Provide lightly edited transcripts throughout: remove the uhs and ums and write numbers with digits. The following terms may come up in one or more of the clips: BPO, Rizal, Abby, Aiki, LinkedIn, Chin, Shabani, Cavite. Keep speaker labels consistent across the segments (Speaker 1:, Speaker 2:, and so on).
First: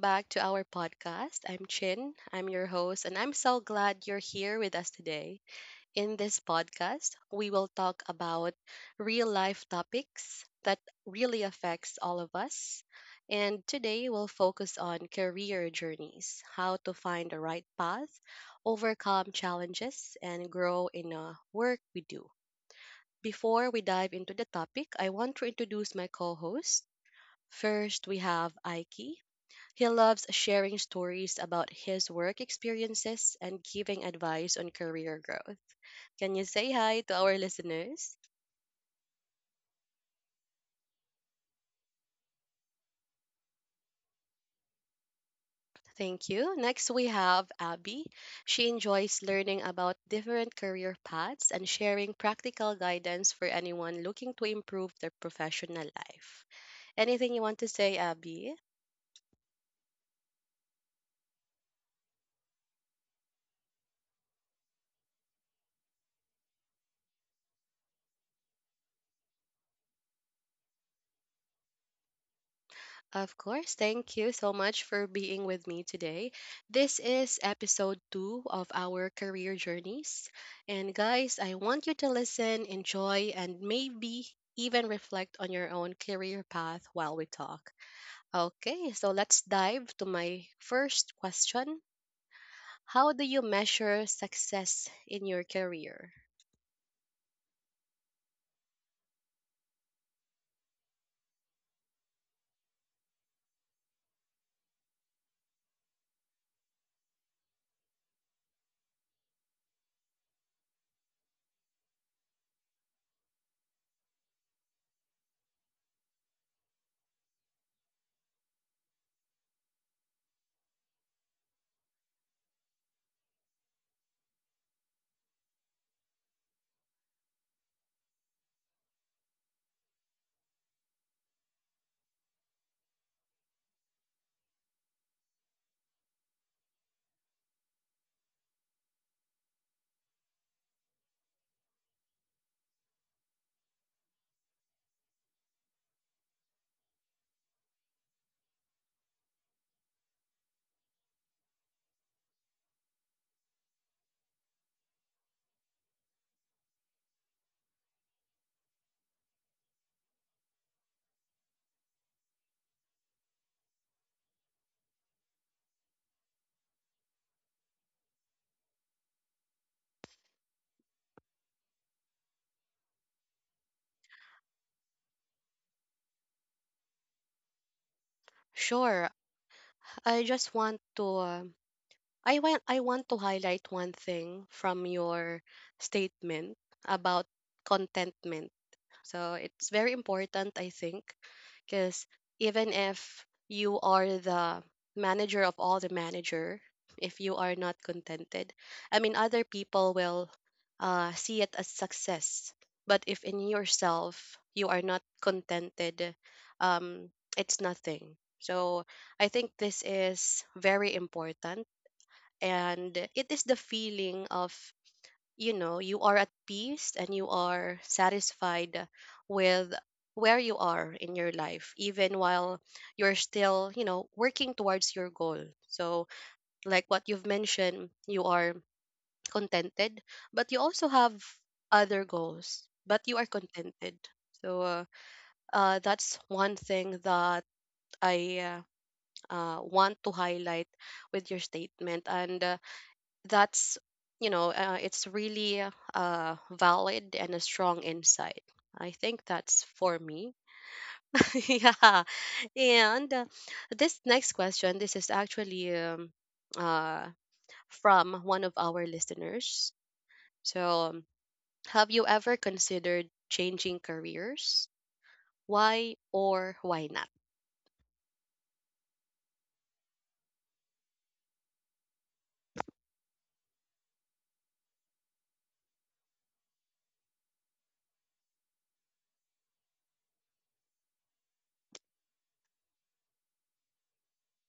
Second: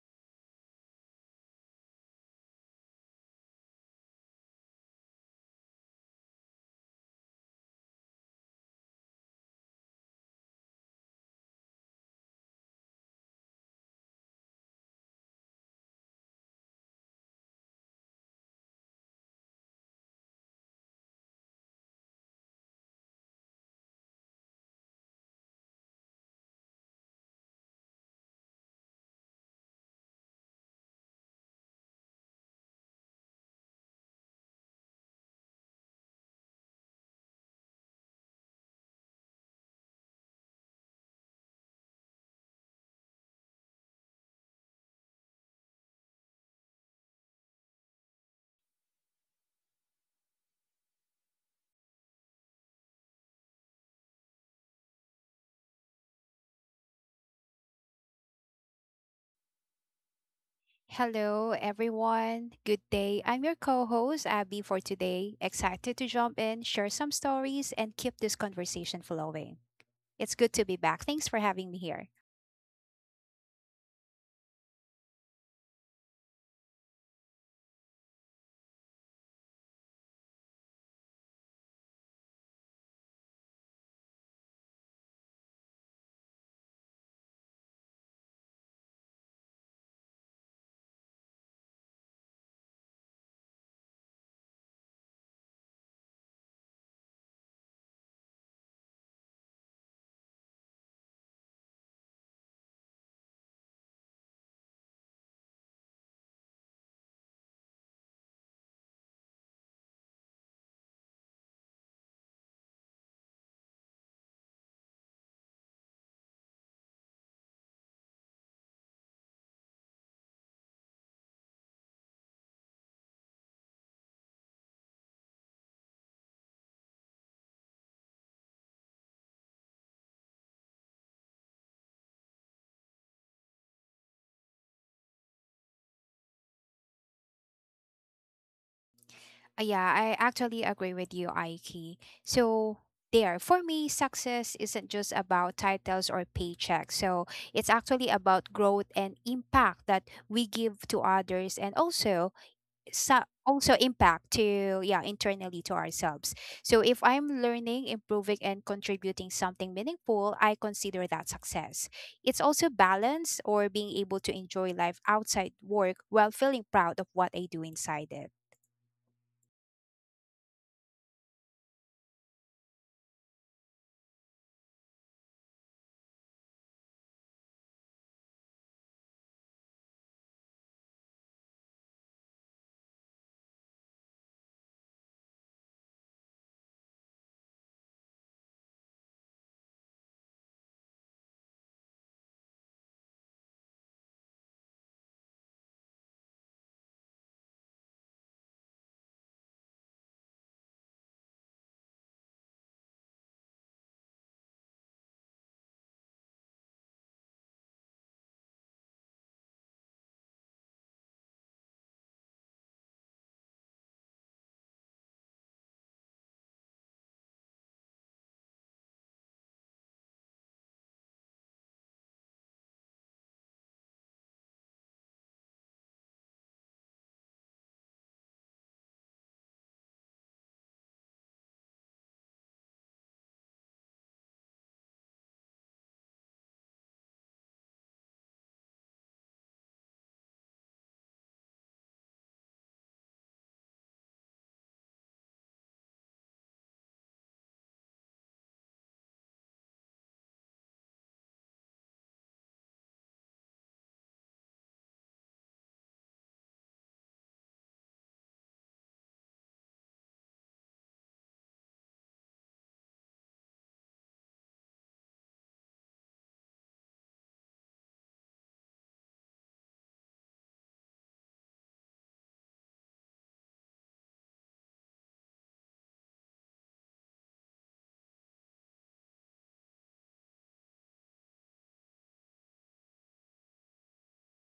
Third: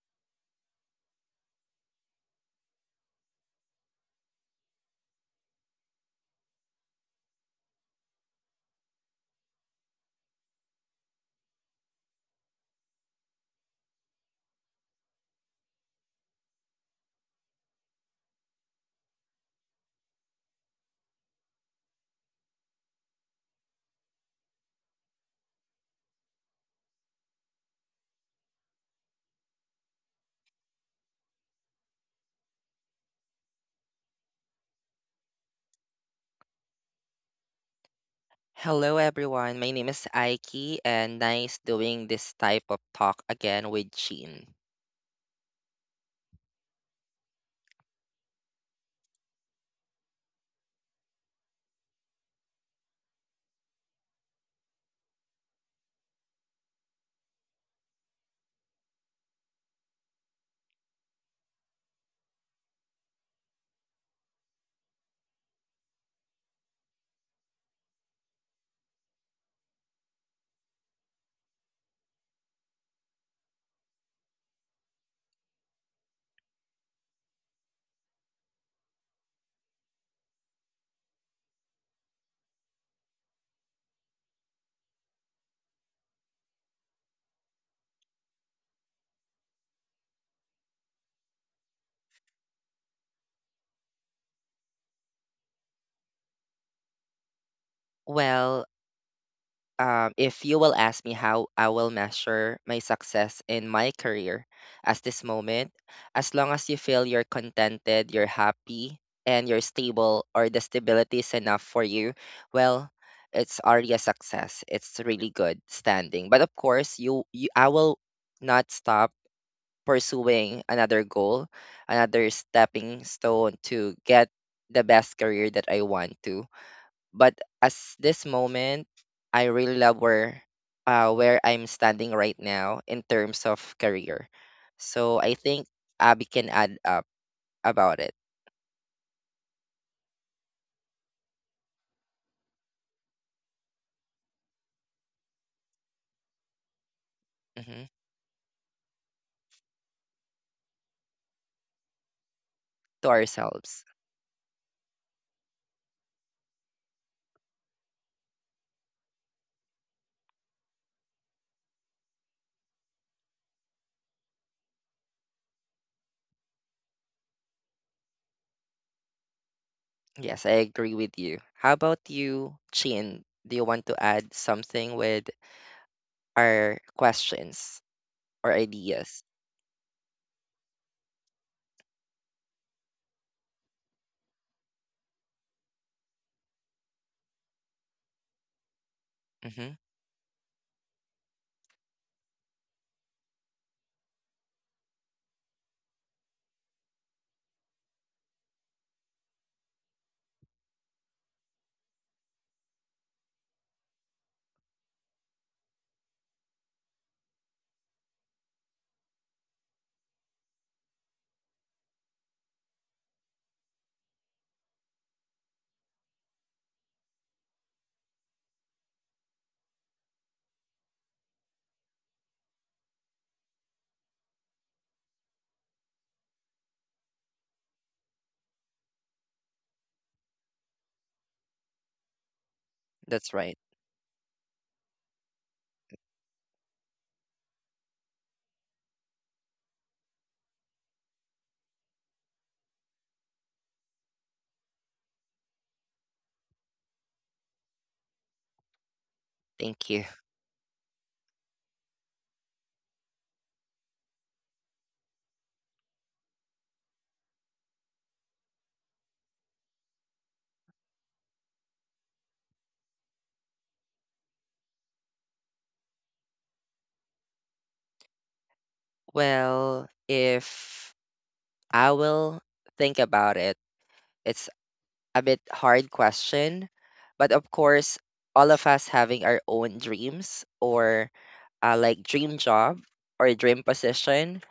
Speaker 1: back to our podcast. I'm Chin, I'm your host, and I'm so glad you're here with us today. In this podcast, we will talk about real life topics that really affects all of us. And today we'll focus on career journeys, how to find the right path, overcome challenges, and grow in the work we do. Before we dive into the topic, I want to introduce my co-host. First, we have Aiki. He loves sharing stories about his work experiences and giving advice on career growth. Can you say hi to our listeners?
Speaker 2: Hello everyone, my name is Aiki and nice doing this type of talk again with Chin.
Speaker 1: Thank you. Next, we have Abby. She enjoys learning about different career paths and sharing practical guidance for anyone looking to improve their professional life. Anything you want to say, Abby?
Speaker 3: Hello, everyone. Good day. I'm your co host, Abby, for today. Excited to jump in, share some stories, and keep this conversation flowing. It's good to be back. Thanks for having me here.
Speaker 1: Of course. Thank you so much for being with me today. This is episode two of our career journeys. And guys, I want you to listen, enjoy, and maybe even reflect on your own career path while we talk. Okay, so let's dive to my first question. How do you measure success in your career?
Speaker 2: Well, if you will ask me how I will measure my success in my career as this moment, as long as you feel you're contented, you're happy, and you're stable or the stability is enough for you, well, it's already a success. It's really good standing. But of course, you I will not stop pursuing another goal, another stepping stone to get the best career that I want to. But as this moment, I really love where I'm standing right now in terms of career. So I think Abby can add up about it.
Speaker 3: Yeah, I actually agree with you, Aiki. So, there, for me, success isn't just about titles or paychecks. So, it's
Speaker 2: Hmm.
Speaker 3: actually about growth and impact that we give to others, and
Speaker 2: To
Speaker 3: so also
Speaker 2: ourselves.
Speaker 3: impact to, yeah, internally to ourselves. So if I'm learning, improving, and contributing something meaningful, I consider that success. It's also balance, or being able to enjoy life outside work while feeling proud of what I do inside it.
Speaker 2: Yes, I agree with you. How about you, Chin? Do you want to add something with our questions or
Speaker 1: Sure,
Speaker 2: ideas?
Speaker 1: I just want to I want to highlight one thing from your statement about contentment. So it's
Speaker 2: Hmm.
Speaker 1: very important, I think, because even if you are the manager of all the manager, if you are not contented, I mean, other people will see it as success. But if in yourself you are not contented, um, it's nothing. So I think this is very important, and it is the feeling of, you know, you are at peace and you are satisfied with where you are in your life even while you're still, you know, working towards your goal. So like what you've mentioned, you are contented, but you also have other goals, but you are
Speaker 2: That's right.
Speaker 1: contented. So that's one thing that I want to highlight with your statement. And that's, you know, it's really valid and a strong insight. I think that's
Speaker 2: Thank
Speaker 1: for
Speaker 2: you.
Speaker 1: me. Yeah. And this next question, this is actually uh, from one of our listeners. So have you ever considered changing careers? Why or why not?
Speaker 2: Well, if I will think about it, it's a bit hard question, but of course, all of us having our own dreams or like dream job or dream position.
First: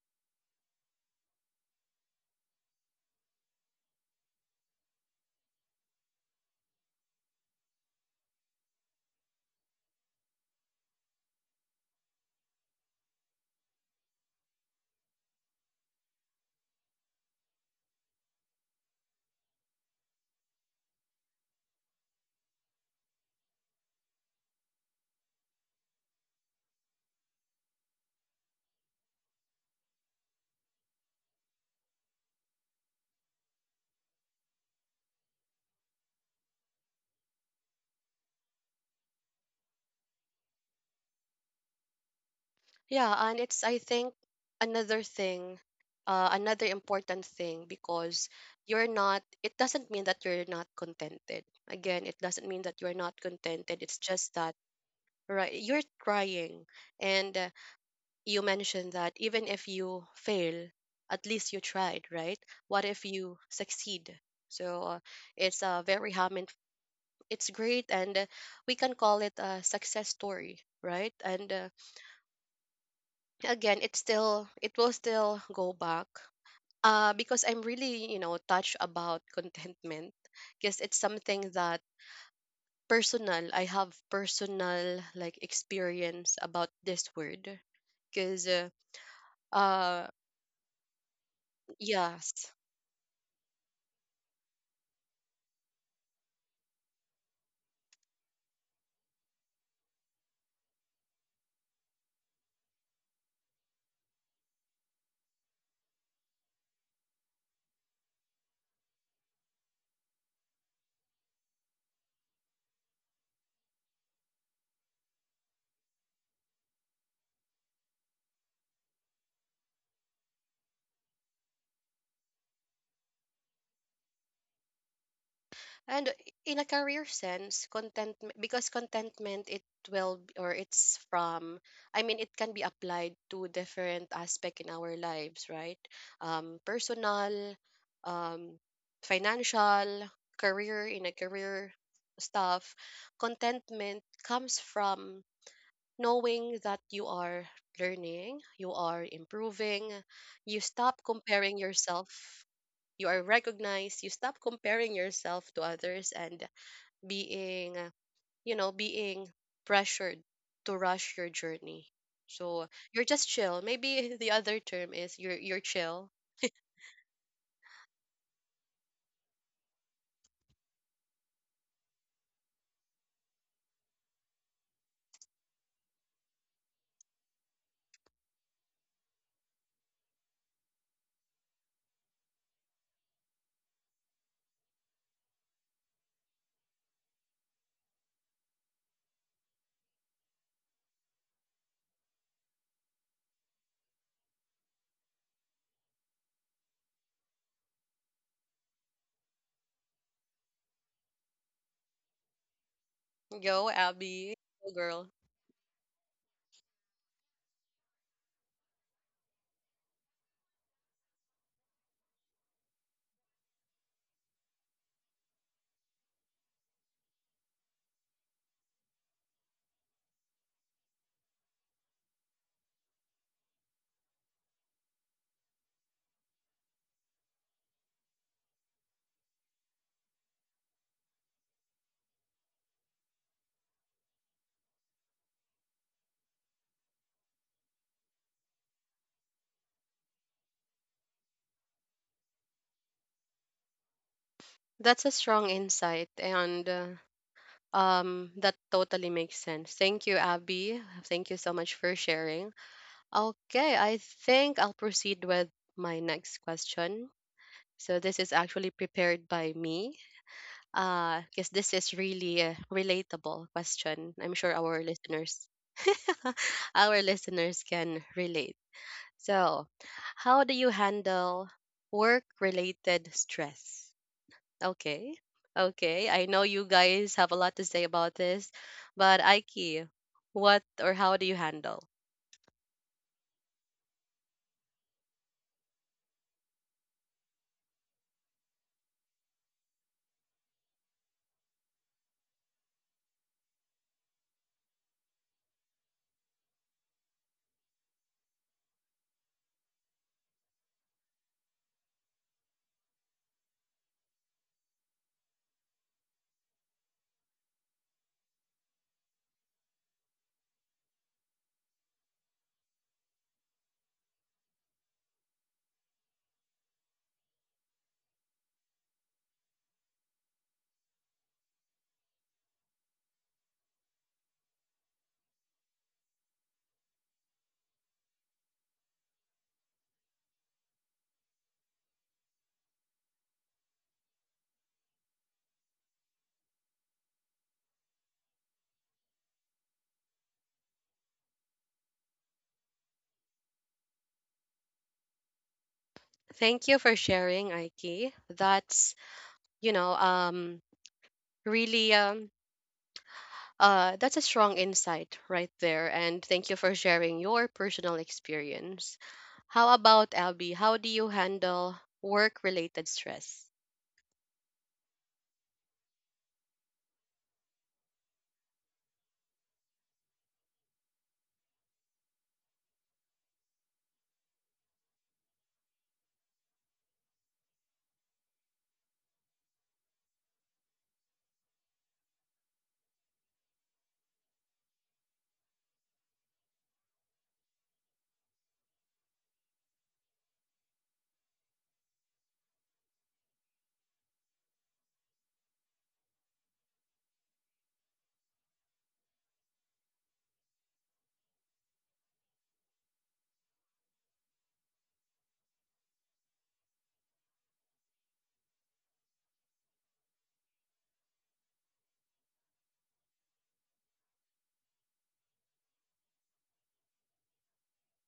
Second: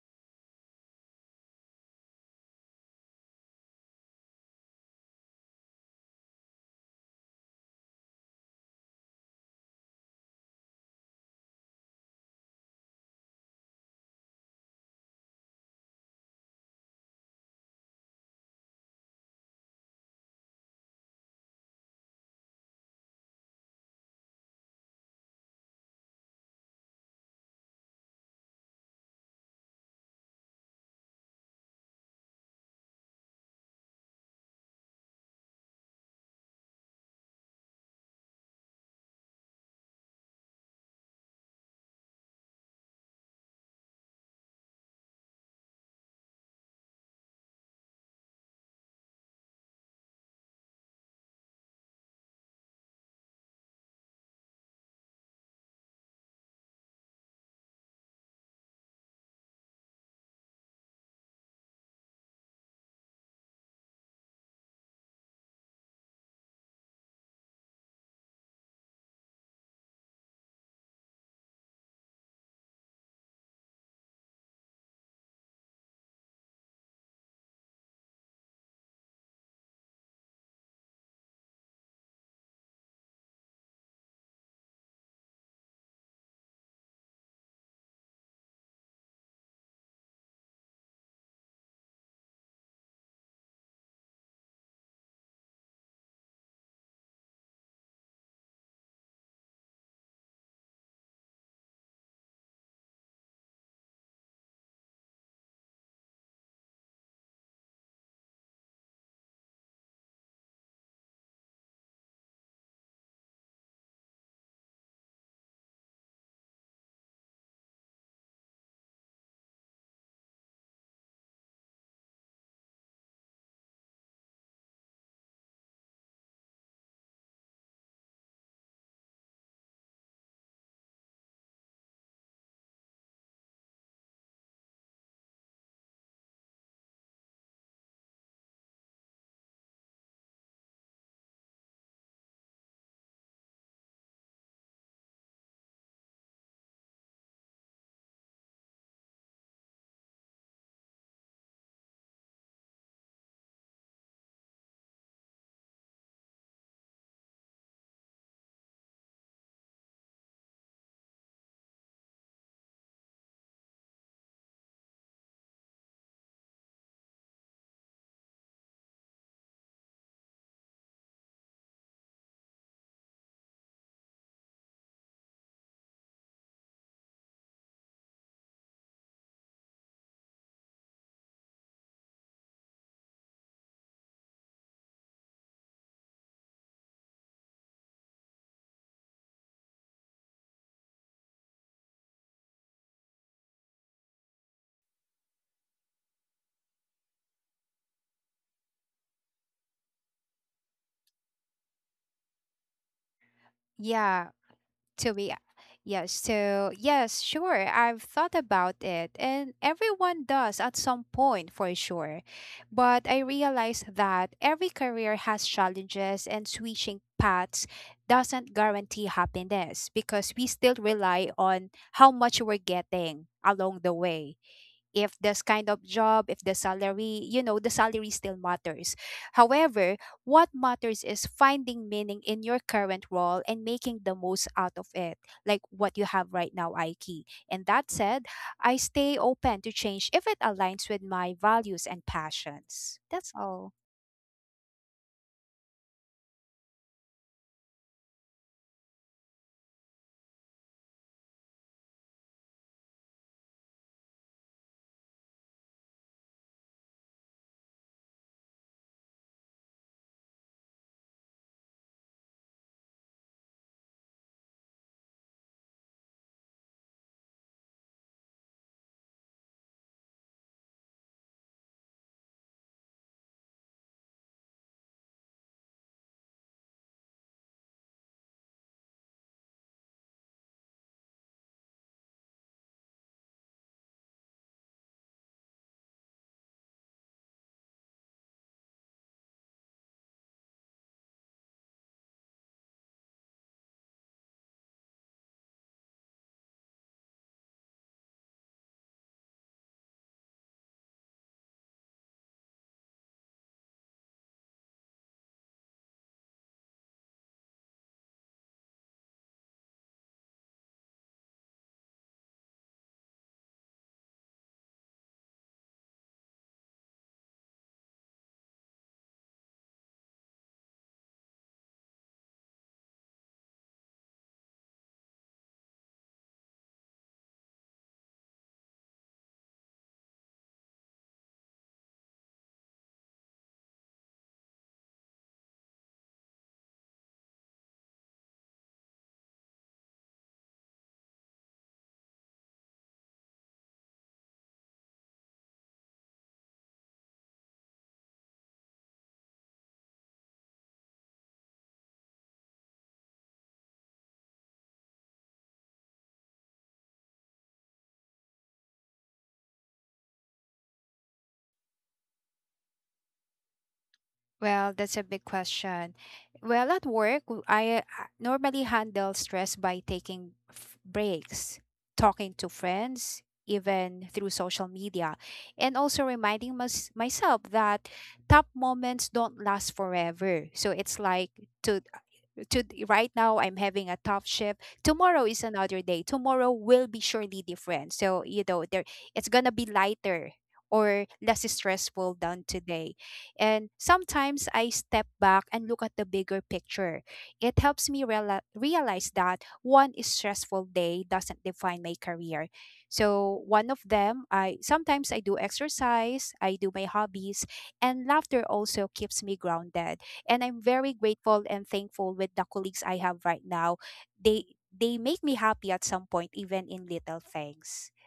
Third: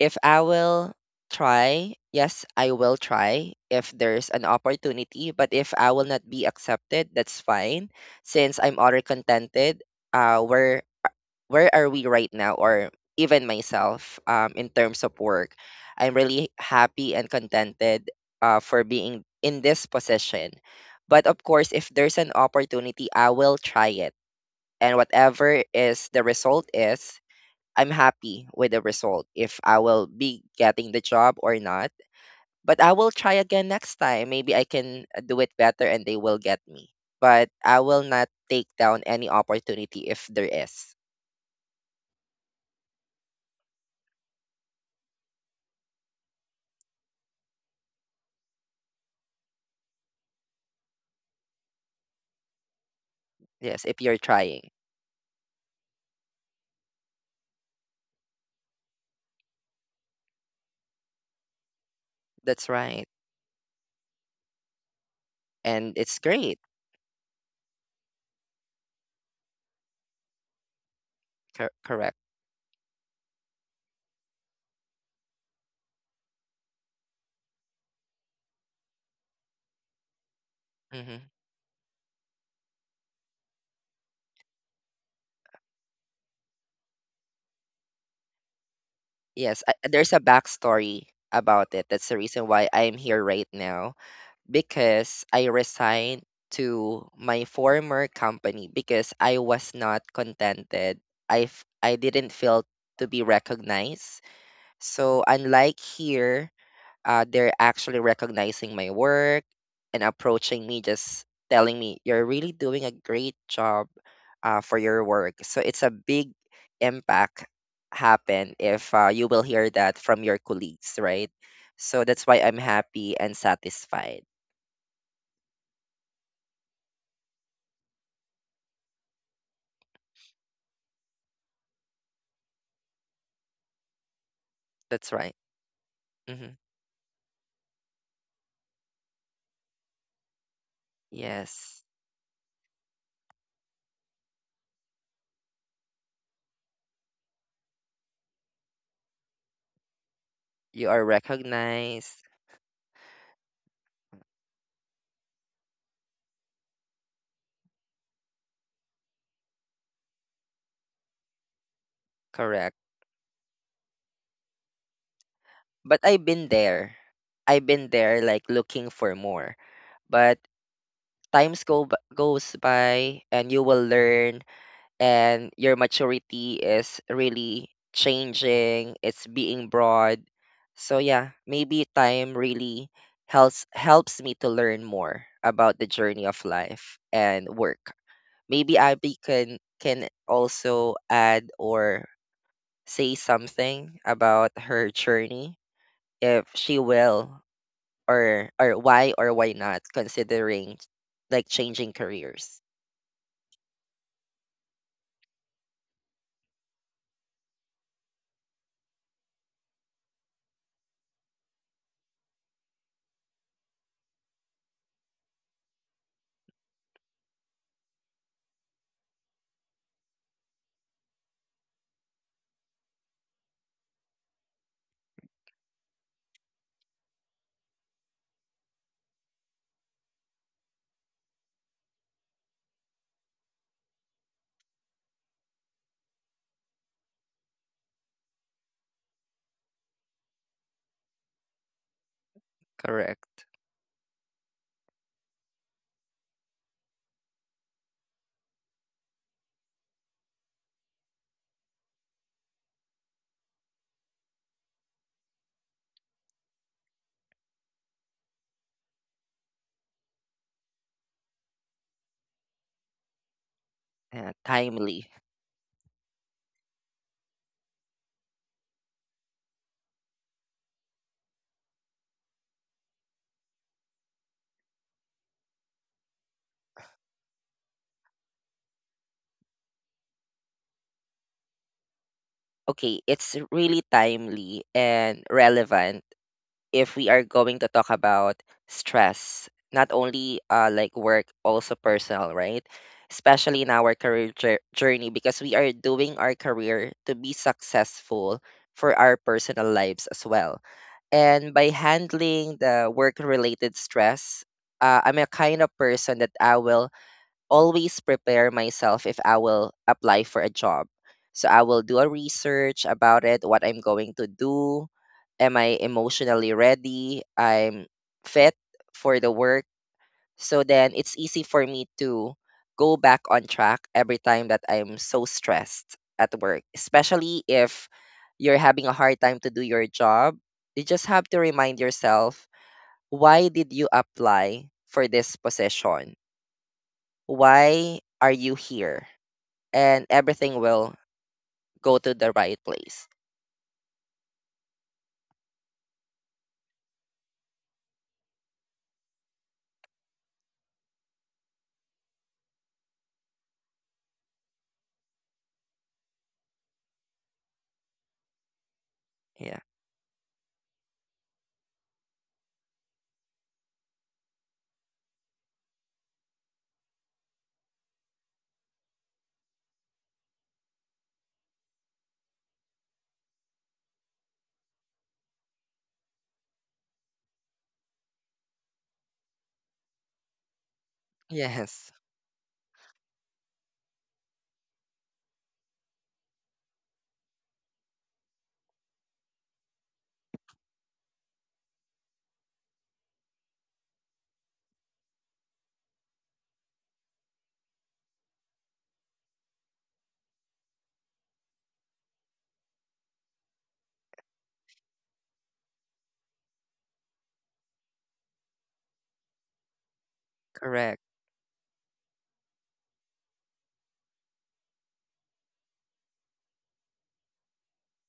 Speaker 2: If I will try, yes, I will try if there's an opportunity, but if I will not be accepted, that's fine since I'm already contented where are we right now or even myself, in terms of work I'm really happy and contented for being in this position. But of course, if there's an opportunity, I will try it, and whatever is the result is, I'm happy with the result if I will be getting the job or not. But I will try again next time. Maybe I can do it better and they will get me. But I will not take down any opportunity if there is.
Speaker 1: Yeah, and it's, I think, another thing, another important thing because you're not. It doesn't mean that you're not contented. Again, it doesn't mean that you're not contented.
Speaker 2: Yes,
Speaker 1: It's
Speaker 2: if you're
Speaker 1: just that
Speaker 2: trying.
Speaker 1: right, you're trying, and you mentioned that even if you fail, at least you tried, right?
Speaker 2: That's
Speaker 1: What if
Speaker 2: right.
Speaker 1: you succeed? So it's a
Speaker 2: And
Speaker 1: very
Speaker 2: it's
Speaker 1: humbling.
Speaker 2: great.
Speaker 1: It's great, and we can call it a success story, right? And
Speaker 2: Correct.
Speaker 1: again it will still go back because I'm really, you know, touched about contentment, because it's
Speaker 2: Hmm.
Speaker 1: something that personal. I have personal, like, experience about this word because
Speaker 2: Yes,
Speaker 1: uh
Speaker 2: there's a backstory about it. That's the reason
Speaker 1: yes.
Speaker 2: why I'm here right now because I resigned to my former company because I was not contented. I didn't feel to be recognized. So unlike here, they're actually recognizing my work and approaching me, just telling me, you're really doing a great job for your work. So it's a big impact happen if you will hear that from your colleagues, right? So that's why I'm happy and satisfied.
Speaker 1: And in a career sense, contentment, because contentment it will or it's from, I mean, it can be applied to different aspect in our
Speaker 2: That's right.
Speaker 1: lives, right?
Speaker 2: Hmm.
Speaker 1: Personal, um financial, career, in a career
Speaker 2: Yes,
Speaker 1: stuff. Contentment comes from knowing that you are learning, you are improving, you
Speaker 2: you
Speaker 1: stop
Speaker 2: are
Speaker 1: comparing
Speaker 2: recognized.
Speaker 1: yourself, you are recognized, you stop comparing yourself to others, and being, you know, being pressured to rush your journey. So
Speaker 2: Correct.
Speaker 1: you're just chill, maybe. The other term is you're
Speaker 2: But
Speaker 1: chill.
Speaker 2: I've been there. I've been there, like looking for more. But times goes by, and you will learn, and your maturity is really changing, it's being broad. So yeah, maybe time really helps me to learn more about the journey of life and work. Maybe Abby can also add or say something about her journey if she will, or why or why not considering like changing careers.
Speaker 1: Go,
Speaker 3: Yeah.
Speaker 1: Abby. Go girl.
Speaker 3: to be Yes. So, yes, sure, I've thought about it, and everyone does at some point, for sure. But I realized that every career has challenges, and switching paths doesn't guarantee happiness because we still rely on how much we're getting along the way. If this kind of job, if the salary still matters. However, what matters is finding meaning in your current role and making the most out of it, like what you have right now, Aiki. And that said, I stay open to change if it aligns with my values and passions. That's
Speaker 2: Correct.
Speaker 3: all.
Speaker 1: That's a strong insight, and that totally makes sense. Thank you, Abby. Thank you so much for sharing. Okay, I think I'll proceed with my next question. So this is actually prepared by me, because this is really a relatable question.
Speaker 2: Yeah,
Speaker 1: I'm sure our
Speaker 2: timely.
Speaker 1: listeners our listeners can relate. So how do you handle work related stress? Okay. Okay, I know you guys have a lot to say about this, but Aiki, what or how do you handle?
Speaker 2: Okay, it's really timely and relevant if we are going to talk about stress, not only like work, also personal, right? Especially in our career journey, because we are doing our career to be successful for our personal lives as well. And by handling the work related stress, I'm a kind of person that I will always prepare myself if I will apply for a job. So I will do a research about it, what I'm going to do. Am I emotionally ready? I'm fit for the work. So then it's easy for me to go back on track every time that I'm so stressed at work, especially if you're having a hard time to do your job. You just have to remind yourself, why did you apply for this position? Why are you here? And everything will go to the right place.
Speaker 1: Thank you for sharing, Aiki. That's, you know, really that's a strong insight right there, and thank you for sharing your personal experience.
Speaker 2: Yeah.
Speaker 1: How about Abby? How do you handle work related stress?
Speaker 3: Well, that's a big question. Well, at work, I normally handle stress by taking breaks, talking to friends, even through social media, and also reminding myself that top moments don't last forever. So it's like, to
Speaker 2: Yes.
Speaker 3: to right now I'm having a tough shift. Tomorrow is another day. Tomorrow will be surely different. So, you know, there it's gonna be lighter or less stressful than today. And sometimes I step back and look at the bigger picture. It helps me realize that one stressful day doesn't define my career. So one of them, I sometimes I do exercise, I do my hobbies, and laughter also keeps me grounded, and I'm very
Speaker 2: Correct.
Speaker 3: grateful and thankful with the colleagues I have right now. They make me happy at some point, even in little things.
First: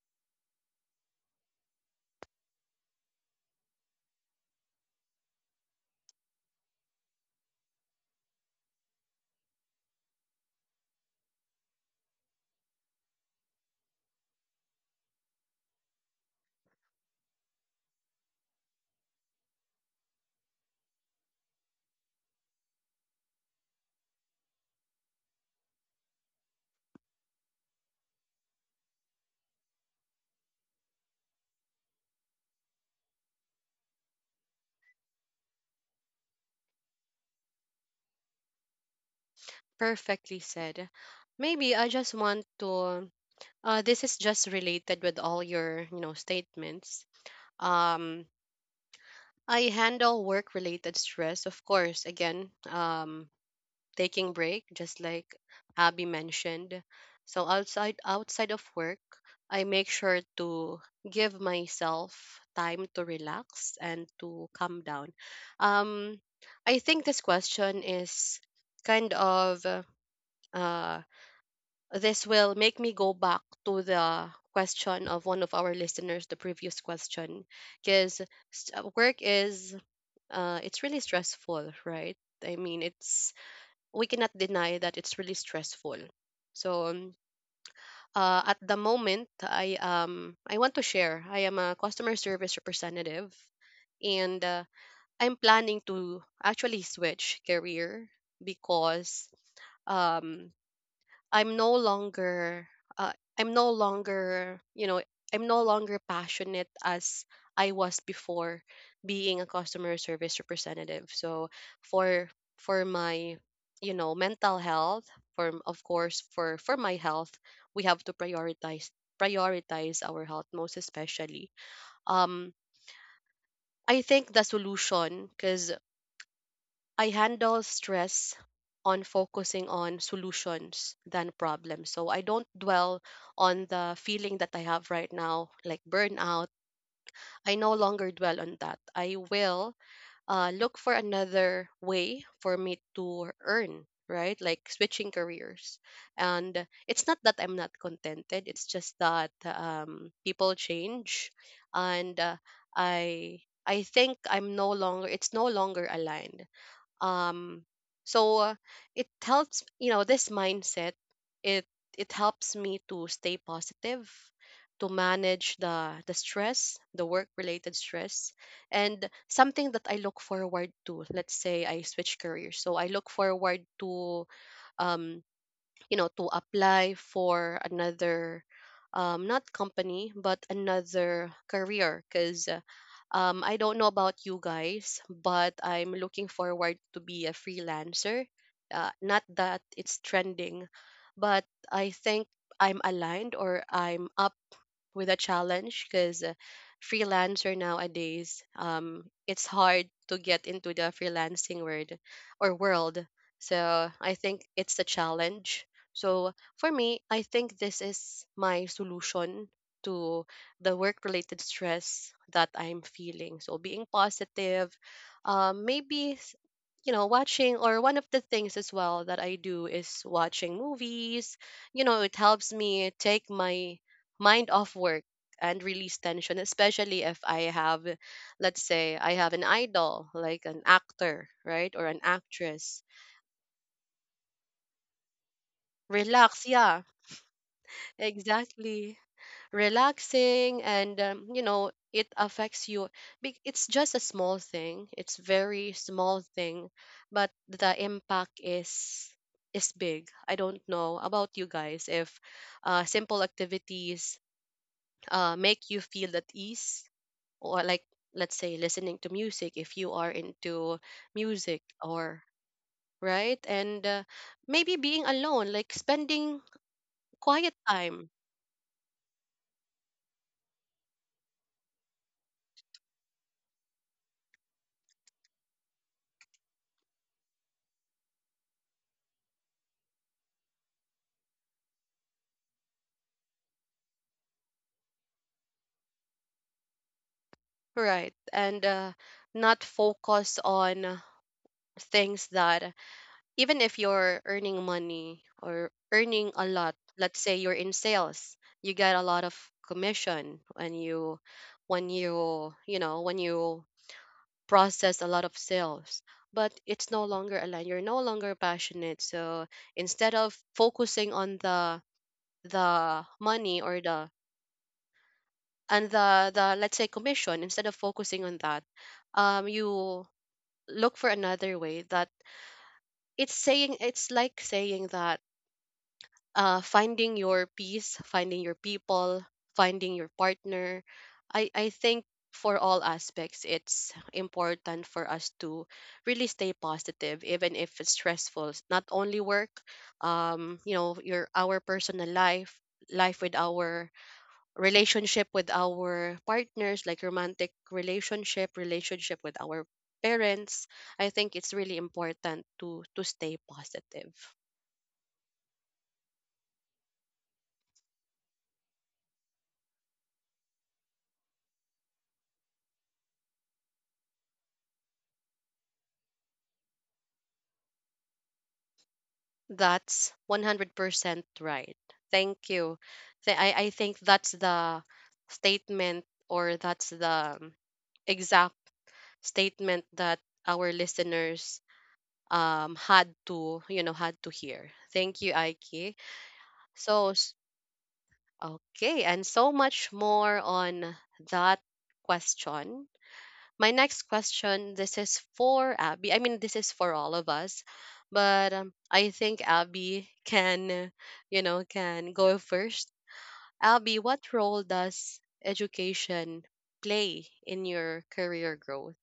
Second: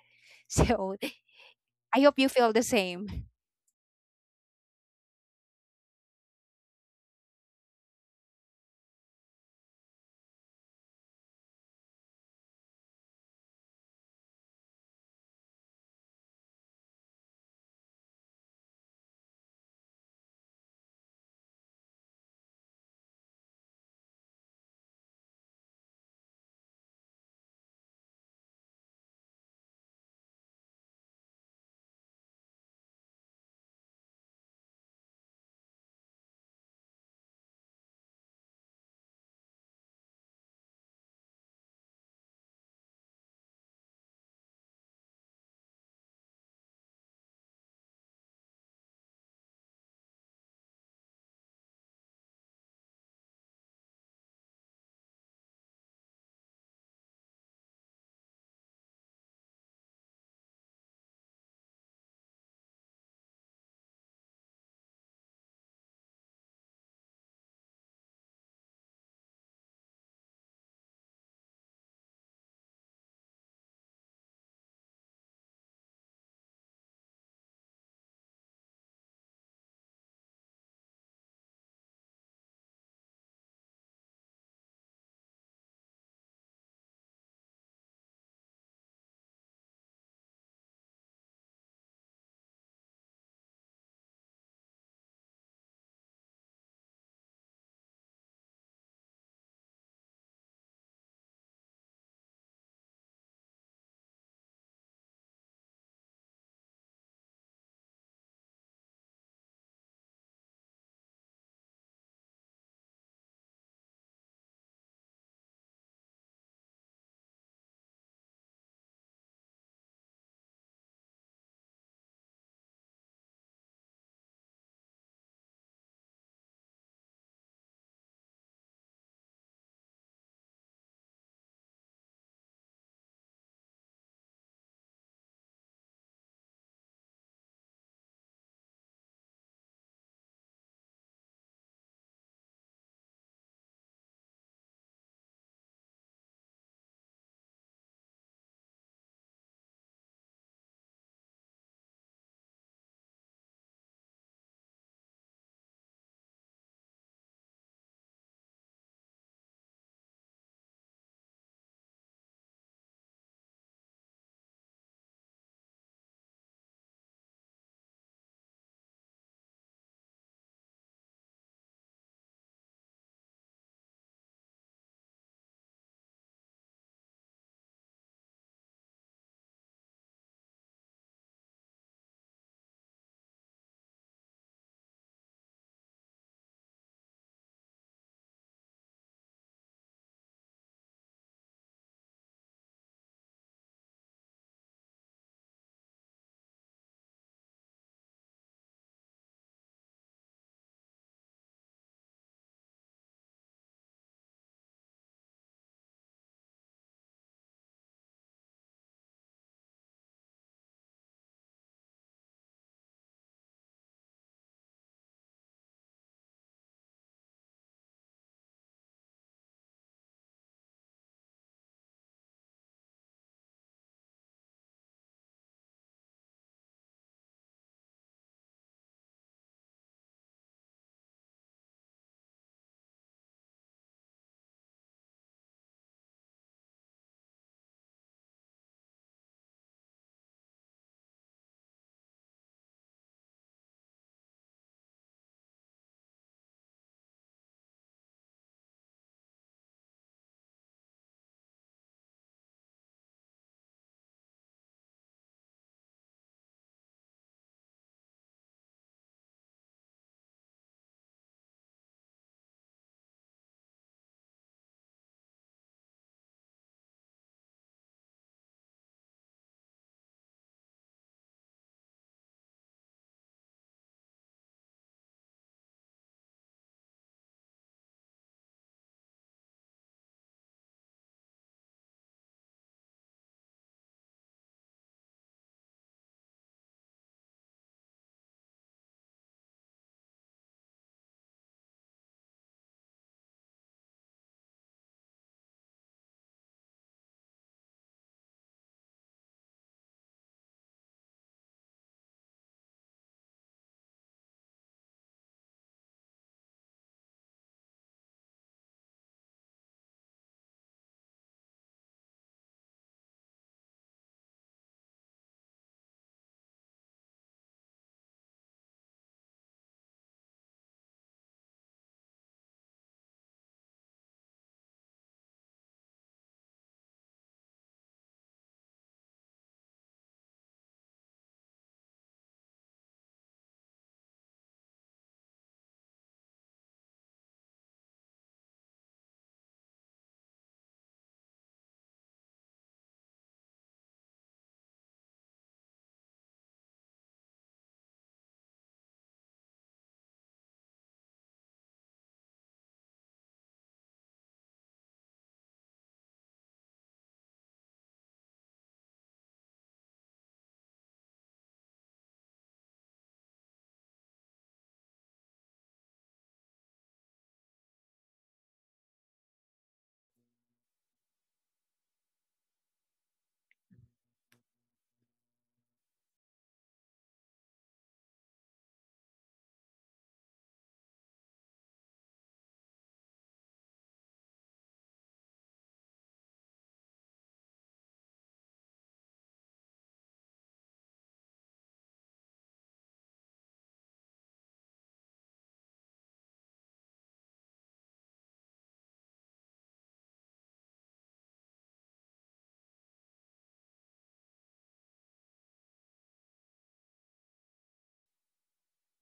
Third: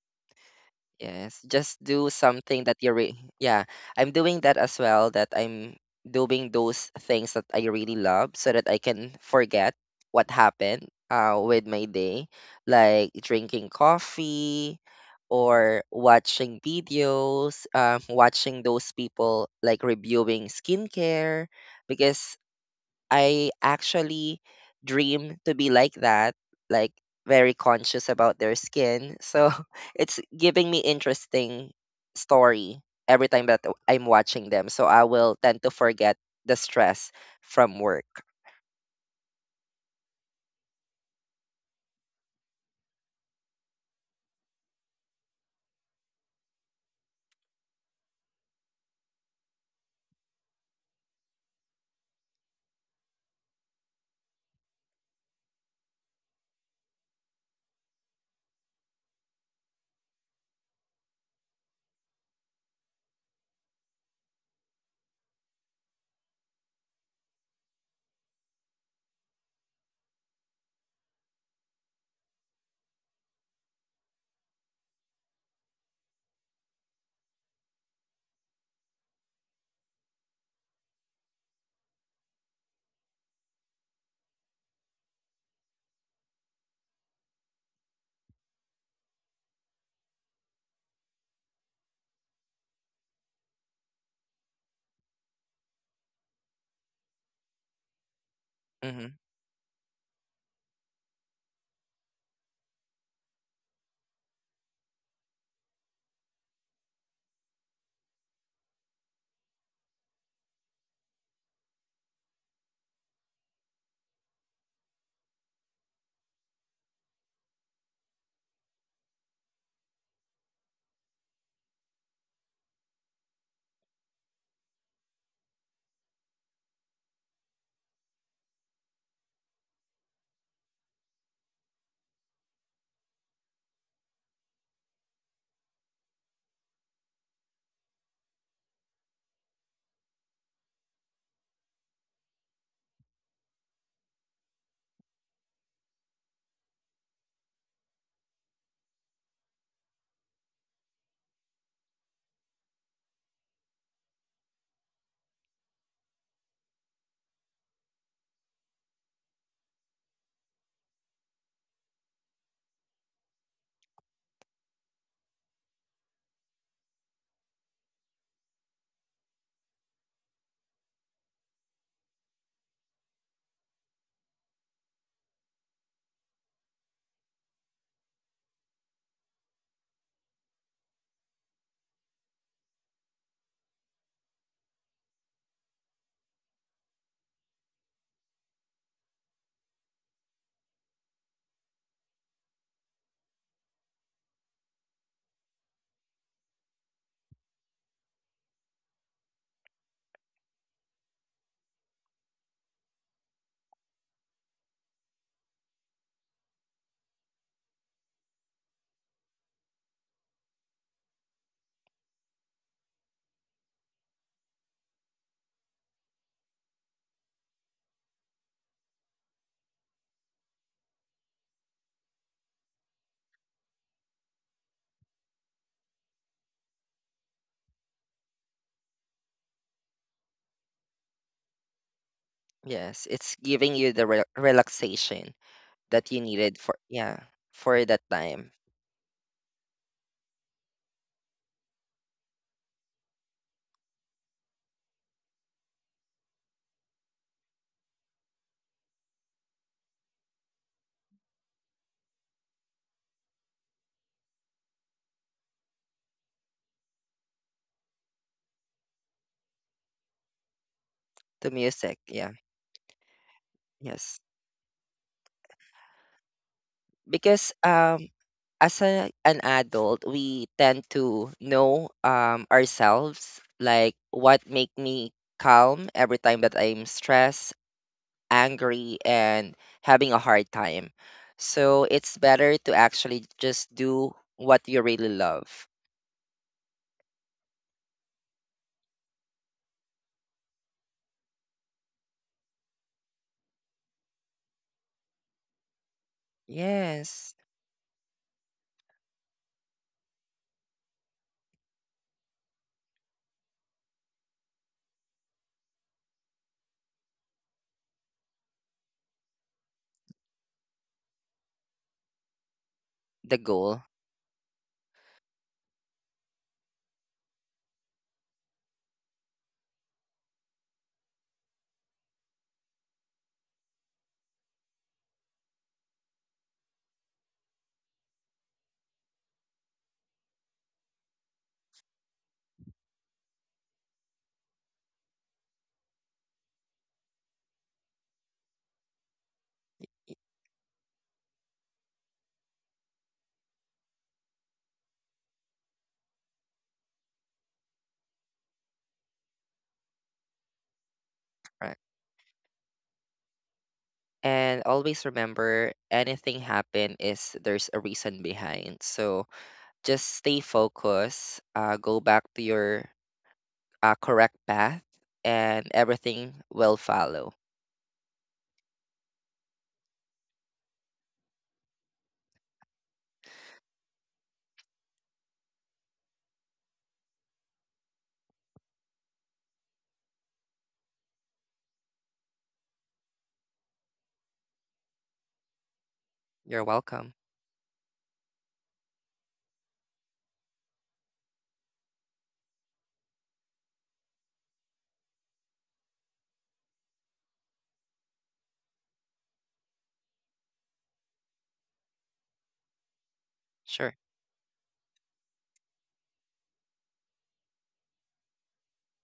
Speaker 3: So
Speaker 2: Yes. Just
Speaker 3: I
Speaker 2: do
Speaker 3: hope you feel
Speaker 2: something
Speaker 3: the
Speaker 2: that you
Speaker 3: same.
Speaker 2: yeah. I'm doing that as well, that I'm doing those things that I really love so that I can forget what happened with my day, like drinking coffee or watching videos, watching those people like reviewing skincare, because I actually dream to be like that, like very conscious about their skin. So it's giving me interesting story every time that I'm watching them. So I will tend to forget the stress from work.
Speaker 1: Perfectly said. Maybe I just want to this is just related with all your, you know, statements. Um I handle work related stress, of course, again, taking break just like Abby mentioned. So outside of work I make sure to give myself time to relax and to calm down. um I think this question is kind of uh this will make me go back to the question of one of our listeners, the previous question, because work is, it's really stressful, right? I mean, it's, we cannot deny that it's really stressful. So at the moment, I want to share. I am a customer service representative, and I'm planning to actually switch career
Speaker 2: Hmm.
Speaker 1: because um I'm no longer uh, I'm no longer, you know, I'm no longer passionate as I was before being a customer service representative. So for for my, you know, mental health, for of course for my health, we have to prioritize our health most especially. Um I think the solution cuz I handle stress on focusing on solutions than problems. So I don't dwell on the feeling that I have right now, like burnout. I no longer dwell on that. I will look for another way for me to earn, right? Like switching careers. And it's not that I'm not contented, it's just that people change. And I. I think I'm no longer, it's no longer aligned. um so uh, it helps, you know, this mindset. It it helps me to stay positive, to manage the stress, the work related stress, and something that I look forward to, let's say I switch careers, so I look forward to, um you know, to apply for another, not company, but another career because, I don't know about you guys, but I'm looking forward to be a freelancer. Not that it's trending, but I think I'm aligned or I'm up with a challenge because, freelancer nowadays, it's hard to get into the freelancing world or world. So I think it's a challenge. So for me, I think this is my solution to the work related stress that I'm feeling. So being positive, um, maybe s- you know, watching, or one of the things as well that I do is watching movies. You know, it helps me take my mind off work and release tension, especially if I have, let's say I have an idol, like an actor, right, or an actress.
Speaker 2: Yes, it's giving you the relaxation that you
Speaker 1: Relax,
Speaker 2: needed for,
Speaker 1: yeah.
Speaker 2: yeah, for that time.
Speaker 1: Exactly. Relaxing and, you know, it affects you. It's just a small thing, it's very small thing, but the impact is big. I don't know about you guys if, simple activities, make you feel at ease, or like, let's say listening to music if you are into
Speaker 2: The
Speaker 1: music,
Speaker 2: music,
Speaker 1: or
Speaker 2: yeah,
Speaker 1: right. And
Speaker 2: yes.
Speaker 1: maybe being alone, like spending quiet
Speaker 2: Because
Speaker 1: time.
Speaker 2: as an adult we tend to know ourselves, like what make me calm every time that I'm stressed, angry, and having a hard time. So it's better to actually just do what you really love.
Speaker 1: Right. And not focus on things that, even if you're earning money or earning a lot, let's
Speaker 2: Yes,
Speaker 1: say you're in sales, you get a lot of commission when you know, when you process a lot of sales, but it's no longer aligned. You're no longer passionate. So instead of focusing on the
Speaker 2: the
Speaker 1: money or
Speaker 2: goal.
Speaker 1: the, and the, the, let's say commission, instead of focusing on that, you look for another way that it's saying, it's like saying that, finding your peace, finding your people, finding your partner, I think for all aspects it's important for us to really stay positive even if it's stressful. It's not only work, you know, your our personal life, life with our relationship with our partners, like romantic relationship, relationship with our parents, I think it's
Speaker 2: Right.
Speaker 1: really important to stay positive.
Speaker 2: And always remember anything happen is there's a reason behind. So just stay focused, go back to your a correct path and everything will follow.
Speaker 1: That's 100% right. Thank you. I think that's the statement or that's the exact statement that our listeners had to, you know, had to hear. Thank you, Aiki.
Speaker 2: You're welcome.
Speaker 1: So okay, and so much more on that question. My next question, this is for Abby. I mean, this is for all of us, but I think Abby can, you know, can go first.
Speaker 2: Sure.
Speaker 1: Abby, what role does education play in your career growth?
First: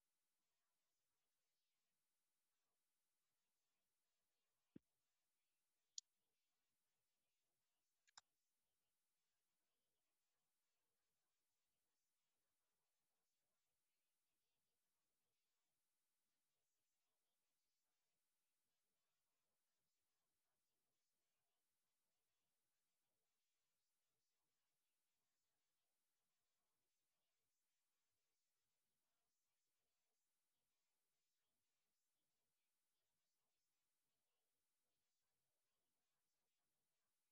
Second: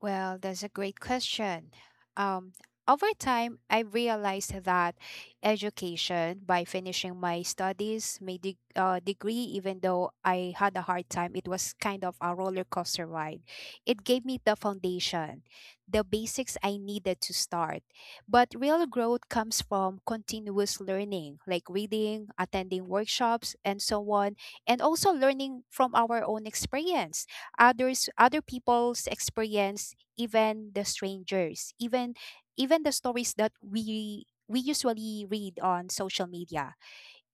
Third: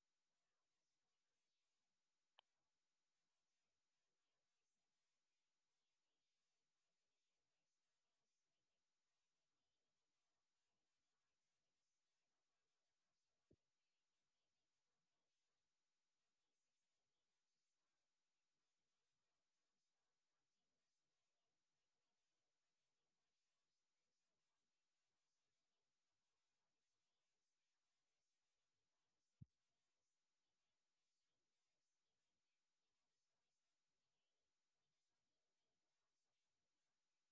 Speaker 3: Well, that's a great question. Um, Over time, I realized that education, by finishing my studies, my degree, even though I had a hard time, it was kind of a roller coaster ride. It gave me the foundation, the basics I needed to start. But real growth comes from continuous learning, like reading, attending workshops, and so on, and also learning from our own experience, other people's experience, even the strangers, even the stories that we usually read on social media.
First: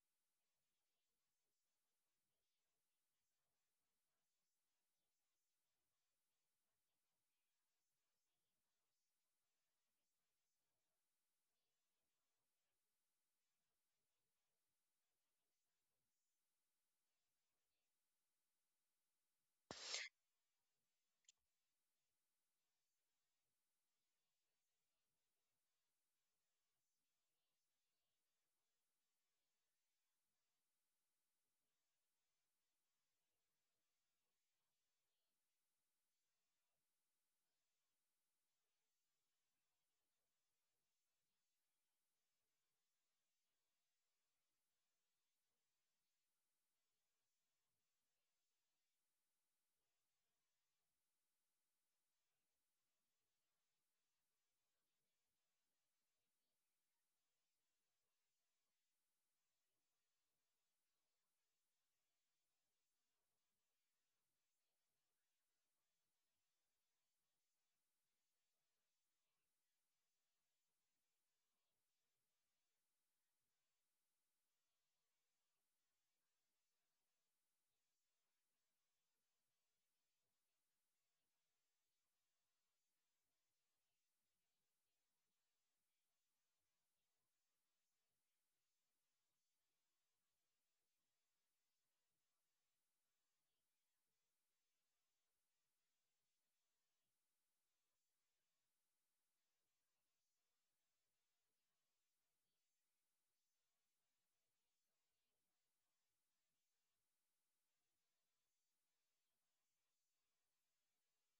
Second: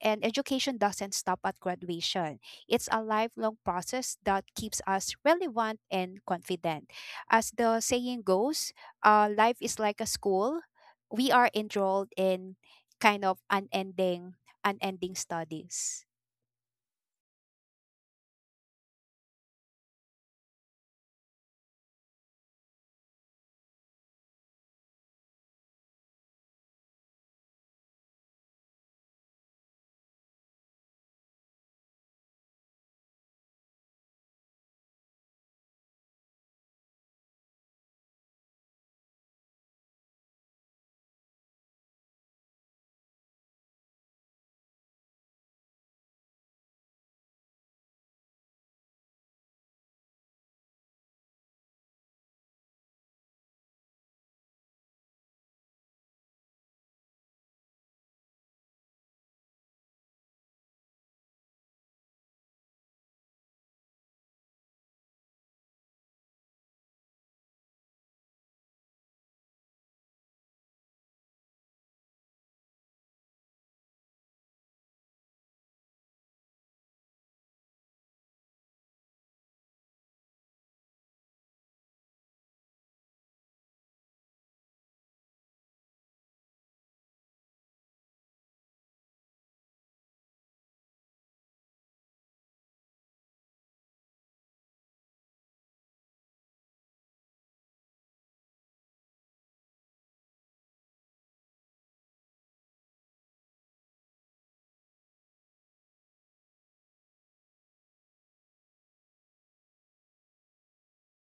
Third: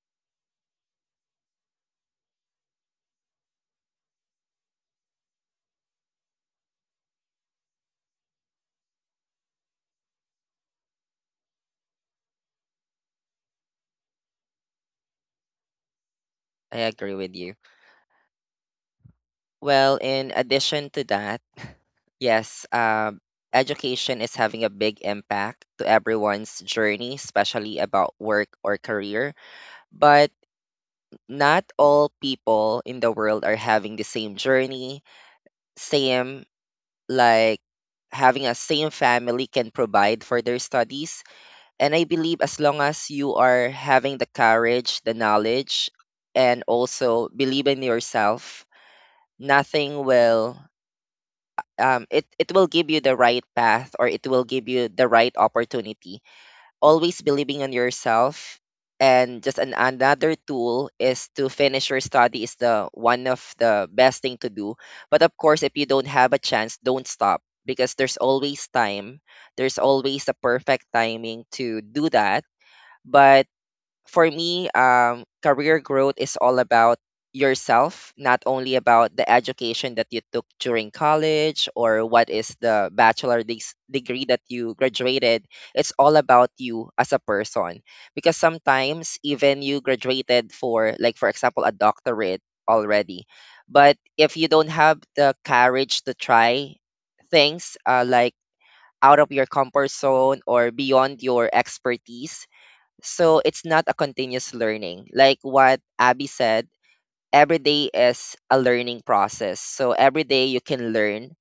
Speaker 3: And education doesn't stop at graduation. It's a lifelong process that keeps us relevant and confident. As the saying goes, life is like a school we are enrolled in, kind of unending studies.
Speaker 2: I agree with you. Well, in addition to that, yes, education is having a big impact to everyone's journey, especially about work or career. But not all people in the world are having the same journey, same like having a same family can provide for their studies. And I believe as long as you are having the courage, the knowledge, and also believe in yourself. Nothing will um, it, it will give you the right path or it will give you the right opportunity. Always believing in yourself. And just another tool is to finish your study is the one of the best thing to do. But of course, if you don't have a chance, don't stop because there's always time. There's always a perfect timing to do that. But for me, career growth is all about yourself, not only about the education that you took during college or what is the bachelor degree that you graduated. It's all about you as a person. Because sometimes, even you graduated for, like, for example, a doctorate already. But if you don't have the courage to try things like out of your comfort zone or beyond your expertise, so it's not a continuous learning. Like what Abby said, every day is a learning process. So every day you can learn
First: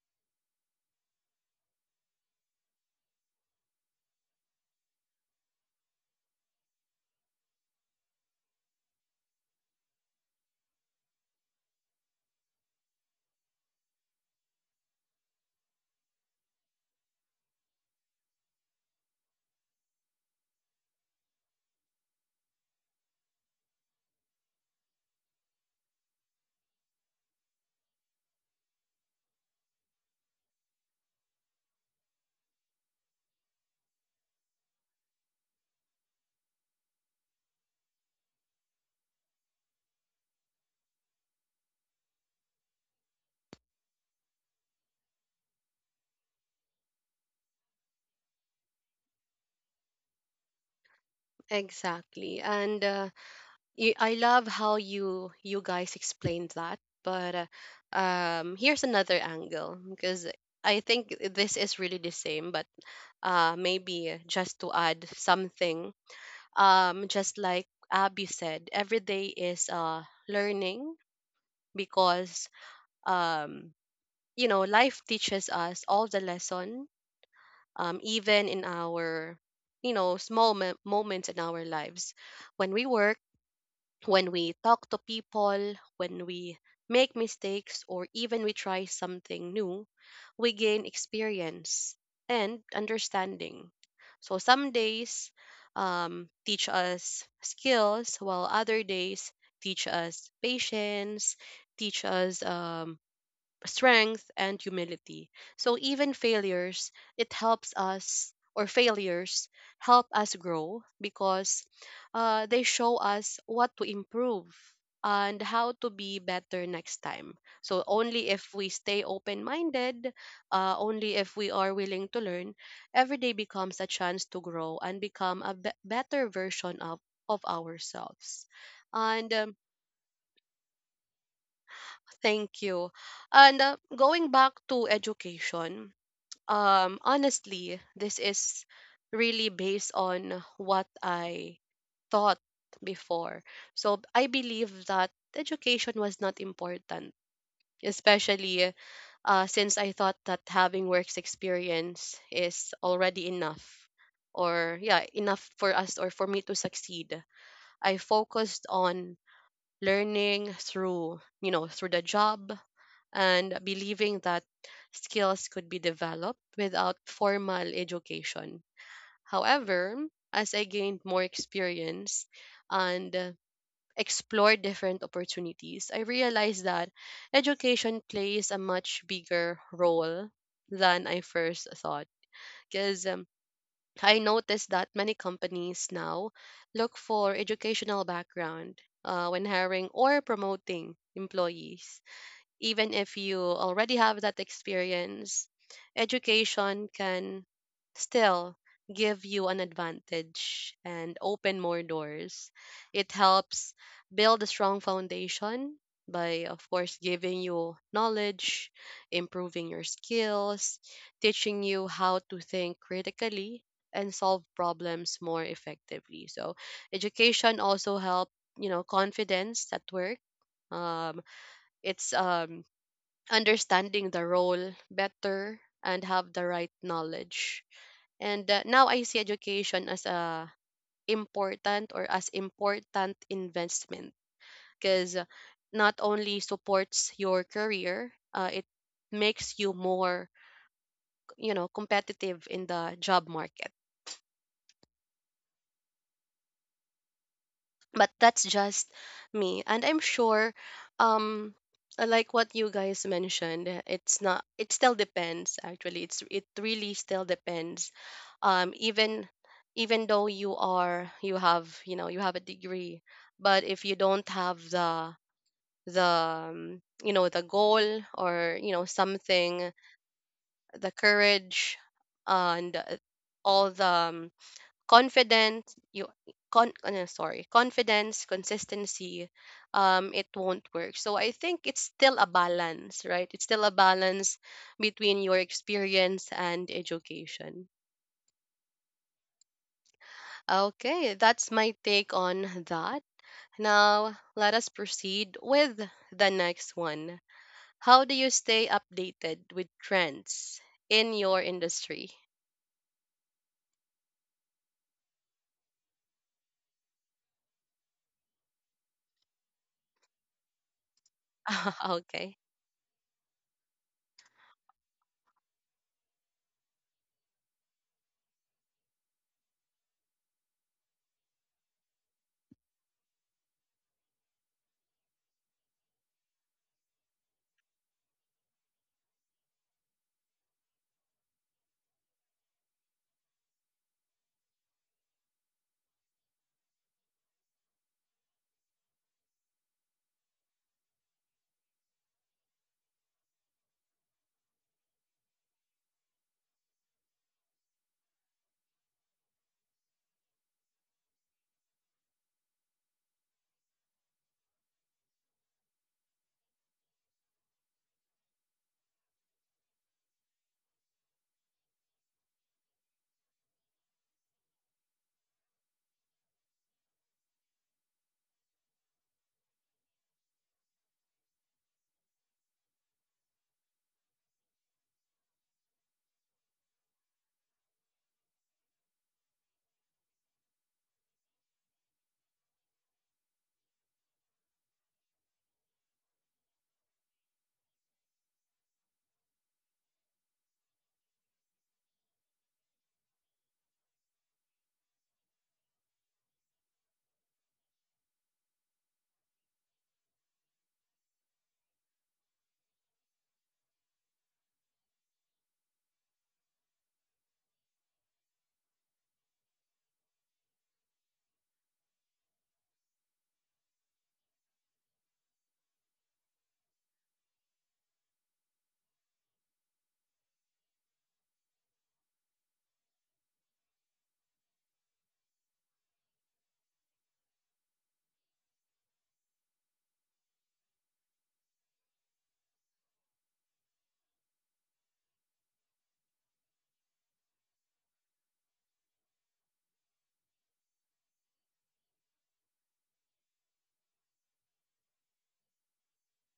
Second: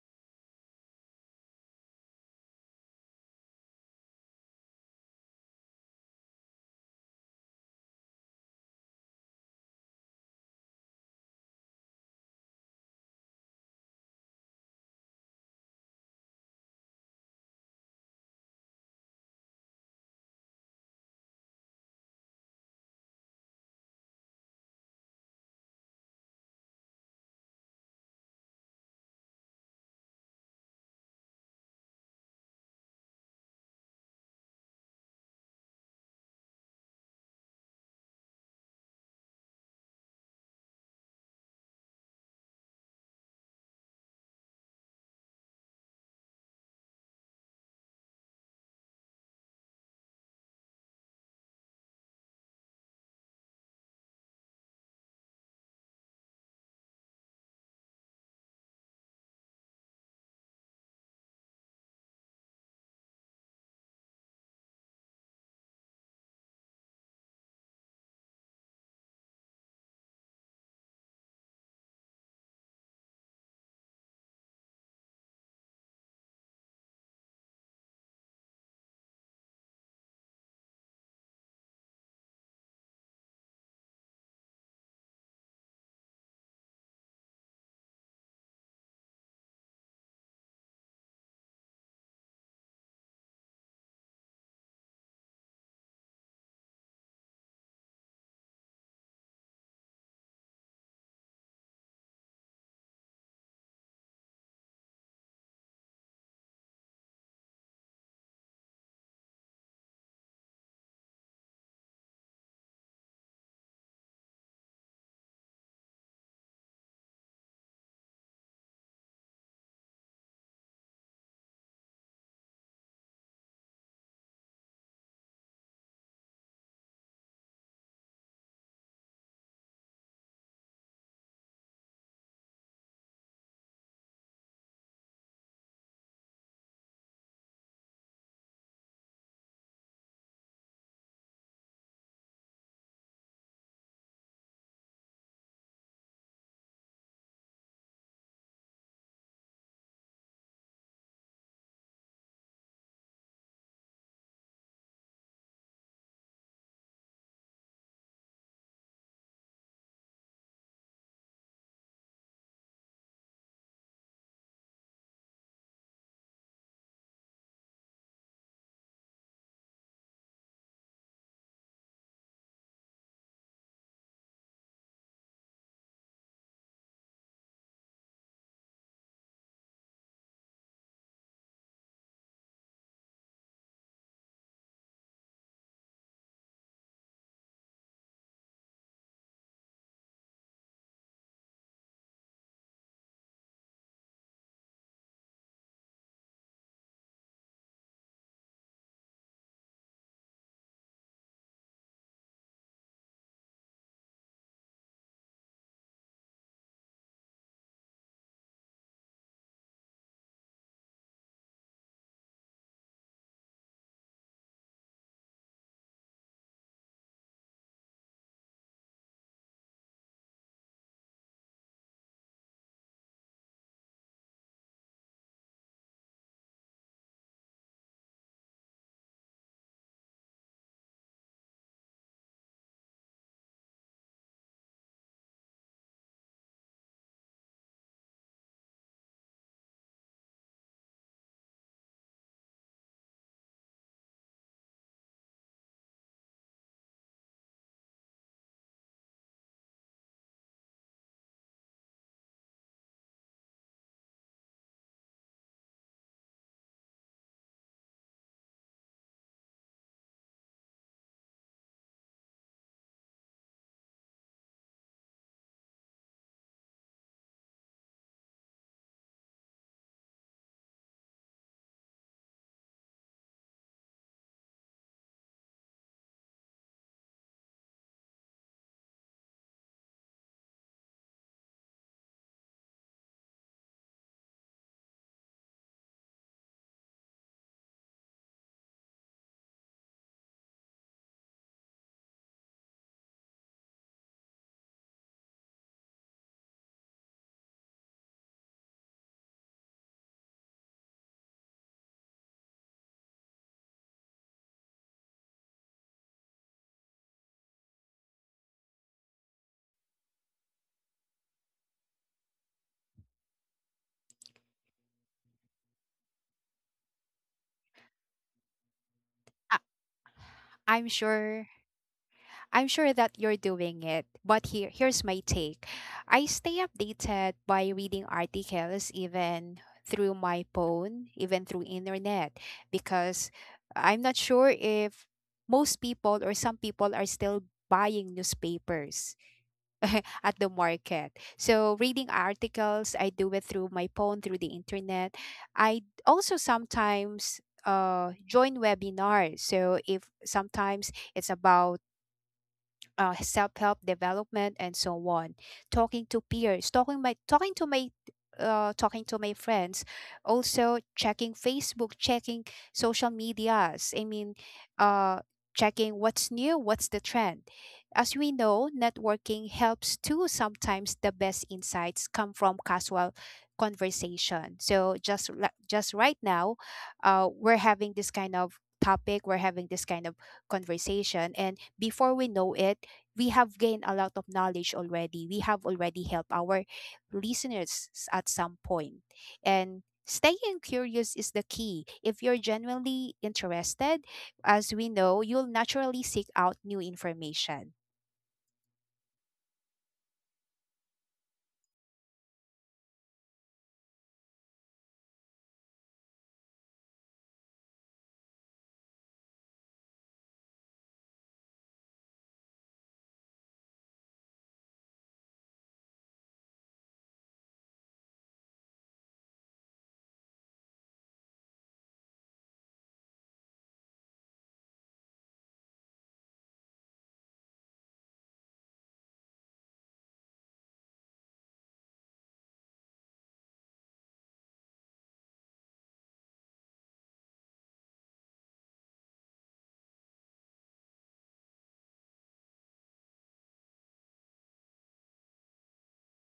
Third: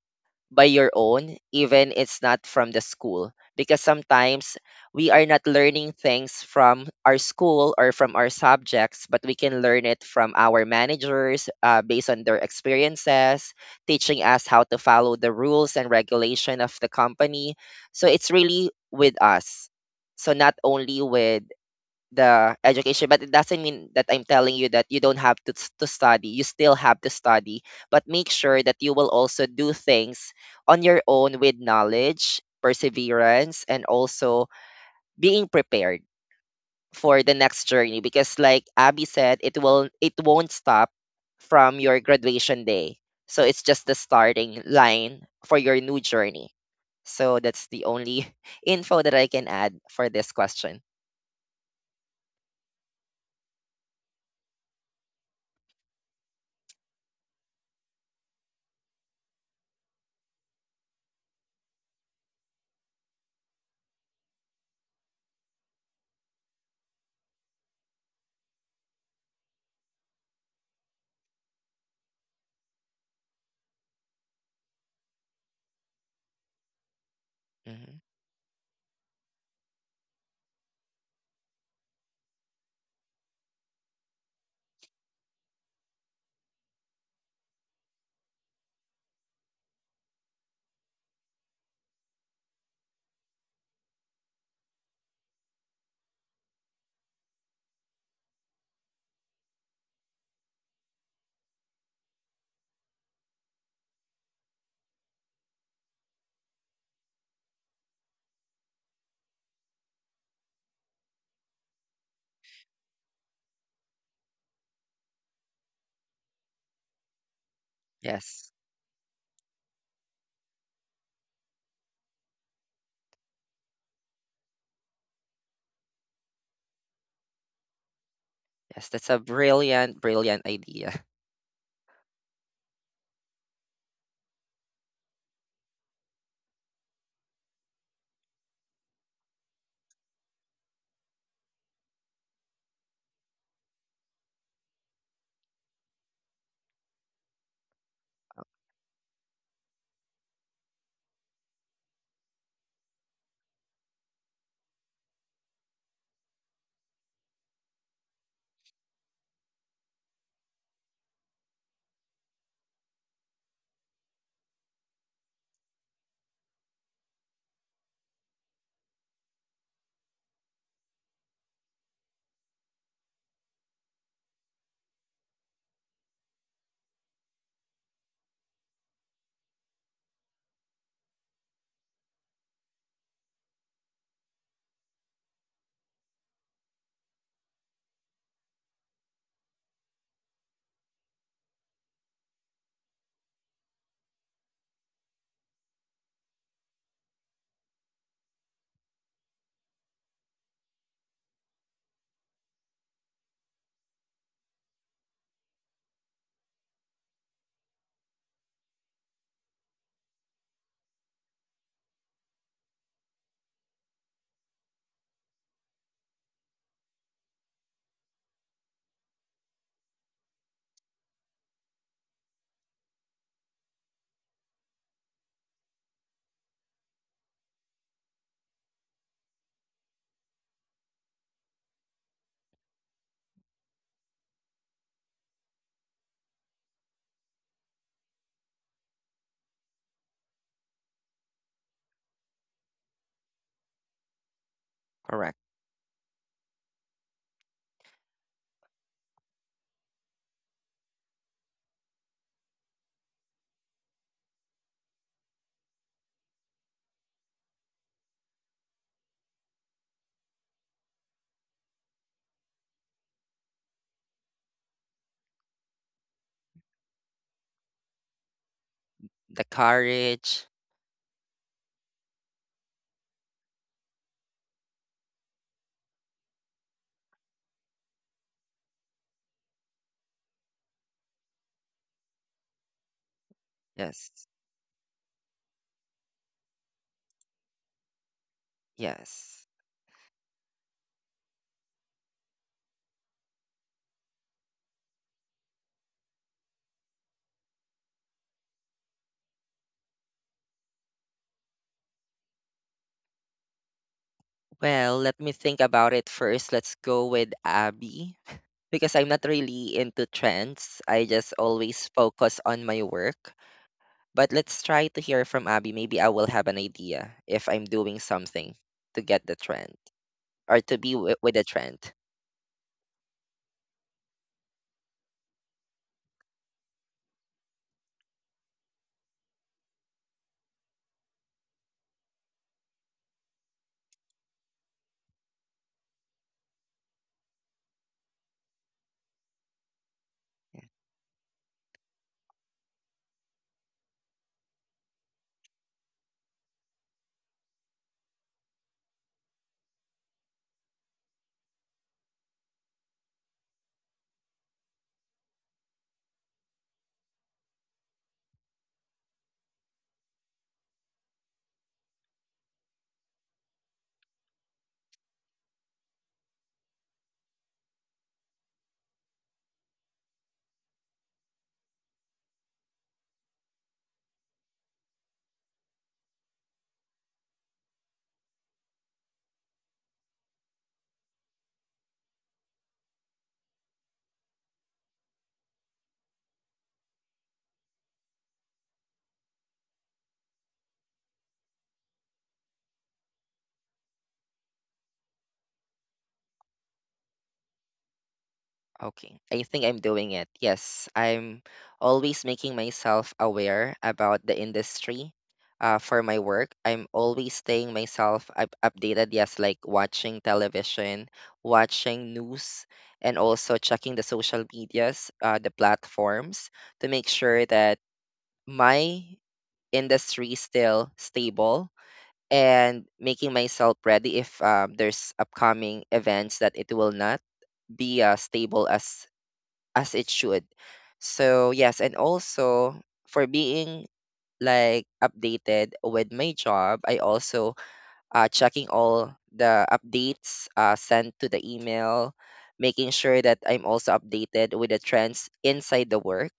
Speaker 2: by your own, even it's not from the school. Because sometimes we are not learning things from our school or from our subjects, but we can learn it from our managers based on their experiences, teaching us how to follow the rules and regulation of the company. So it's really with us, so not only with the education, but it doesn't mean that I'm telling you that you don't have to study. You still have to study, but make sure that you will also do things on your own with knowledge, perseverance, and also being prepared for the next journey, because like Abby said, it won't stop from your graduation day. So it's just the starting line for your new journey. So that's the only info that I can add for this question.
Speaker 1: Exactly. And you, I love how you guys explained that. But here's another angle because I think this is really the same, but maybe just to add something. Just like Abby said, every day is learning because, um, you know, life teaches us all the lesson,
Speaker 2: Mhm.
Speaker 1: even in our, you know, small moments in our lives, when we work, when we talk to people, when we make mistakes, or even we try something new, we gain experience and understanding. So some days teach us skills, while other days teach us patience, teach us strength and humility. So even failures, it helps us or failures help us grow because they show us what to improve and how to be better next time. So only if
Speaker 2: Yes.
Speaker 1: we stay open-minded, only if we are willing to learn, every day becomes a chance to grow and become a better version of ourselves.
Speaker 2: Yes, that's a
Speaker 1: And
Speaker 2: brilliant, brilliant idea.
Speaker 1: Thank you. And going back to education, honestly this is really based on what I thought before. So I believe that education was not important, especially since I thought that having works experience is already enough or, yeah, enough for us or for me to succeed. I focused on learning through, you know, through the job and believing that skills could be developed without formal education. However, as I gained more experience and explored different opportunities, I realized that education plays a much bigger role than I first thought. Because I noticed that many companies now look for educational background when hiring or promoting employees. Even if you already have that experience, education can still give you an advantage and open more doors. It helps build a strong foundation by, of course, giving you knowledge, improving your skills, teaching you how to think critically and solve problems more effectively. So, education also help, you know, confidence at work, um it's understanding the role better and have the right knowledge. And now I see education as a important or as important investment, because not only supports your career, it makes you more, you know, competitive in the job market.
Speaker 2: Correct.
Speaker 1: But that's just me, and I'm sure, um like what you guys mentioned, it's not, it still depends. Actually, it's it really still depends. Even, even though you are, you have, you know, you have a degree, but if you don't have the the you know, the goal, or, you know,
Speaker 2: The
Speaker 1: something,
Speaker 2: courage.
Speaker 1: the courage and all the confident, you con sorry, confidence, consistency, it won't work. So I think it's still a balance, right? It's still a
Speaker 2: Yes.
Speaker 1: balance between your experience and education.
Speaker 2: Yes.
Speaker 1: Okay, that's my take on that. Now let us proceed with the next one. How do you stay updated with trends in your industry?
Speaker 2: Well, let me think about it first. Let's go with Abby because I'm not really into trends. I just always
Speaker 1: Okay.
Speaker 2: focus on my work. But let's try to hear from Abby. Maybe I will have an idea if I'm doing something to get the
Speaker 3: I-
Speaker 2: trend, or to
Speaker 3: i'm
Speaker 2: be with the
Speaker 3: sure
Speaker 2: trend.
Speaker 3: I'm sure that you're doing it, but here's my take. I stay updated by reading articles, even through my phone, even through internet, because I'm not sure if most people or some people are still buying newspapers at the market. So reading articles, I do it through my phone, through the internet. I also sometimes join webinars. So if sometimes it's about self-help development and so on, talking to peers, talking to my friends, also checking Facebook, checking social medias, I mean, uh, checking what's new, what's the trend. As we know, networking helps too. Sometimes the best insights come from casual conversation. So just right now, we're having this kind of topic, we're having this kind of conversation, and before we know it, we have gained a lot of knowledge already. We have already helped our listeners at some point. And staying curious is the key. If you're genuinely interested, as we know, you'll naturally seek out new information.
Speaker 2: Okay, I think I'm doing it. Yes, I'm always making myself aware about the industry for my work. I'm always staying myself up updated. Yes, like watching television, watching news, and also checking the social medias, the platforms to make sure that my industry is still stable and making myself ready if there's upcoming events that it will not be stable as it should. So yes, and also for being like updated with my job, I also checking all the updates sent to the email, making sure that I'm also updated with the trends inside the work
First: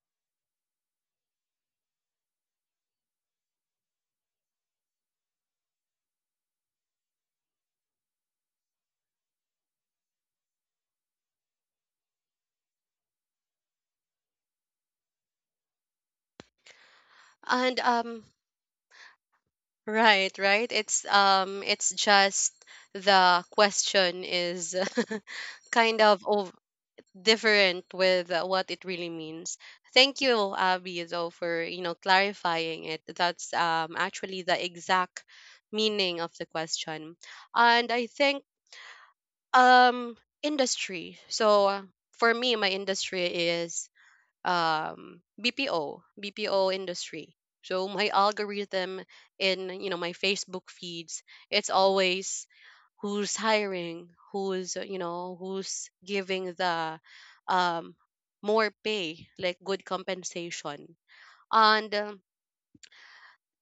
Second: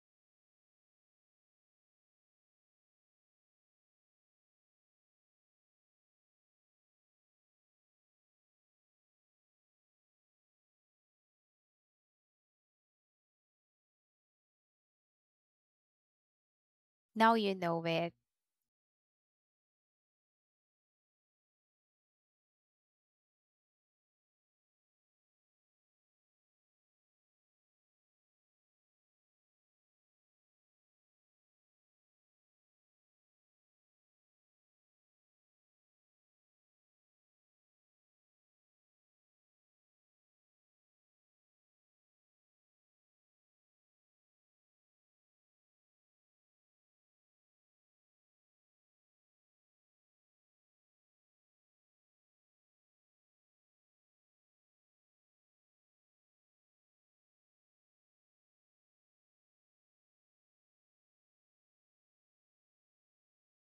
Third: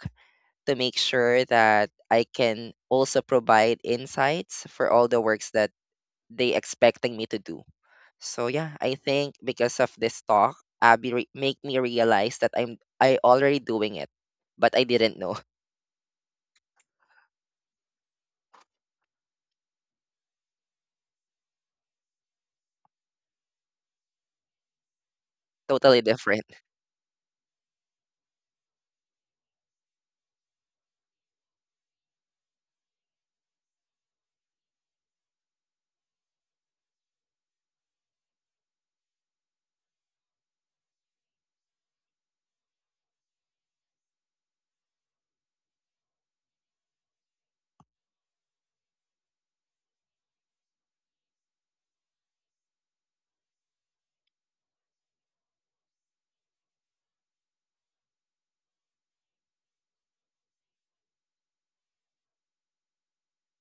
Speaker 2: to make sure that I can also provide insights for all the works that they expecting me to do. So yeah, I think because of this talk, Abby make me realize that I already doing it, but I didn't know.
Speaker 3: Now you
Speaker 1: and
Speaker 3: know it.
Speaker 1: um right, right. It's just the question is kind
Speaker 2: Totally
Speaker 1: of
Speaker 2: different.
Speaker 1: ov- different with what it really means. Thank you, Abby, though, for, you know, clarifying it. That's actually the exact meaning of the question, and I think um industry. So for me, my industry is BPO, BPO industry. So my algorithm in, you know, my Facebook feeds, it's always who's hiring, who's, you know, who's giving the um, more pay, like good compensation, and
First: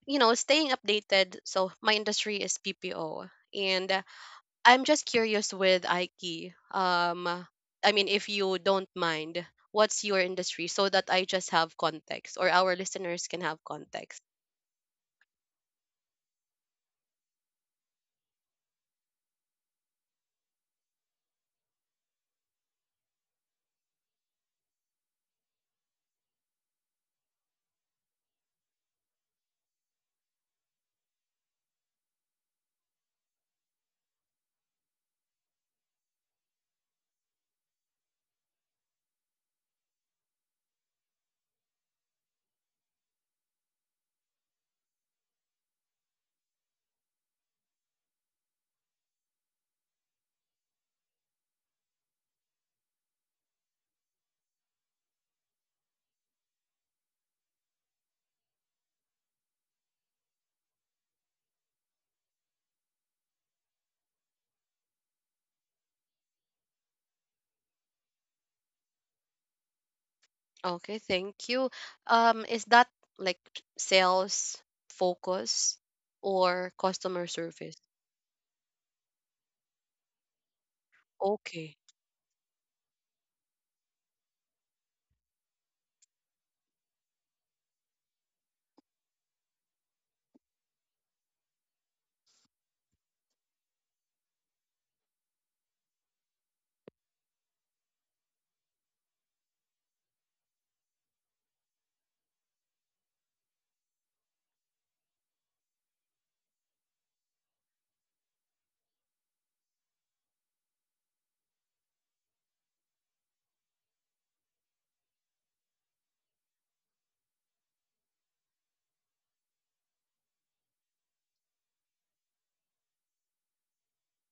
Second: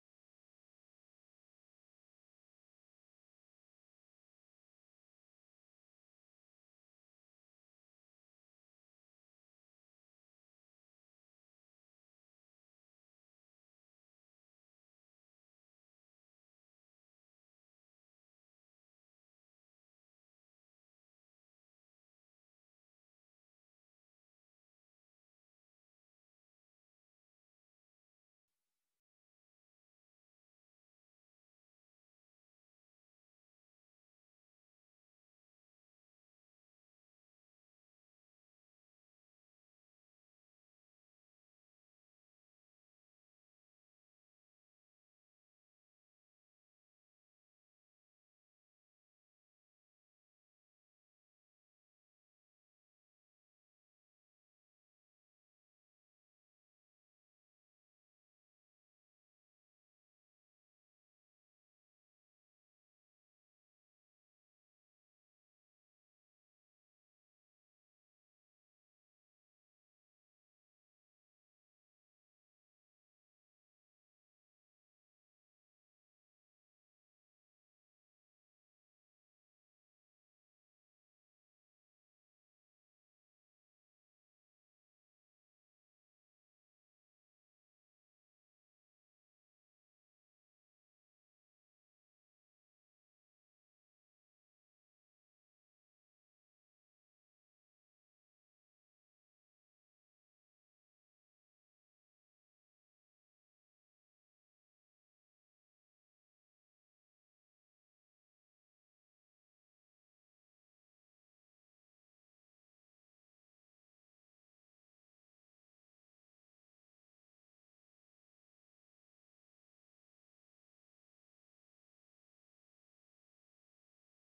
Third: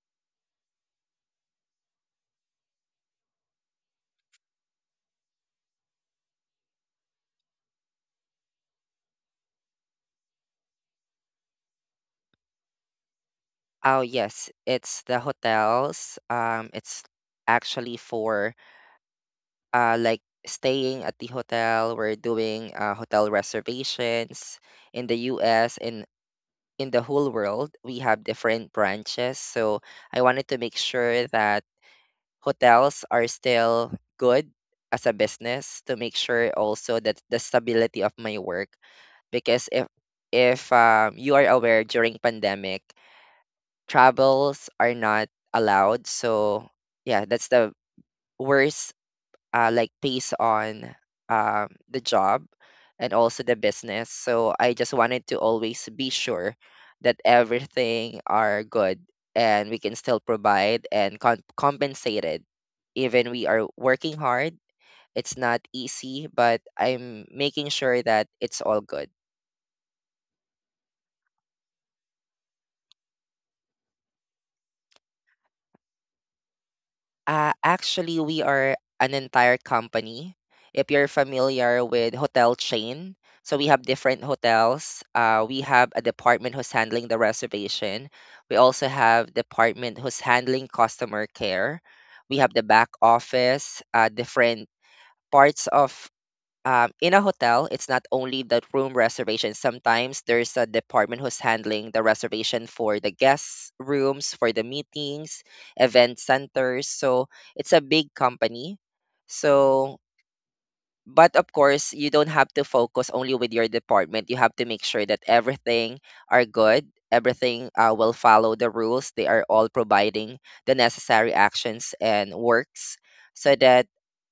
Speaker 1: you know, staying updated. So my industry is PPO, and I'm just curious with Aiki. I mean, if you don't mind, what's your industry, so that I just have context or our listeners can have
Speaker 2: Oh
Speaker 1: context.
Speaker 2: yes, it's the hotels. It's actually for like staying at the hotel. We're doing hotel reservations in the U.S. and in the whole world. We have different branches, so I wanted to make sure that hotels are still good as a business to make sure also that the stability of my work, because if you are aware during pandemic travels are not allowed. So yeah, that's the worst, like based on, the job and also the business. So I just wanted to always be sure that everything are good and we can still provide and compensated even we are working hard. It's not easy, but I'm making sure that it's all good.
Speaker 1: Okay, thank you. Is that like sales focus or customer service?
Speaker 2: Actually, we are an entire company. If you're
Speaker 1: Okay,
Speaker 2: familiar with hotel chain, so we have different hotels. We have a department who's handling the reservation. We also have department who's handling customer care. We have the back office, different parts of in a hotel, it's not only the room reservation. Sometimes there's a department who's handling the reservation for the guest rooms, for the meetings, event centers. So it's a big company. So but of course you don't have to focus only with your department. You have to make sure that everything are good, everything will follow the rules, they are all providing the necessary actions and works so that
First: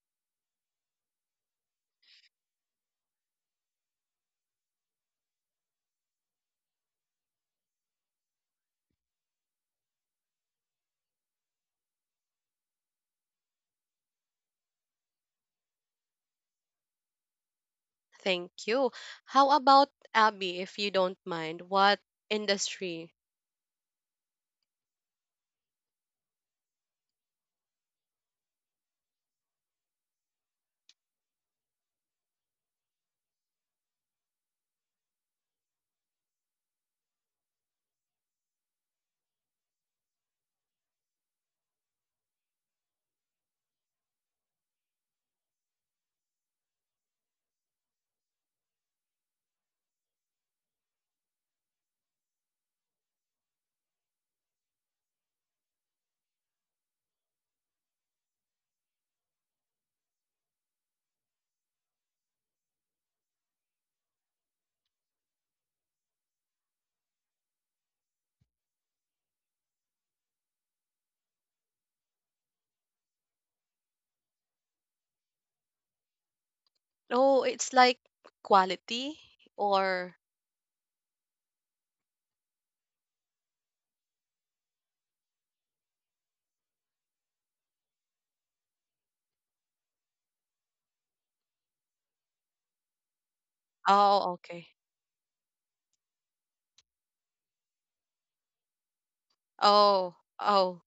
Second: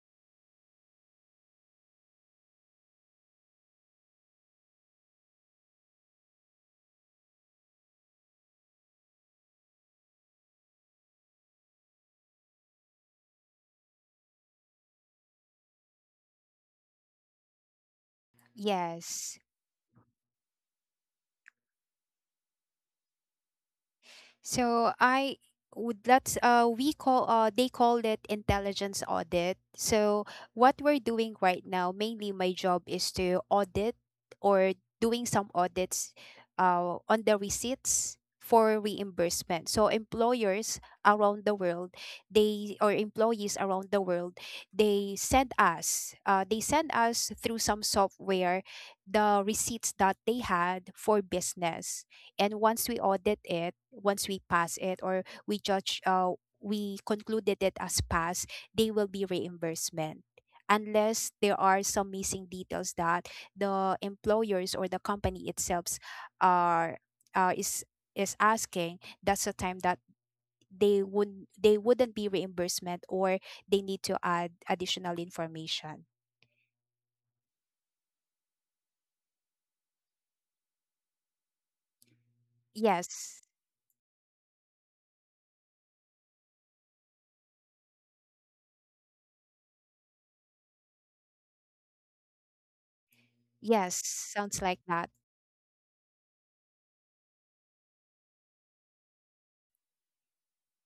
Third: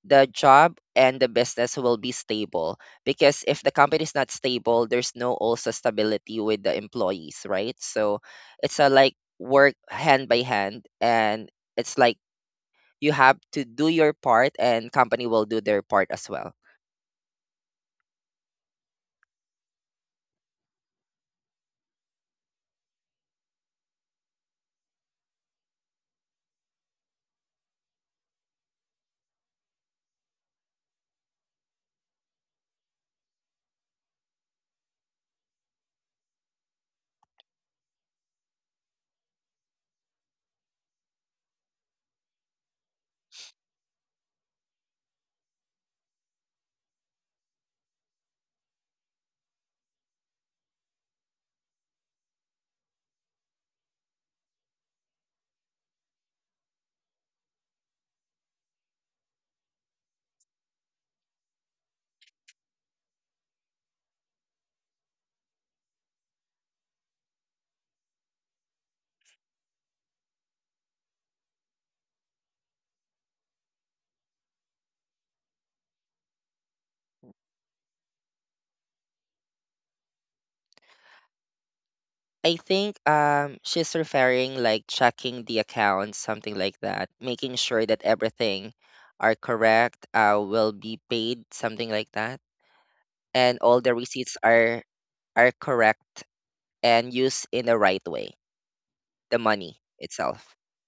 Speaker 2: the job and the business will be stable. Because if the company is not stable, there's no also stability with the employees, right? So it's a like work hand by hand, and it's like you have to do your part and company will do their part as well.
Speaker 1: thank you.
Speaker 3: Yes.
Speaker 1: How about Abby, if you don't mind, what industry?
Speaker 3: So I would that's, we call they call it intelligence audit. So what we're doing right now, mainly my job is to audit, or doing some audits on the receipts for reimbursement. So employers around the world, they, or employees around the world, they send us through some software the receipts that they had for business. And once we audit it, once we pass it, or we judge, we concluded it as pass, they will be reimbursement, unless there are some missing details that the employers or the company itself are uh, is is asking. That's the time that they wouldn't be reimbursement, or they need to add additional information.
Speaker 1: Oh, it's like quality or
Speaker 2: I think
Speaker 3: Yes,
Speaker 2: she's referring like checking the accounts, something like that, making sure that everything are correct, will be paid, something like that, and all the
Speaker 3: yes.
Speaker 1: oh,
Speaker 2: receipts
Speaker 3: Sounds
Speaker 1: okay.
Speaker 3: like that.
Speaker 2: are correct and used in the right way, the money
Speaker 1: Oh,
Speaker 2: itself.
Speaker 1: oh,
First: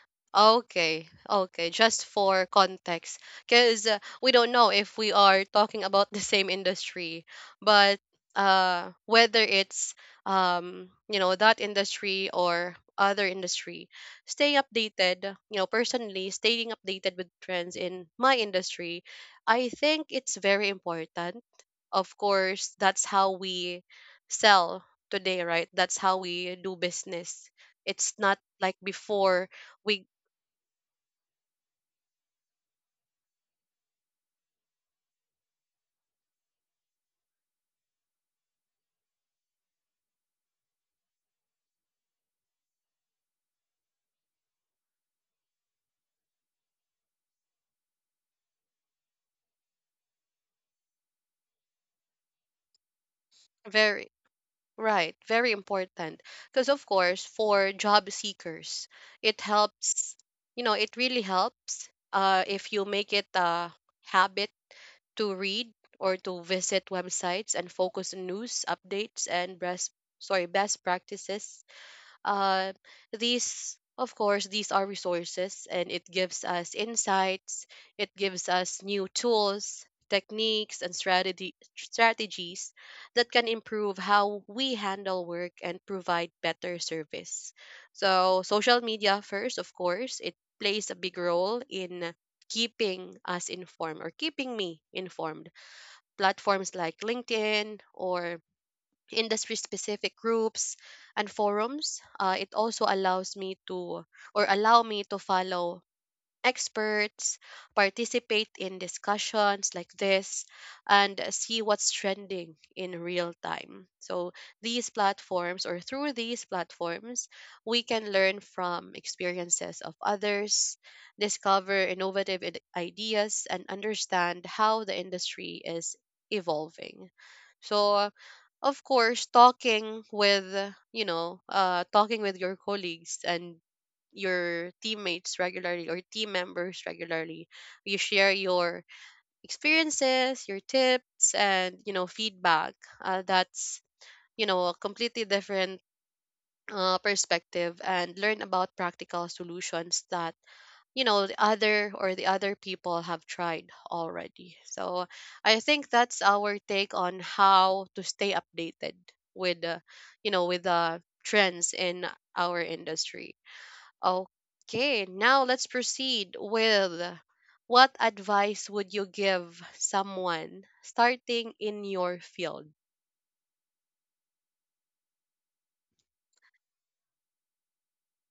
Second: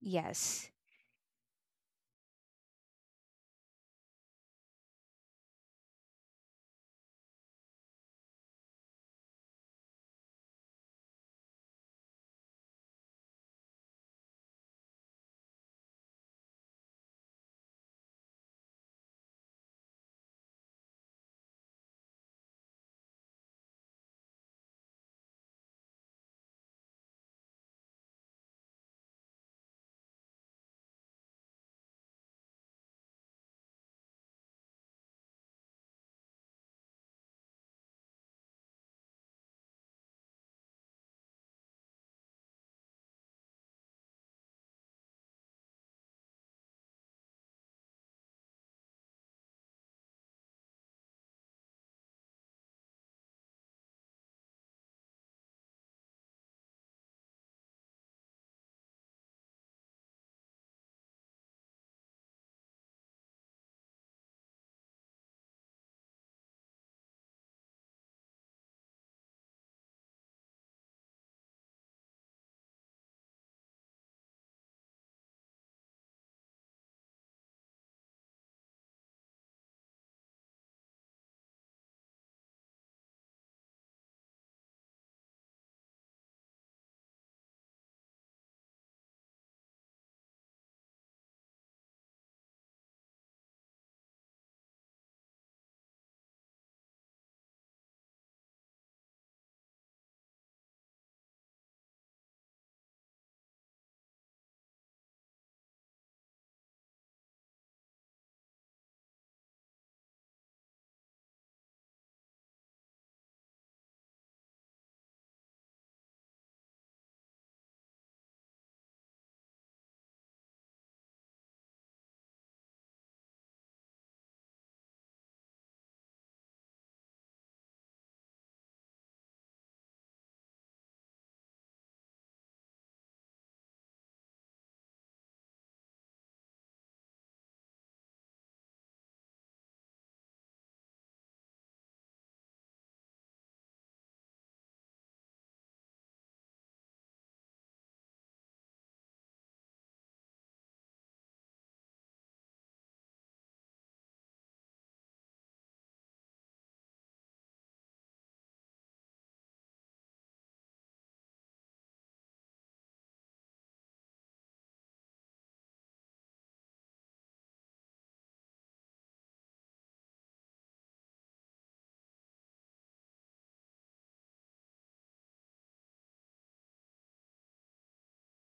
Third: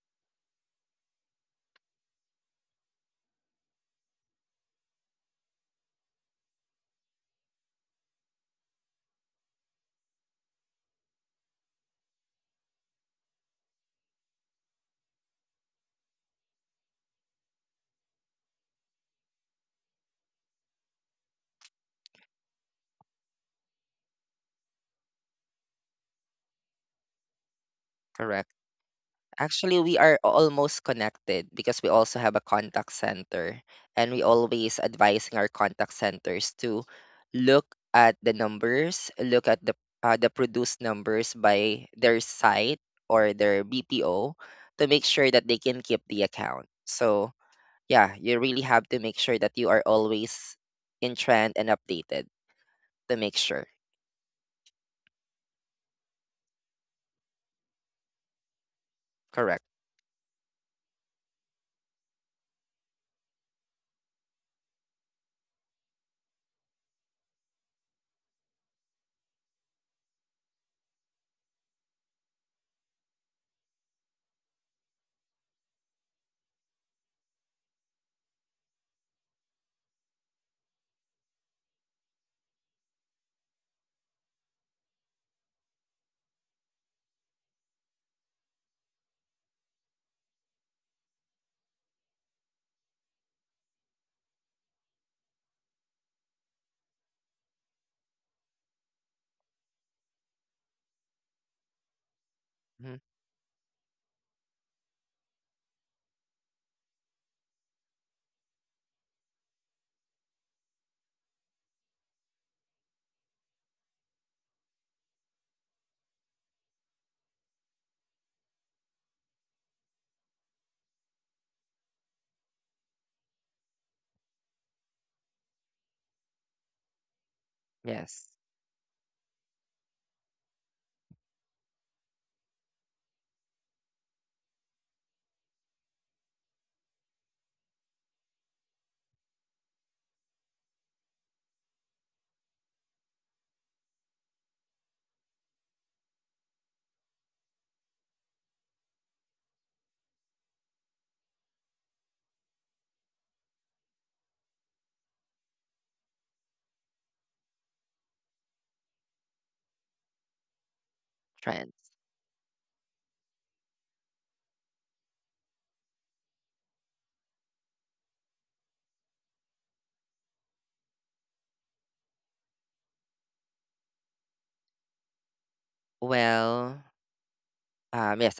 Speaker 3: Yes.
Speaker 1: okay, okay, just for context, because we don't know if we are talking about the same industry, but whether it's you know, that industry or other industry, stay updated. You know, personally, staying updated with trends in my industry, I think it's very important. Of course, that's how we sell today, right? That's how we do business. It's not
Speaker 2: Correct.
Speaker 1: like before
Speaker 2: Actually, we
Speaker 1: we
Speaker 2: are almost connected because we also have a contact center, and we always advising our contact centers to look at the numbers, look at the produced numbers by their site or their BPO to make sure that they can keep the account. So yeah, you really have to make sure that you are always in trend and updated to make sure.
Speaker 1: very right, very important. Because of course, for job seekers, it
Speaker 2: Correct.
Speaker 1: helps, you know, it really helps if you make it a habit to read or to visit websites and focus on news updates and best, sorry, best practices. uh, these, of course, these are resources, and it gives us insights. It gives us new tools, techniques, and strategy strategies that can improve how we handle work and provide better service. So social media first, of course, it plays a big role in keeping us informed or keeping me informed. Platforms like LinkedIn or industry specific groups and forums. It also
Speaker 2: Mhm.
Speaker 1: allows me to or allow me to follow experts, participate in discussions like this, and see what's trending in real time. So these platforms, or through these platforms, we can learn from experiences of others, discover innovative ideas, and understand how the industry is evolving. So,
Speaker 2: Yes,
Speaker 1: of course, talking with, you know, talking with your colleagues and your teammates regularly or team members regularly. You share your experiences, your tips, and, you know, feedback. That's, you know, a completely different perspective and learn about practical solutions that, you know, the other or the other people have tried already. So I think that's our take on how to stay updated with, you know, with the
Speaker 2: trends.
Speaker 1: trends in our industry. Okay, now let's proceed with what advice would you give someone starting in your field?
Speaker 2: Well, yes.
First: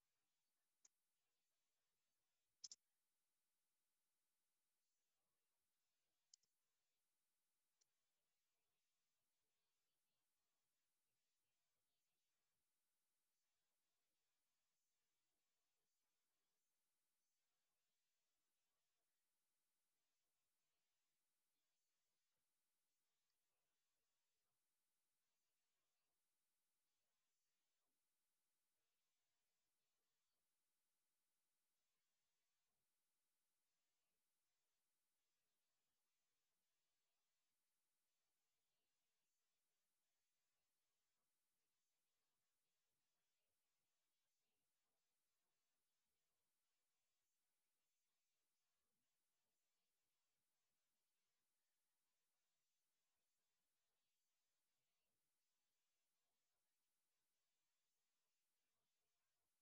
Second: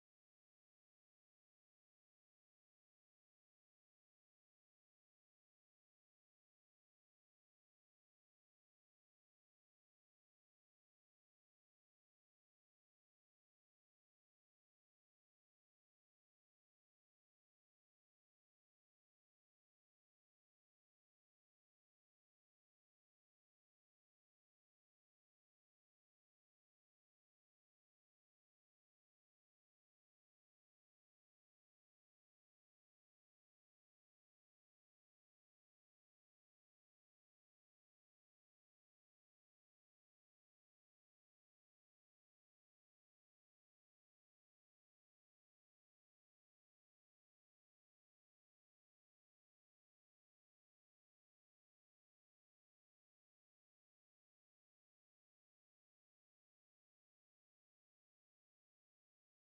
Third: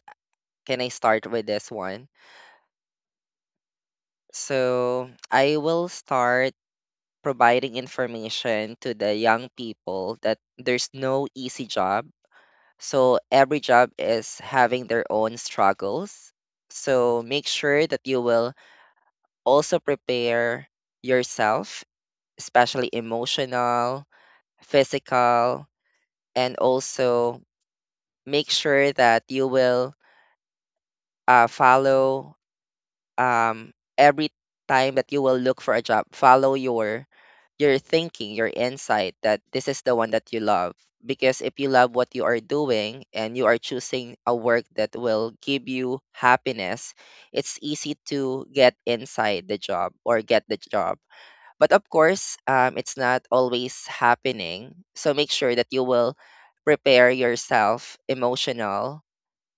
Speaker 2: Can I start with this one? So I will start providing information to the young people that there's no easy job. So every job is having their own struggles. So make sure that you will also prepare yourself, especially emotional, physical, and also make sure that you will follow um, every time that you will look for a job, follow your thinking, your insight that this is the one that you love. Because if you love what you are doing and you are choosing a work that will give you happiness, it's easy to get inside the job or get the job. But of course, it's not always happening. So make sure that you will prepare yourself emotional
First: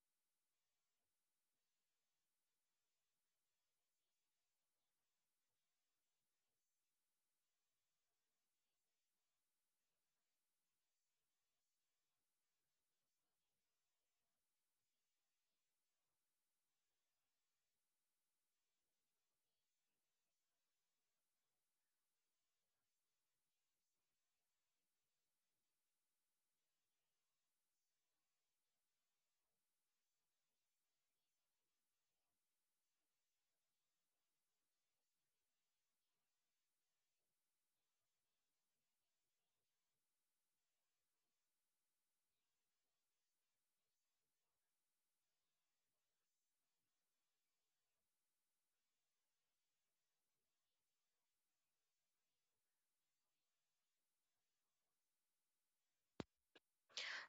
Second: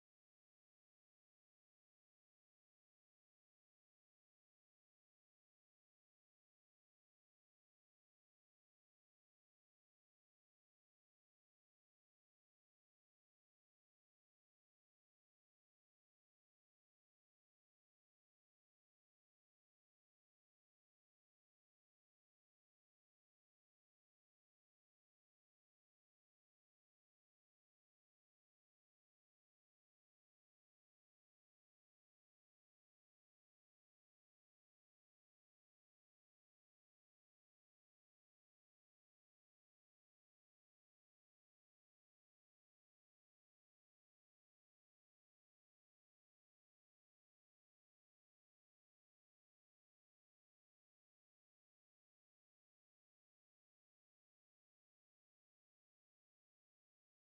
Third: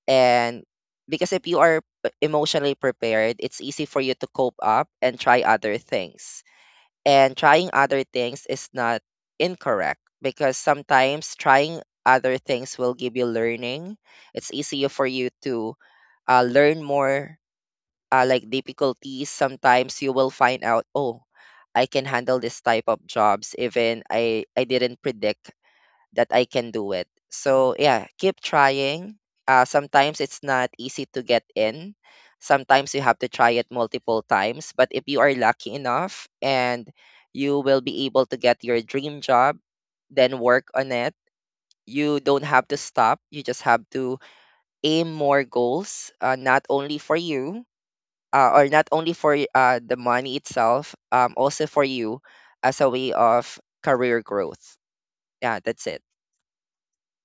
Speaker 2: and because if you are emotionally prepared, it's easy for you to cope up and try other things. And trying other things is not incorrect because sometimes trying other things will give you learning. It's easier for you to learn more like difficulties. Sometimes you will find out, oh, I can handle this type of jobs even I didn't predict that I can do it. So yeah, keep trying. Sometimes it's not easy to get in. Sometimes you have to try it multiple times. But if you are lucky enough and you will be able to get your dream job, then work on it. You don't have to stop. You just have to aim more goals, not only for you, or not only for the money itself, also for you as a way of career growth. Yeah, that's it.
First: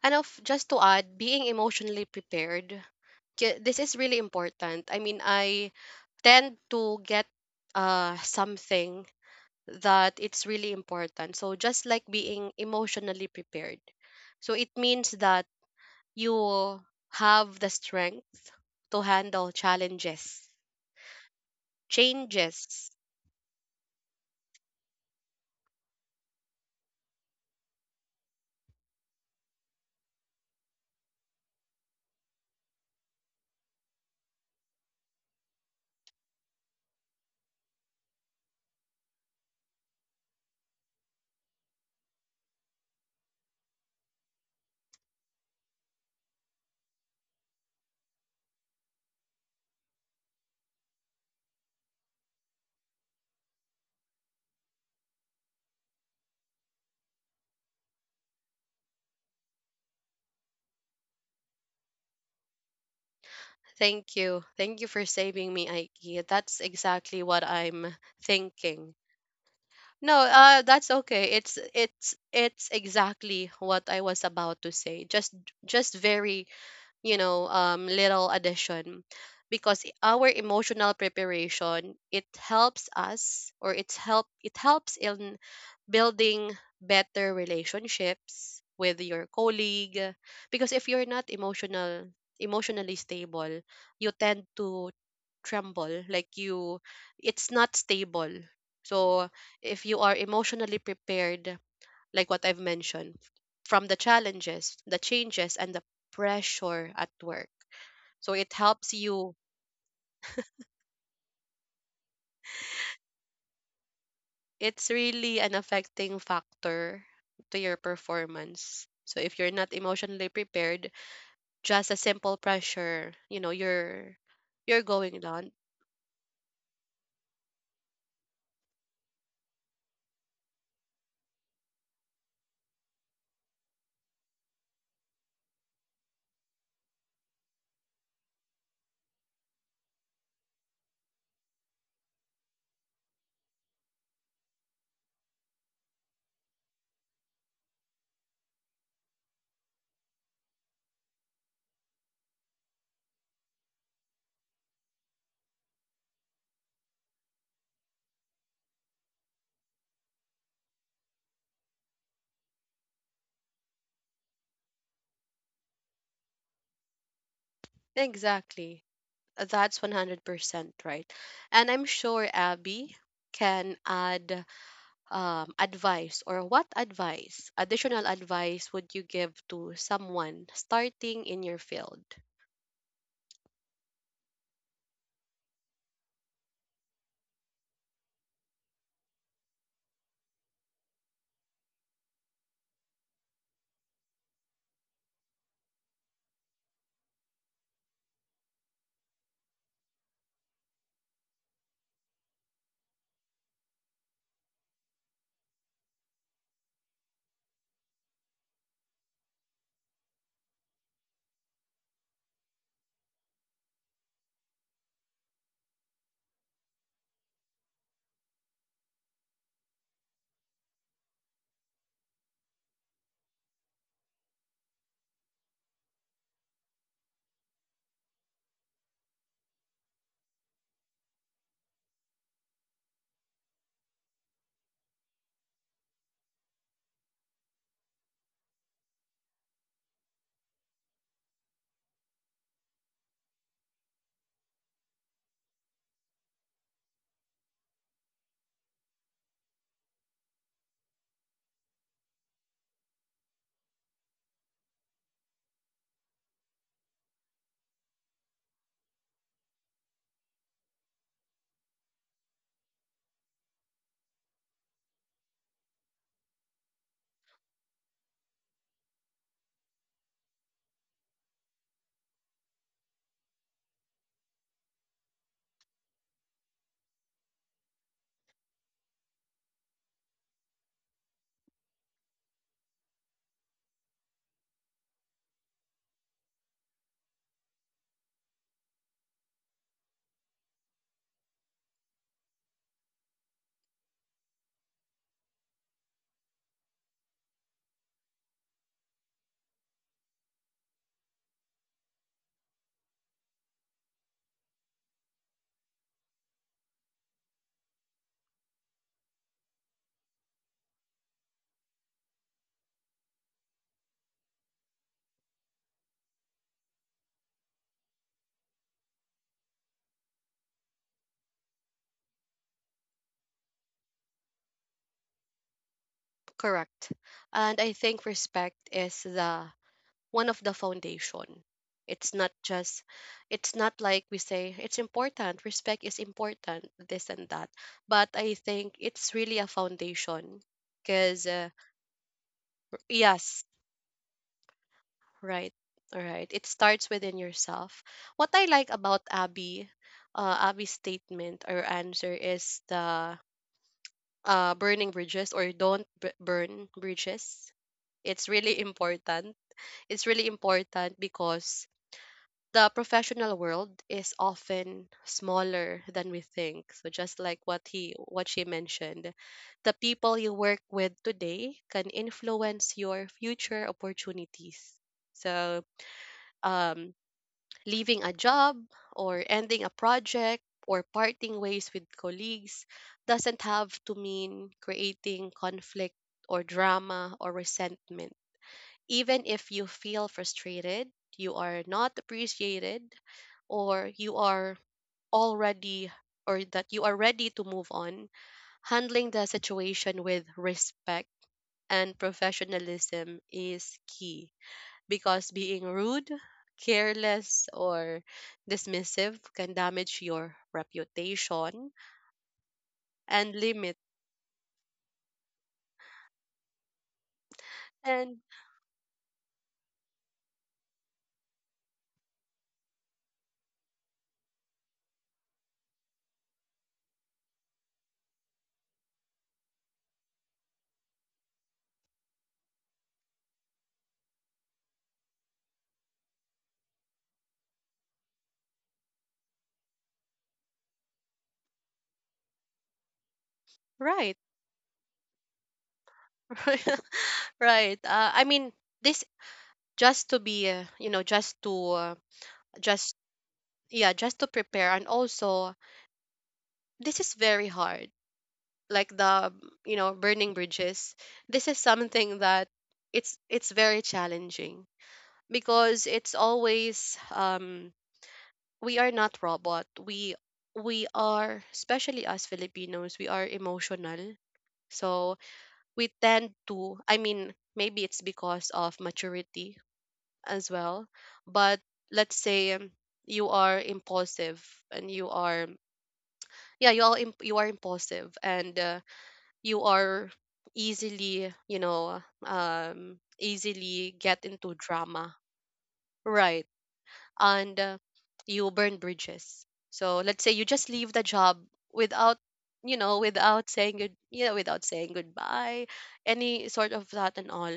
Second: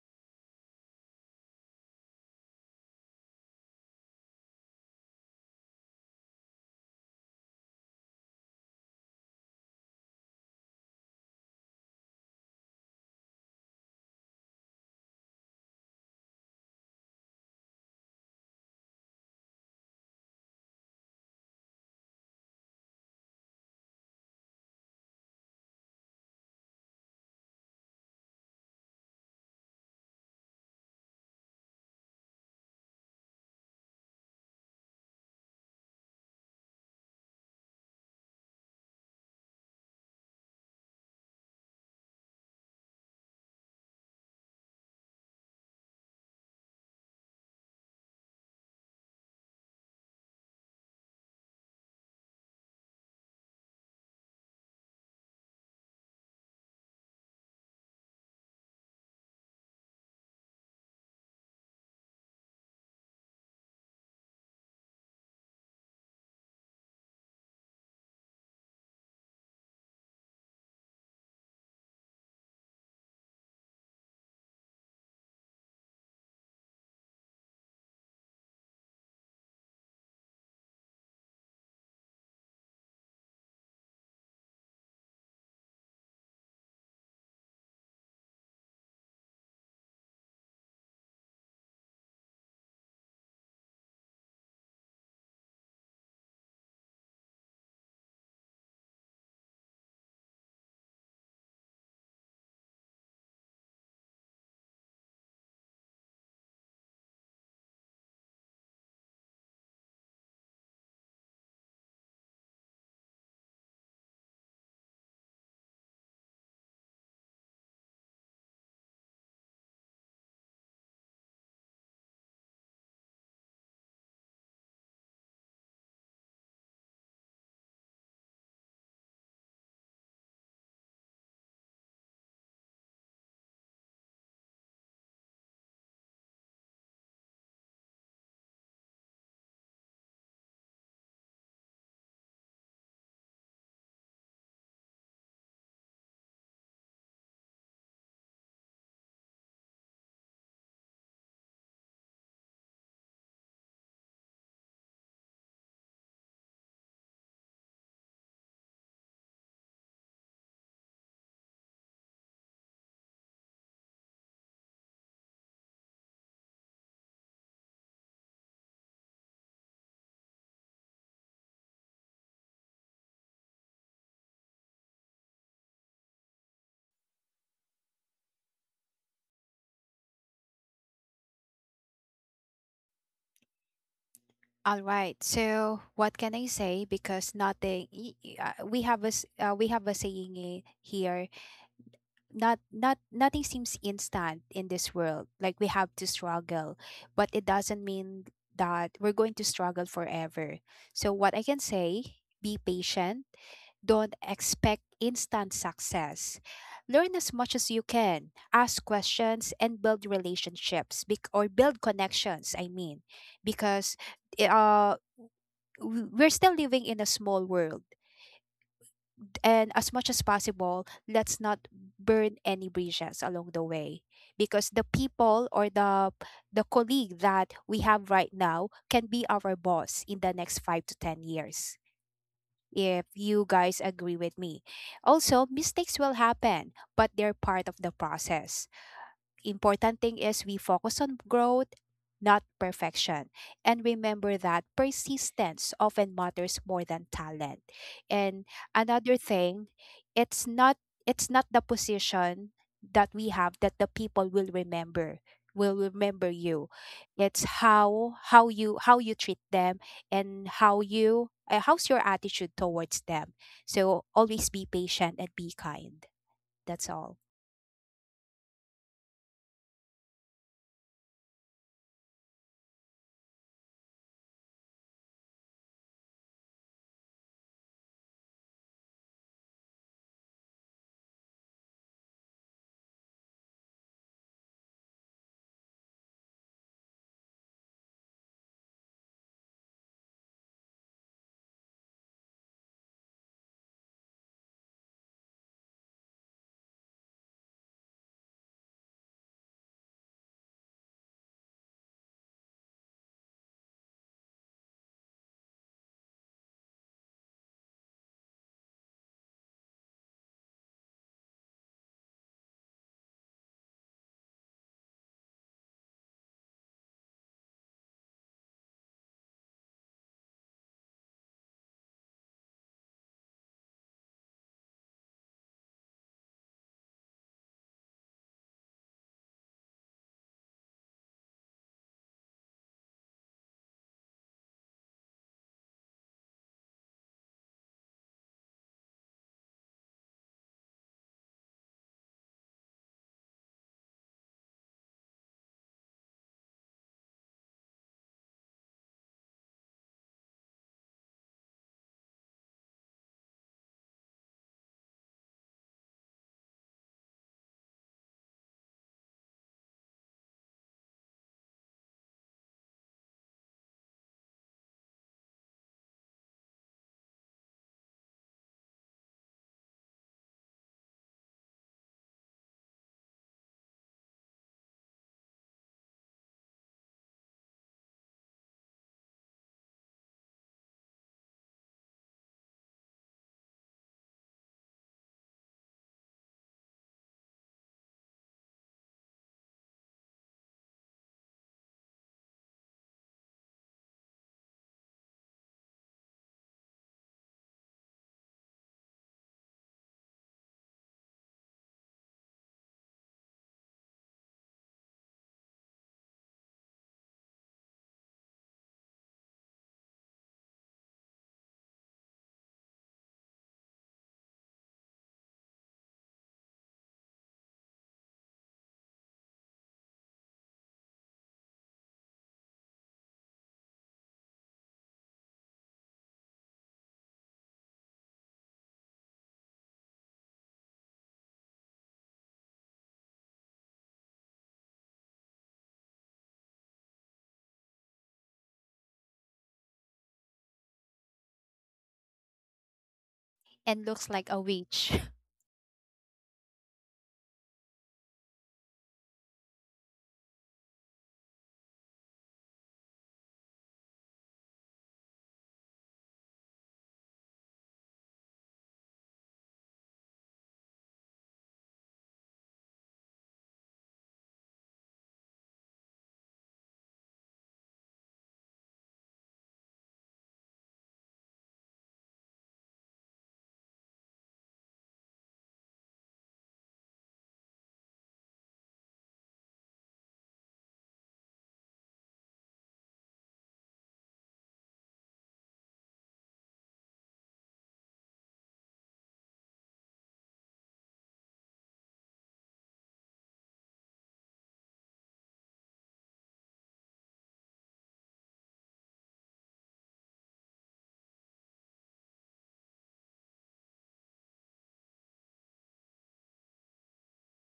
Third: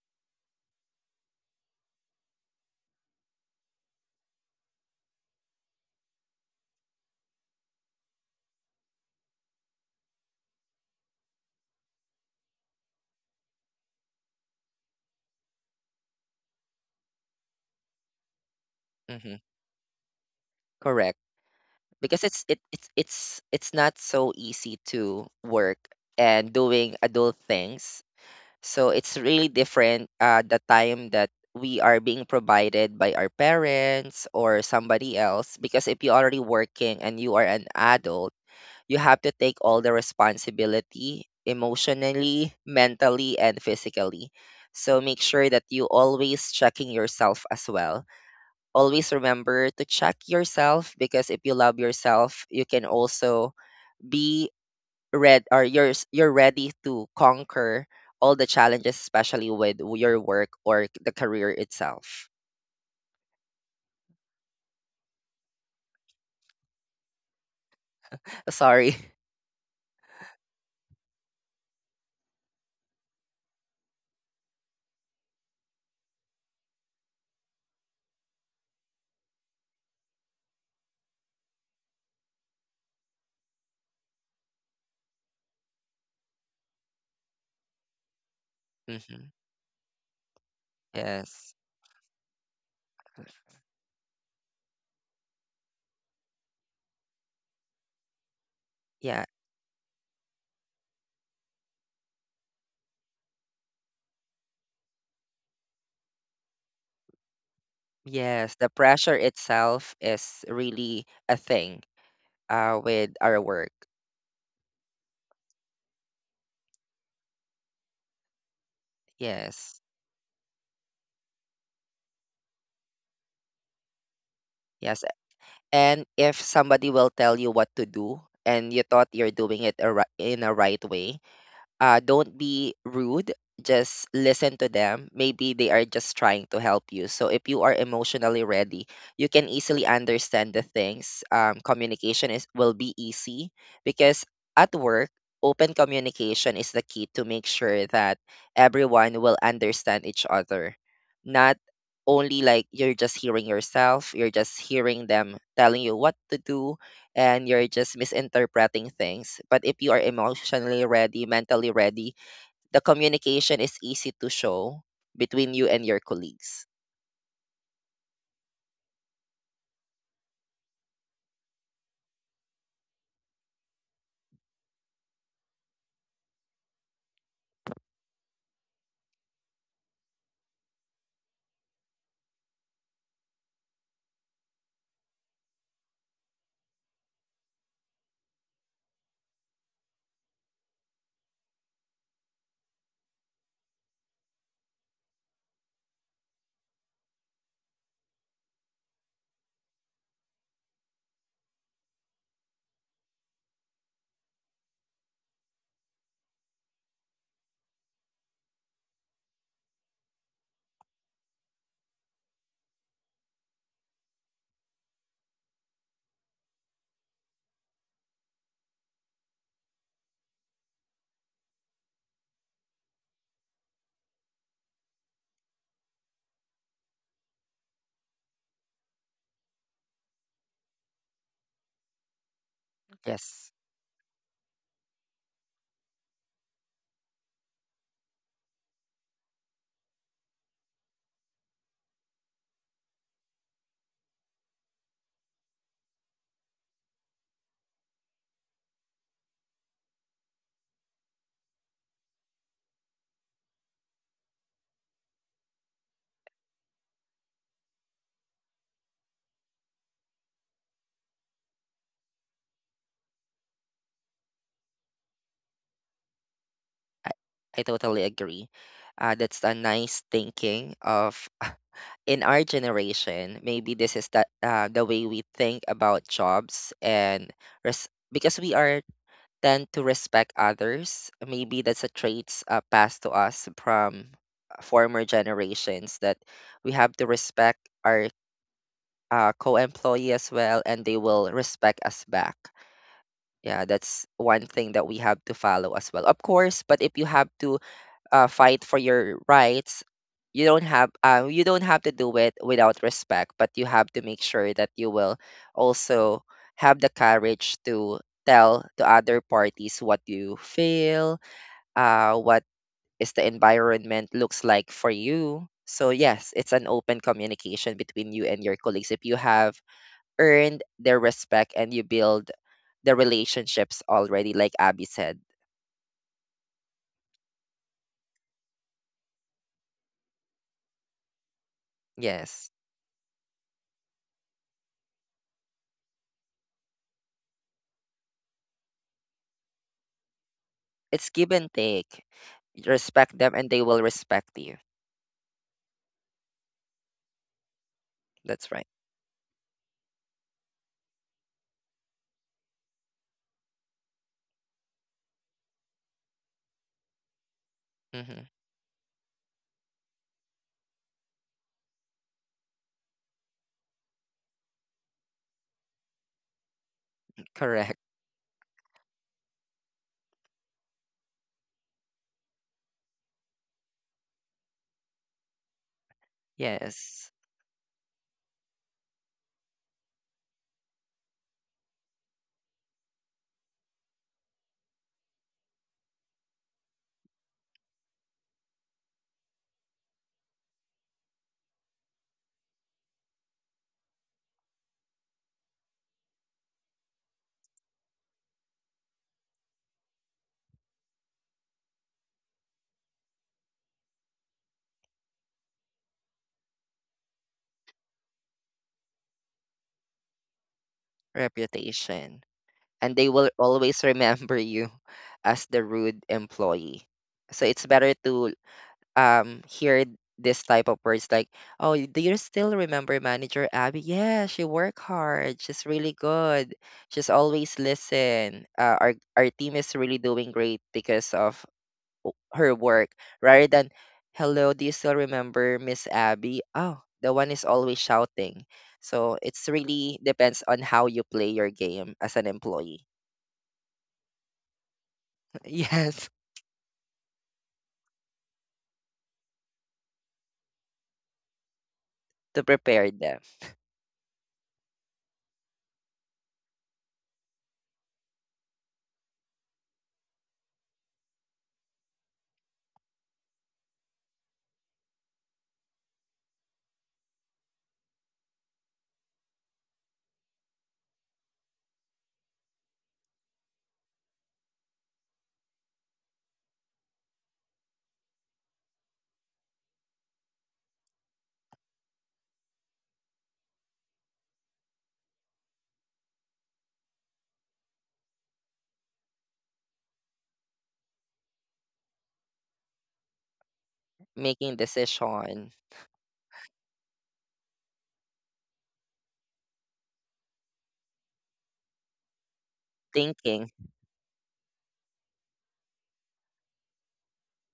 Speaker 1: And of just to add, being emotionally prepared. This is really important. I mean, I tend to get something that it's really important. So just like being emotionally prepared. So it means that you have the strength to
Speaker 2: Hmm.
Speaker 1: handle challenges,
Speaker 2: Correct. Because it's it
Speaker 1: changes.
Speaker 2: it's not so easy to work and doing adult things. So it's really different the time that we are being provided by our parents or somebody else, because if you're already working and you are an adult, you have to take all the responsibility emotionally, mentally, and physically. So make sure that you always checking yourself as well. Always remember to check yourself, because if you love yourself, you can also be red, or you're ready to conquer all the challenges, especially with your work or the career itself.
Speaker 1: Thank you. Thank you for saving me, Aiki. That's exactly what I'm
Speaker 2: Sorry.
Speaker 1: thinking. No, that's okay. It's exactly what I was about to say. Just very, you know, little addition, because our emotional preparation, it helps us, or it helps in building better relationships with
Speaker 2: Hmm.
Speaker 1: your colleague, because if you're not
Speaker 2: Yes.
Speaker 1: emotional, emotionally stable, you tend to tremble, like you, it's not stable.
Speaker 2: Yeah.
Speaker 1: So if you are emotionally prepared, like what I've mentioned, from the challenges, the changes, and the pressure at work. So it
Speaker 2: Yes. The
Speaker 1: helps
Speaker 2: pressure
Speaker 1: you.
Speaker 2: itself is really a thing with our work.
Speaker 1: It's really an affecting factor to your performance. So if you're not
Speaker 2: Yes.
Speaker 1: emotionally prepared, just a simple pressure, you know, you're
Speaker 2: Yes.
Speaker 1: going down.
Speaker 2: And if somebody will tell you what to do and you thought you're doing it in a right way, don't be rude. Just listen to them. Maybe they are just trying to help you. So if you are emotionally ready, you can easily understand the things. Communication is will be easy because at work, open communication is the key to make sure that everyone will understand each other. Not only like you're just hearing yourself, you're just hearing them telling you what to do, and you're just misinterpreting things. But if you are emotionally ready, mentally ready, the communication is easy to show between you and your colleagues.
Speaker 1: Exactly. That's 100% right. And I'm sure Abby can add advice, or what advice, additional advice would you give to someone starting in your field?
Speaker 3: All right. So, what can I say? Because nothing. We have a saying here. Nothing seems instant in this world. Like, we have to struggle, but it doesn't mean that we're going to struggle forever. So, what I can say: be patient. Don't expect instant success. Learn as much as you can. Ask questions and build relationships, or build connections. I mean, because i- uh we're still living in a small world, and as much as possible, let's not burn any bridges along the way, because the people, or the colleague that we have right now, can be our boss in the next 5 to 10 years, if you
Speaker 2: Yes,
Speaker 3: guys agree with me. Also, mistakes will happen, but they're part of the process. Important thing is we focus on growth, not perfection. And remember that persistence often matters more than talent. And another thing, it's not it's not the position that we have that the people will remember you. It's how you treat them, and how you, how's your attitude towards them. So always be patient and be kind. That's
Speaker 2: I,
Speaker 3: all.
Speaker 2: I totally agree. That's a nice thinking of in our generation. Maybe this is the way we think about jobs and because we are tend to respect others. Maybe that's a traits passed to us from former generations that we have to respect our co-employee as well, and they will respect us back. Yeah, that's one thing that we have to follow as well. Of course, but if you have to fight for your rights, you don't have to do it without respect, but you have to make sure that you will also have the courage to tell the other parties what you feel, what is the environment looks like for you. So yes, it's an open communication between you and your colleagues. If you have earned their respect and you build the relationships already, like Abby said.
Speaker 1: Correct. And I think respect is the one of the foundation. It's not
Speaker 2: Yes.
Speaker 1: just, it's not like we say it's important, respect is important, this and that. But I think it's really a foundation
Speaker 2: It's give
Speaker 1: because,
Speaker 2: and take. Respect them and
Speaker 1: yes,
Speaker 2: they will respect you.
Speaker 1: right. All right. It starts within yourself. What I
Speaker 2: That's right.
Speaker 1: like about Abby, Abby's statement or answer is the burning bridges, or don't burn bridges.
Speaker 2: Hmm.
Speaker 1: It's really important. It's really important because the professional world is often smaller than we think. So just like what
Speaker 2: Correct.
Speaker 1: he, what she mentioned, the people you work with today can influence your future opportunities. So um
Speaker 2: Yes.
Speaker 1: leaving a job or ending a project or parting ways with colleagues doesn't have to mean creating conflict or drama or resentment. Even if you feel frustrated, you are not appreciated, or you are already or that you are ready to move on, handling the situation with respect and professionalism is key, because being rude, careless, or dismissive can damage your reputation
Speaker 2: Reputation. And they will
Speaker 1: and limit.
Speaker 2: always remember you as the rude employee. So it's better
Speaker 1: And
Speaker 2: to hear this type of words like, "Oh, do you still remember manager Abby? Yeah, she worked hard. She's really good. She's always listen. Our team is really doing great because of her work," rather than, "Hello, do you still remember Miss Abby? Oh, the one is always shouting." So it's really depends on how you play your game as an employee.
Speaker 3: And looks
Speaker 1: right,
Speaker 3: like a witch.
Speaker 2: Yes.
Speaker 1: right. I mean, this just to be, you know, just to,
Speaker 2: To prepare
Speaker 1: just,
Speaker 2: them.
Speaker 1: yeah, just to prepare. And also, this is very hard. Like the, you know, burning bridges. This is something that it's very challenging because it's always we are not robot. We are, especially us Filipinos, we are emotional. So we tend to, I mean, maybe it's because of maturity as well. But let's say you are impulsive and you are, yeah, you are you are impulsive and you are easily, you know, easily get into
Speaker 2: Making
Speaker 1: drama.
Speaker 2: decision.
Speaker 1: Right. And you burn bridges. So let's say you just leave the job without, you know, without
Speaker 2: Thinking.
Speaker 1: saying good you know, without saying goodbye, any sort of that, and all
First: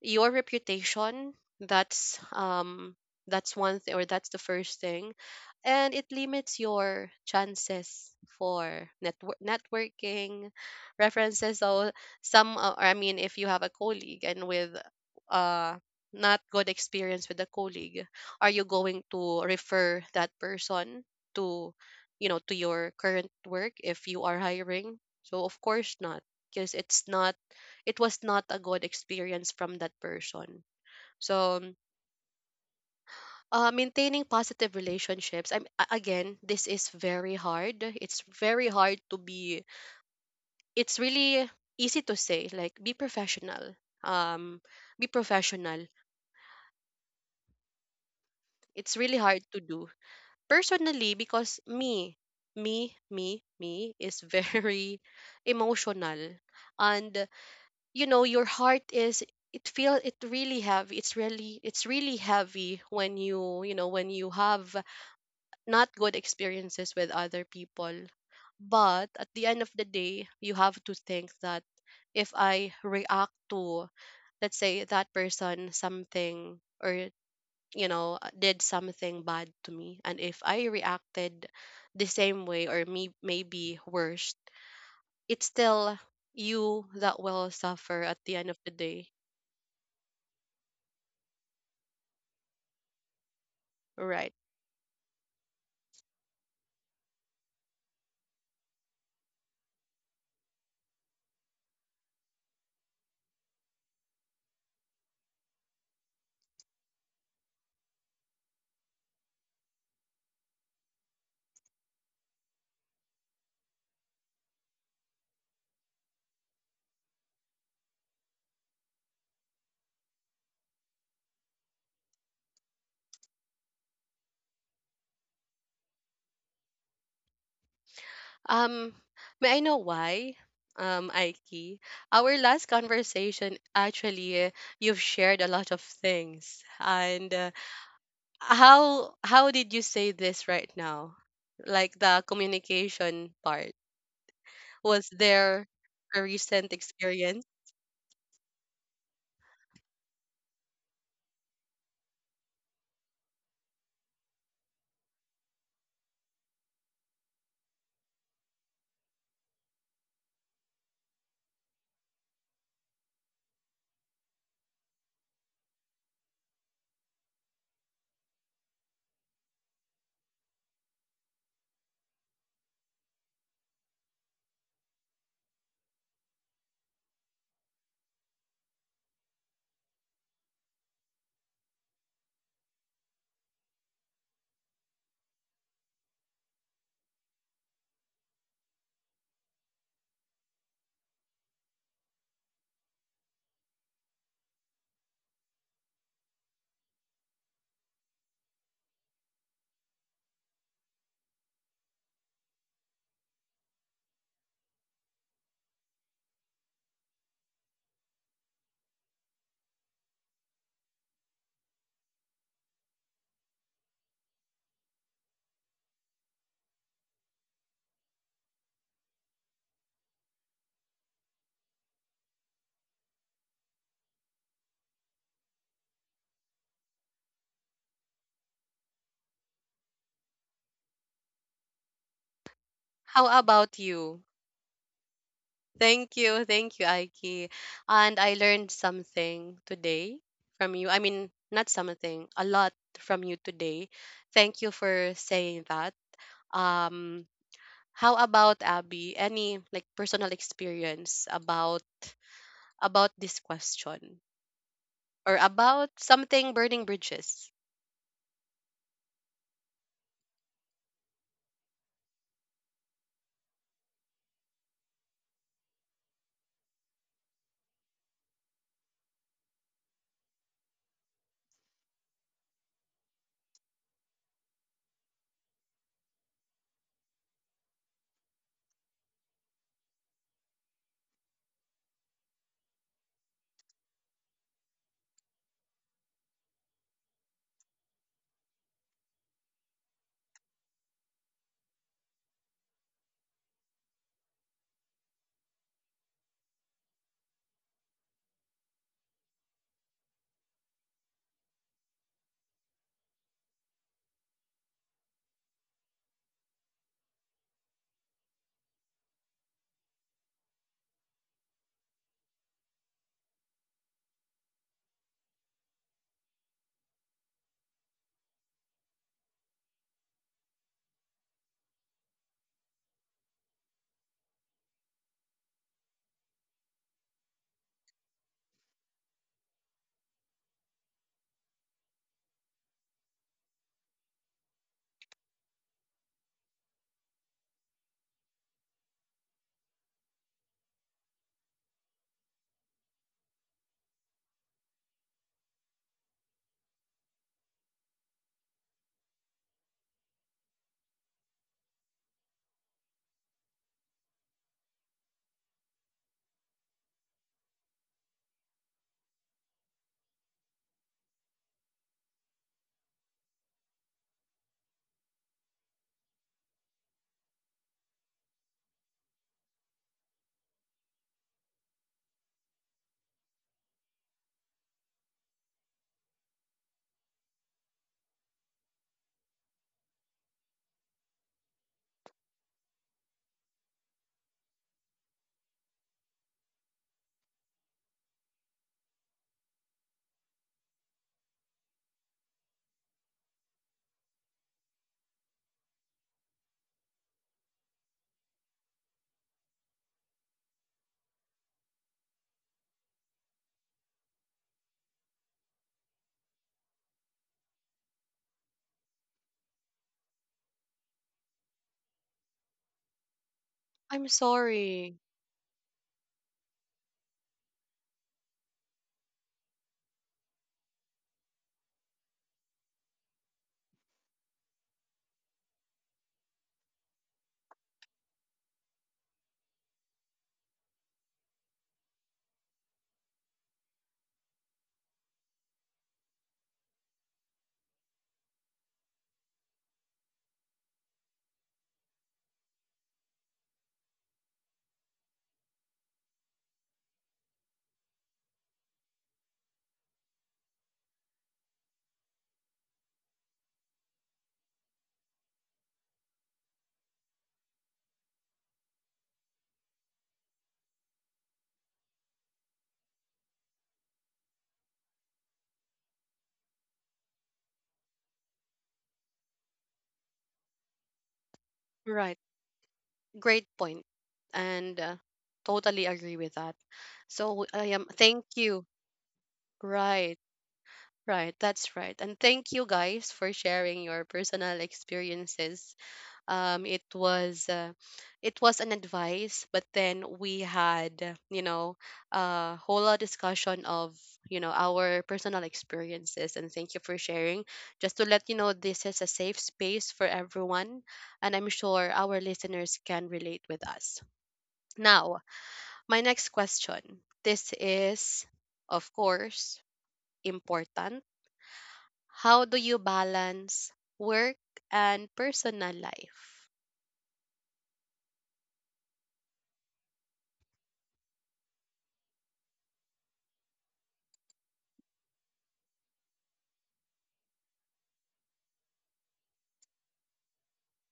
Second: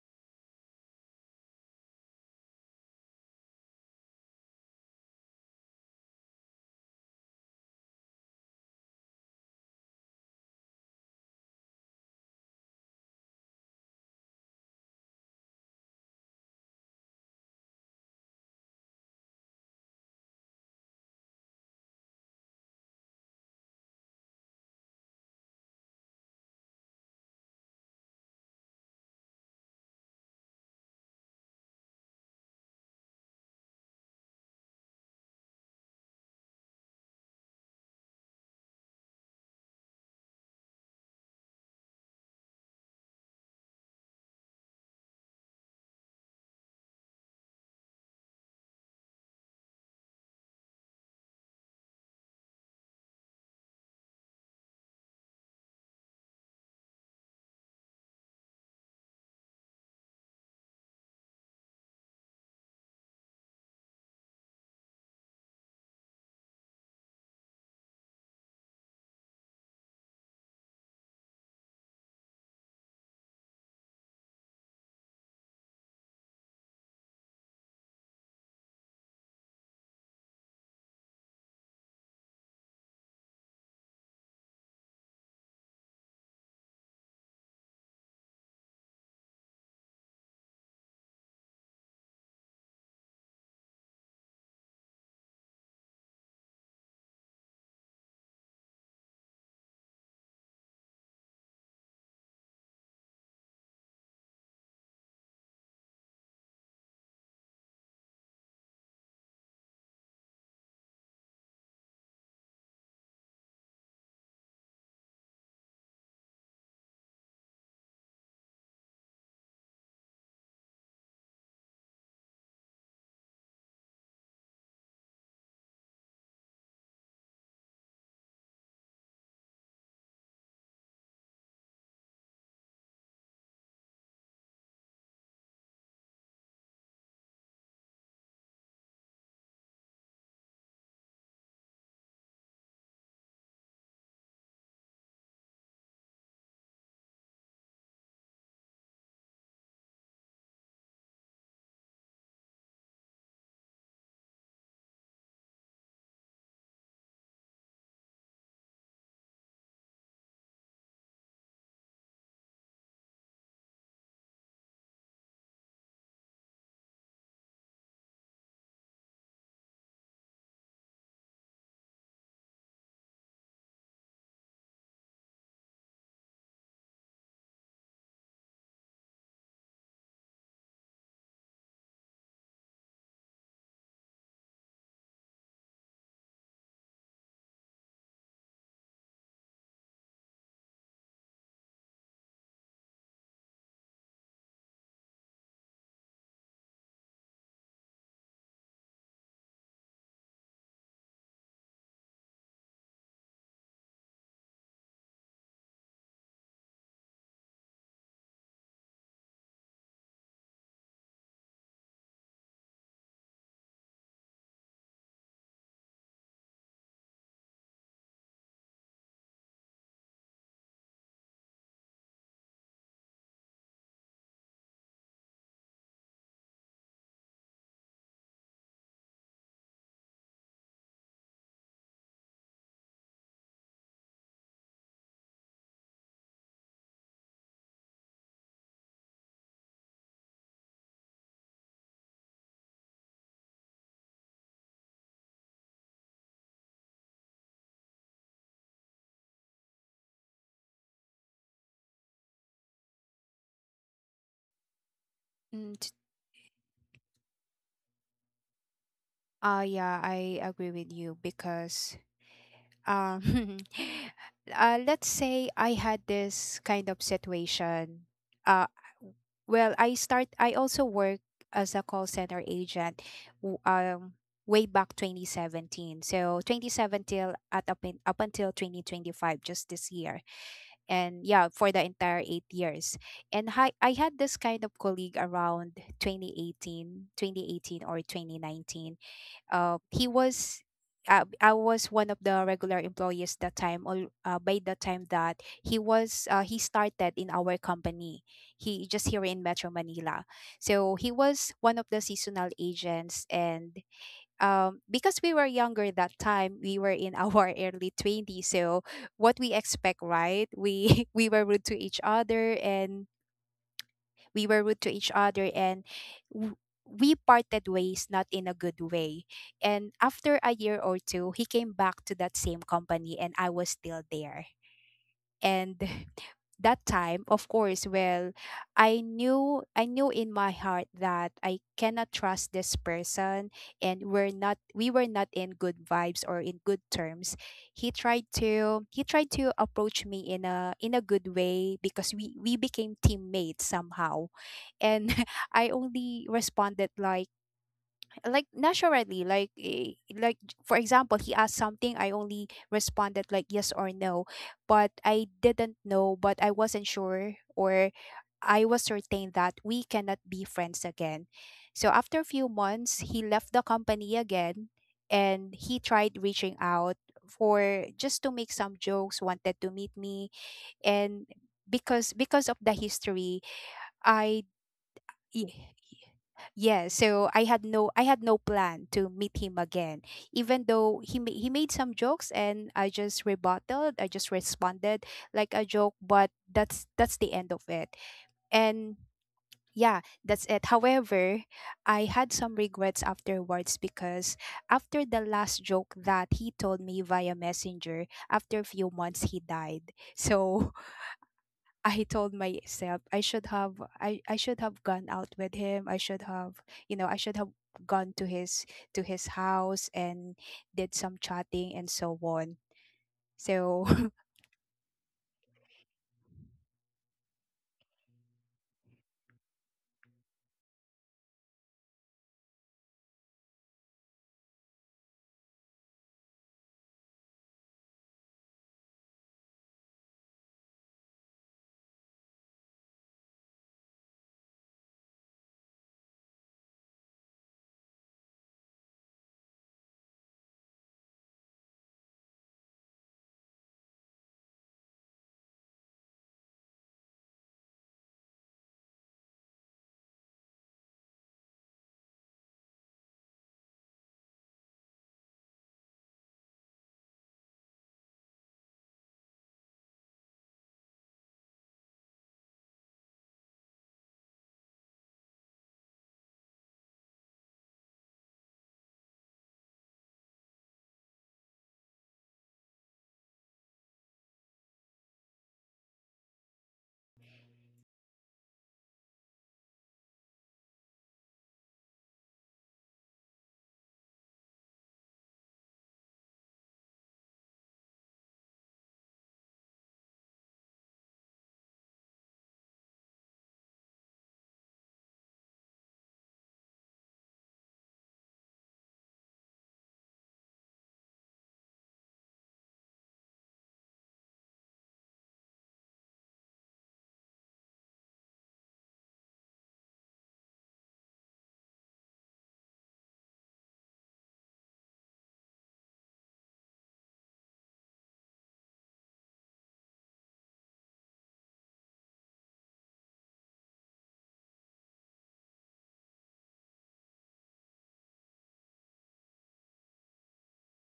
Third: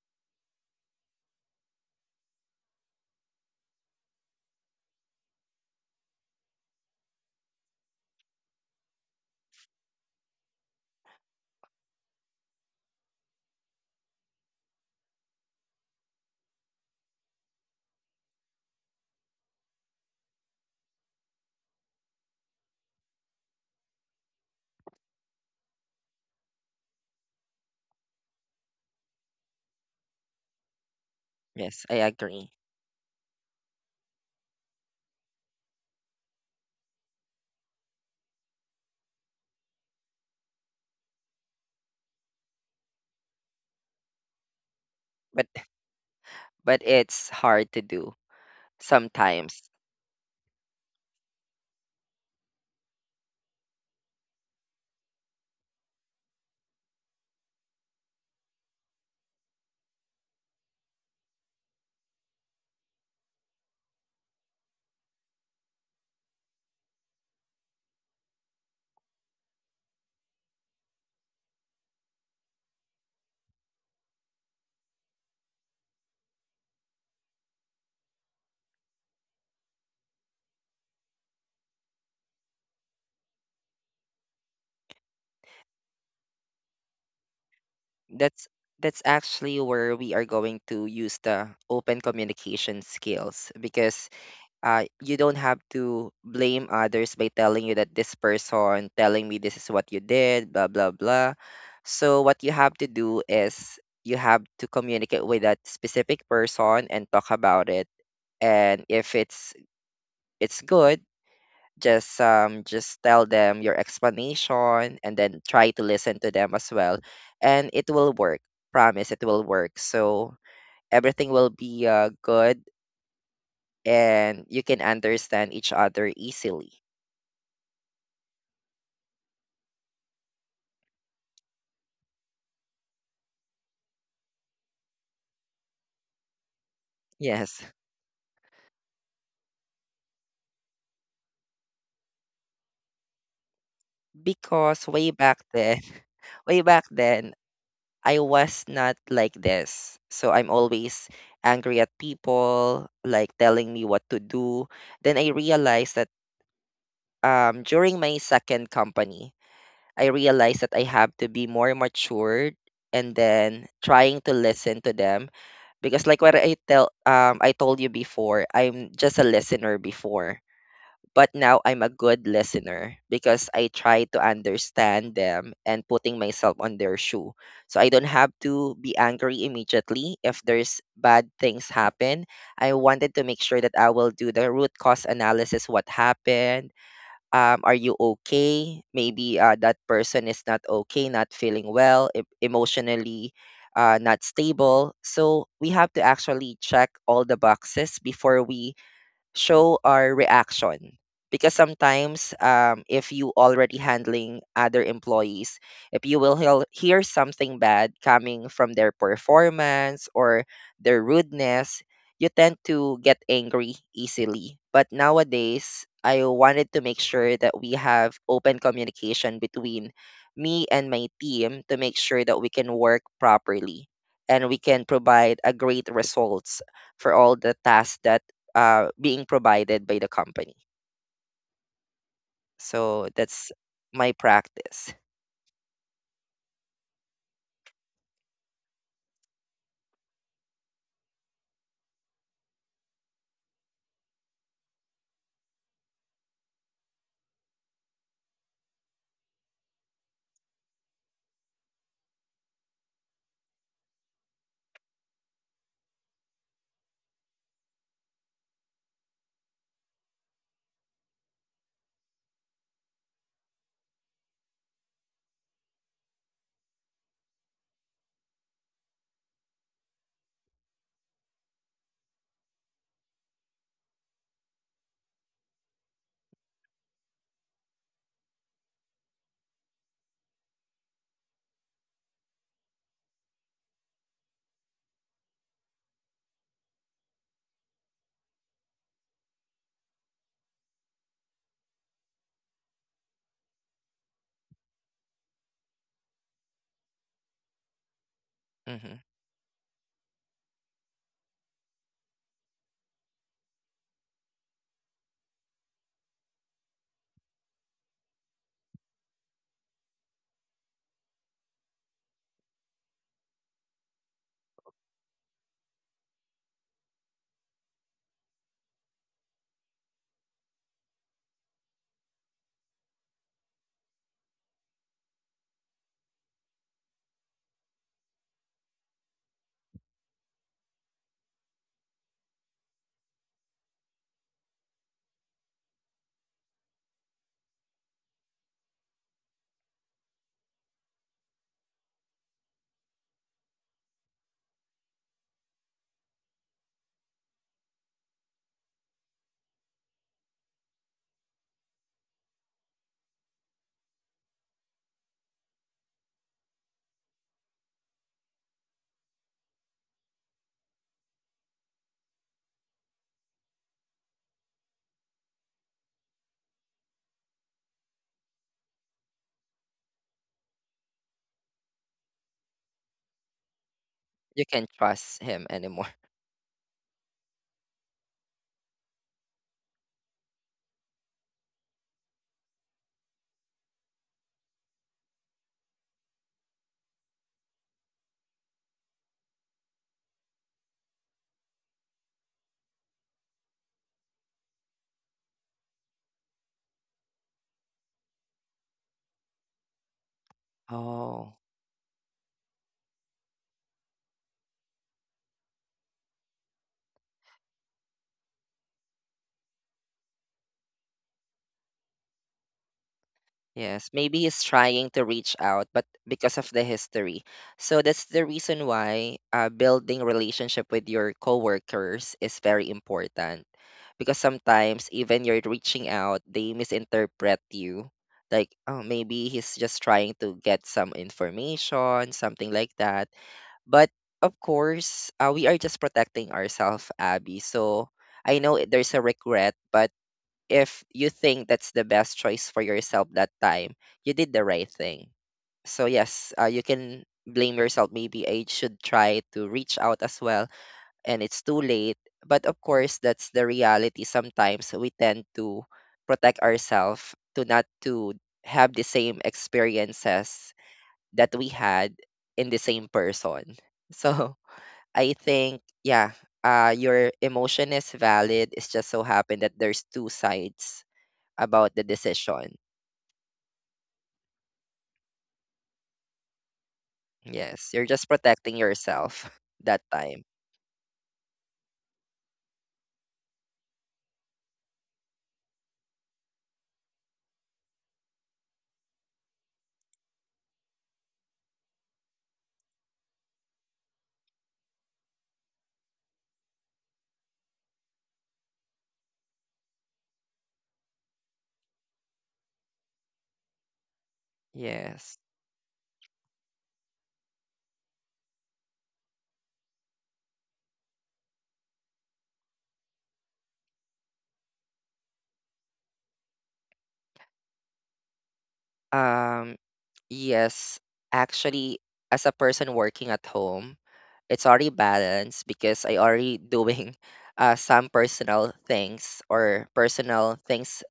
Speaker 1: your reputation, that's um that's one thing, or that's the first thing, and it limits your chances for networking, references. So some, I mean, if you have a colleague and with uh not good experience with a colleague, are you going to refer that person to, you know, to your current work if you are hiring? So of course not, because it's not, it was not a good experience from that person. So,
Speaker 2: Yes, I agree.
Speaker 1: maintaining positive relationships. Again, this is very hard. It's very hard to be. It's really easy to say, like be professional. Um, be
Speaker 2: but
Speaker 1: professional.
Speaker 2: but it's hard to do
Speaker 1: It's really hard to
Speaker 2: sometimes.
Speaker 1: do personally because me, is very emotional, and you know your heart is it feel it really heavy, it's really heavy when you have not good experiences with other people. But at the end of the day, you have to think that if I react to, let's say, that person something, or did something bad to me, and if I reacted the same way, or me maybe worse, it's still you that will suffer at the
Speaker 2: that's
Speaker 1: end of the
Speaker 2: that's
Speaker 1: day.
Speaker 2: actually where we are going to use the open communication skills because
Speaker 1: Right.
Speaker 2: you don't have to blame others by telling you that this person telling me this is what you did, blah, blah, blah. So, what you have to do is you have to communicate with that specific person and talk about it. And if it's good, just tell them your explanation and then try to listen to them as well. And it will work. Promise it will work. So everything will be good and you can understand each other easily.
Speaker 1: Um, may I know why? Aiki, our last conversation actually, you've shared a lot of things, and
Speaker 2: Yes,
Speaker 1: how did you say this right now? Like the communication part.
Speaker 2: because way
Speaker 1: Was
Speaker 2: back
Speaker 1: there
Speaker 2: then,
Speaker 1: a
Speaker 2: way
Speaker 1: recent
Speaker 2: back then,
Speaker 1: experience?
Speaker 2: I was not like this. So I'm always angry at people, like telling me what to do. Then I realized that during my second company, I realized that I have to be more matured and then trying to listen to them because like what I tell I told you before, I'm just a listener before. But now I'm a good listener because I try to understand them and putting myself on their shoe. So I don't have to be angry immediately if there's bad things happen. I wanted to make sure that I will do the root cause analysis what happened. Are you okay? Maybe that person is not okay, not feeling well, emotionally not stable. So we have to actually check all the boxes before we show our reaction because sometimes if you already handling other employees, if you will hear something bad coming from their performance or their rudeness, you tend to get angry easily. But nowadays I wanted to make sure that we have open communication between me and my team to make sure that we can work properly and we can provide a great results for all the tasks that being provided by the company. So
Speaker 1: How
Speaker 2: that's
Speaker 1: about
Speaker 2: my
Speaker 1: you?
Speaker 2: practice.
Speaker 1: Thank you, thank you, Aiki. And I learned something today from you. I mean, not something, a lot from you today. Thank you for saying that. Um, How about Abby? Any like personal experience about this question, or
Speaker 3: Mm.
Speaker 1: about something burning bridges?
Speaker 3: Yeah, I agree with you because um let's say I had this kind of situation. Uh well, I also work as a call center agent w- um way back 2017. So 2017 till at up, in, up until 2025, just this year. And yeah, for the entire 8 years. And I had this kind of colleague around twenty eighteen or 2019. He was, I was one of the regular employees that time. All By the time that he started in our company, he
Speaker 2: Hmm.
Speaker 3: just here in Metro Manila. So he was one of the seasonal agents, and because we were younger that time, we were in our early 20s. So what we expect, right? We we were rude to each other, and w- we parted ways not in a good way. And after a year or two, he came back to that same company, and I was still there. And that time, of course, well, I knew in my heart that I cannot trust this person, and we were not in good vibes or in good terms. He tried to approach me in a good way, because we became teammates somehow. And I only responded, like, naturally, like, for example, he asked something, I only responded like yes or no. But I didn't know, but I wasn't sure, or I was certain that we cannot be friends again. So after a few months, he left the company again, and he tried reaching out, for just to make some jokes, wanted to meet me. And because of the history, i
Speaker 2: You can't trust him
Speaker 3: y-
Speaker 2: anymore.
Speaker 3: yeah, so I had no plan to meet him again. Even though he made some jokes, and I just rebutted, I just responded like a joke, but that's the end of it. And yeah, that's it. However, I had some regrets afterwards because after the last joke that he told me via messenger, after a few months he died. So
Speaker 2: Oh,
Speaker 3: I told myself I should have gone out with him. I should have gone to his house and did some chatting and so on.
Speaker 2: yes.
Speaker 1: I'm
Speaker 3: So.
Speaker 2: Maybe he's trying
Speaker 1: sorry.
Speaker 2: to reach out, but because of the history. So that's the reason why building relationship with your coworkers is very important. Because sometimes even you're reaching out, they misinterpret you. Like, oh, maybe he's just trying to get some information, something like that. But of course, we are just protecting ourselves, Abby. So I know there's a regret, but if you think that's the best choice for yourself that time, you did the right thing. So yes, you can blame yourself. Maybe I should try to reach out as well, and it's too late. But of course, that's the reality. Sometimes we tend to protect ourselves to not to have the same experiences that we had in the same person. So I think, yeah, your emotion is valid. It's just so happened that there's two sides about the
Speaker 1: Right.
Speaker 2: decision.
Speaker 1: Great point. And totally agree with that. So I
Speaker 2: Yes, you're
Speaker 1: am,
Speaker 2: just
Speaker 1: thank
Speaker 2: protecting
Speaker 1: you.
Speaker 2: yourself that
Speaker 1: Right.
Speaker 2: time.
Speaker 1: Right. That's right. And thank you guys for sharing your personal experiences. It was it was an advice, but then we had, you know, a whole lot discussion of, you know, our personal experiences, and thank you for sharing. Just to let you know, this is a safe space for everyone, and I'm sure our listeners can relate with us.
Speaker 2: Yes.
Speaker 1: Now, my next question, this is, of course, important. How do you balance work and personal life?
Speaker 2: Um, yes, actually, as a person working at home, it's already balanced because I already doing some personal things or personal things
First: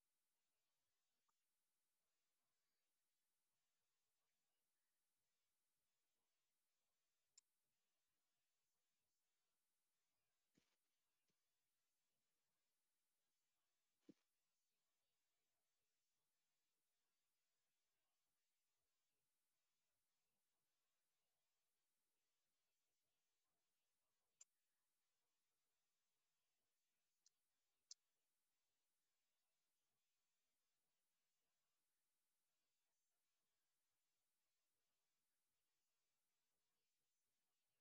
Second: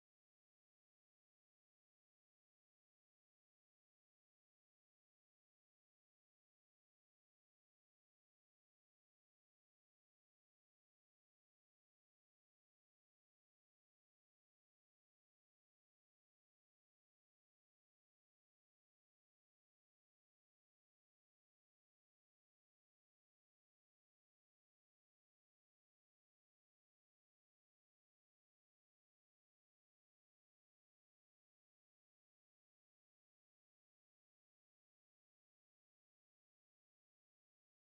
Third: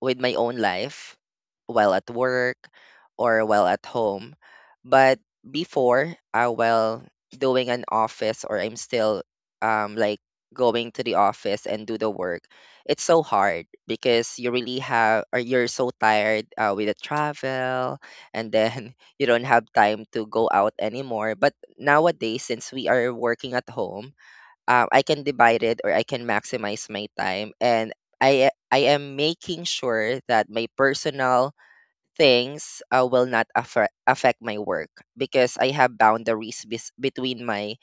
Speaker 2: with my own life while at work or while at home. But before, while doing an office or I'm still like going to the office and do the work, it's so hard because you really have or you're so tired with the travel and then you don't have time to go out anymore. But nowadays, since we are working at home, I can divide it or I can maximize my time and I am making sure that my personal things will not affect my work because I have boundaries between my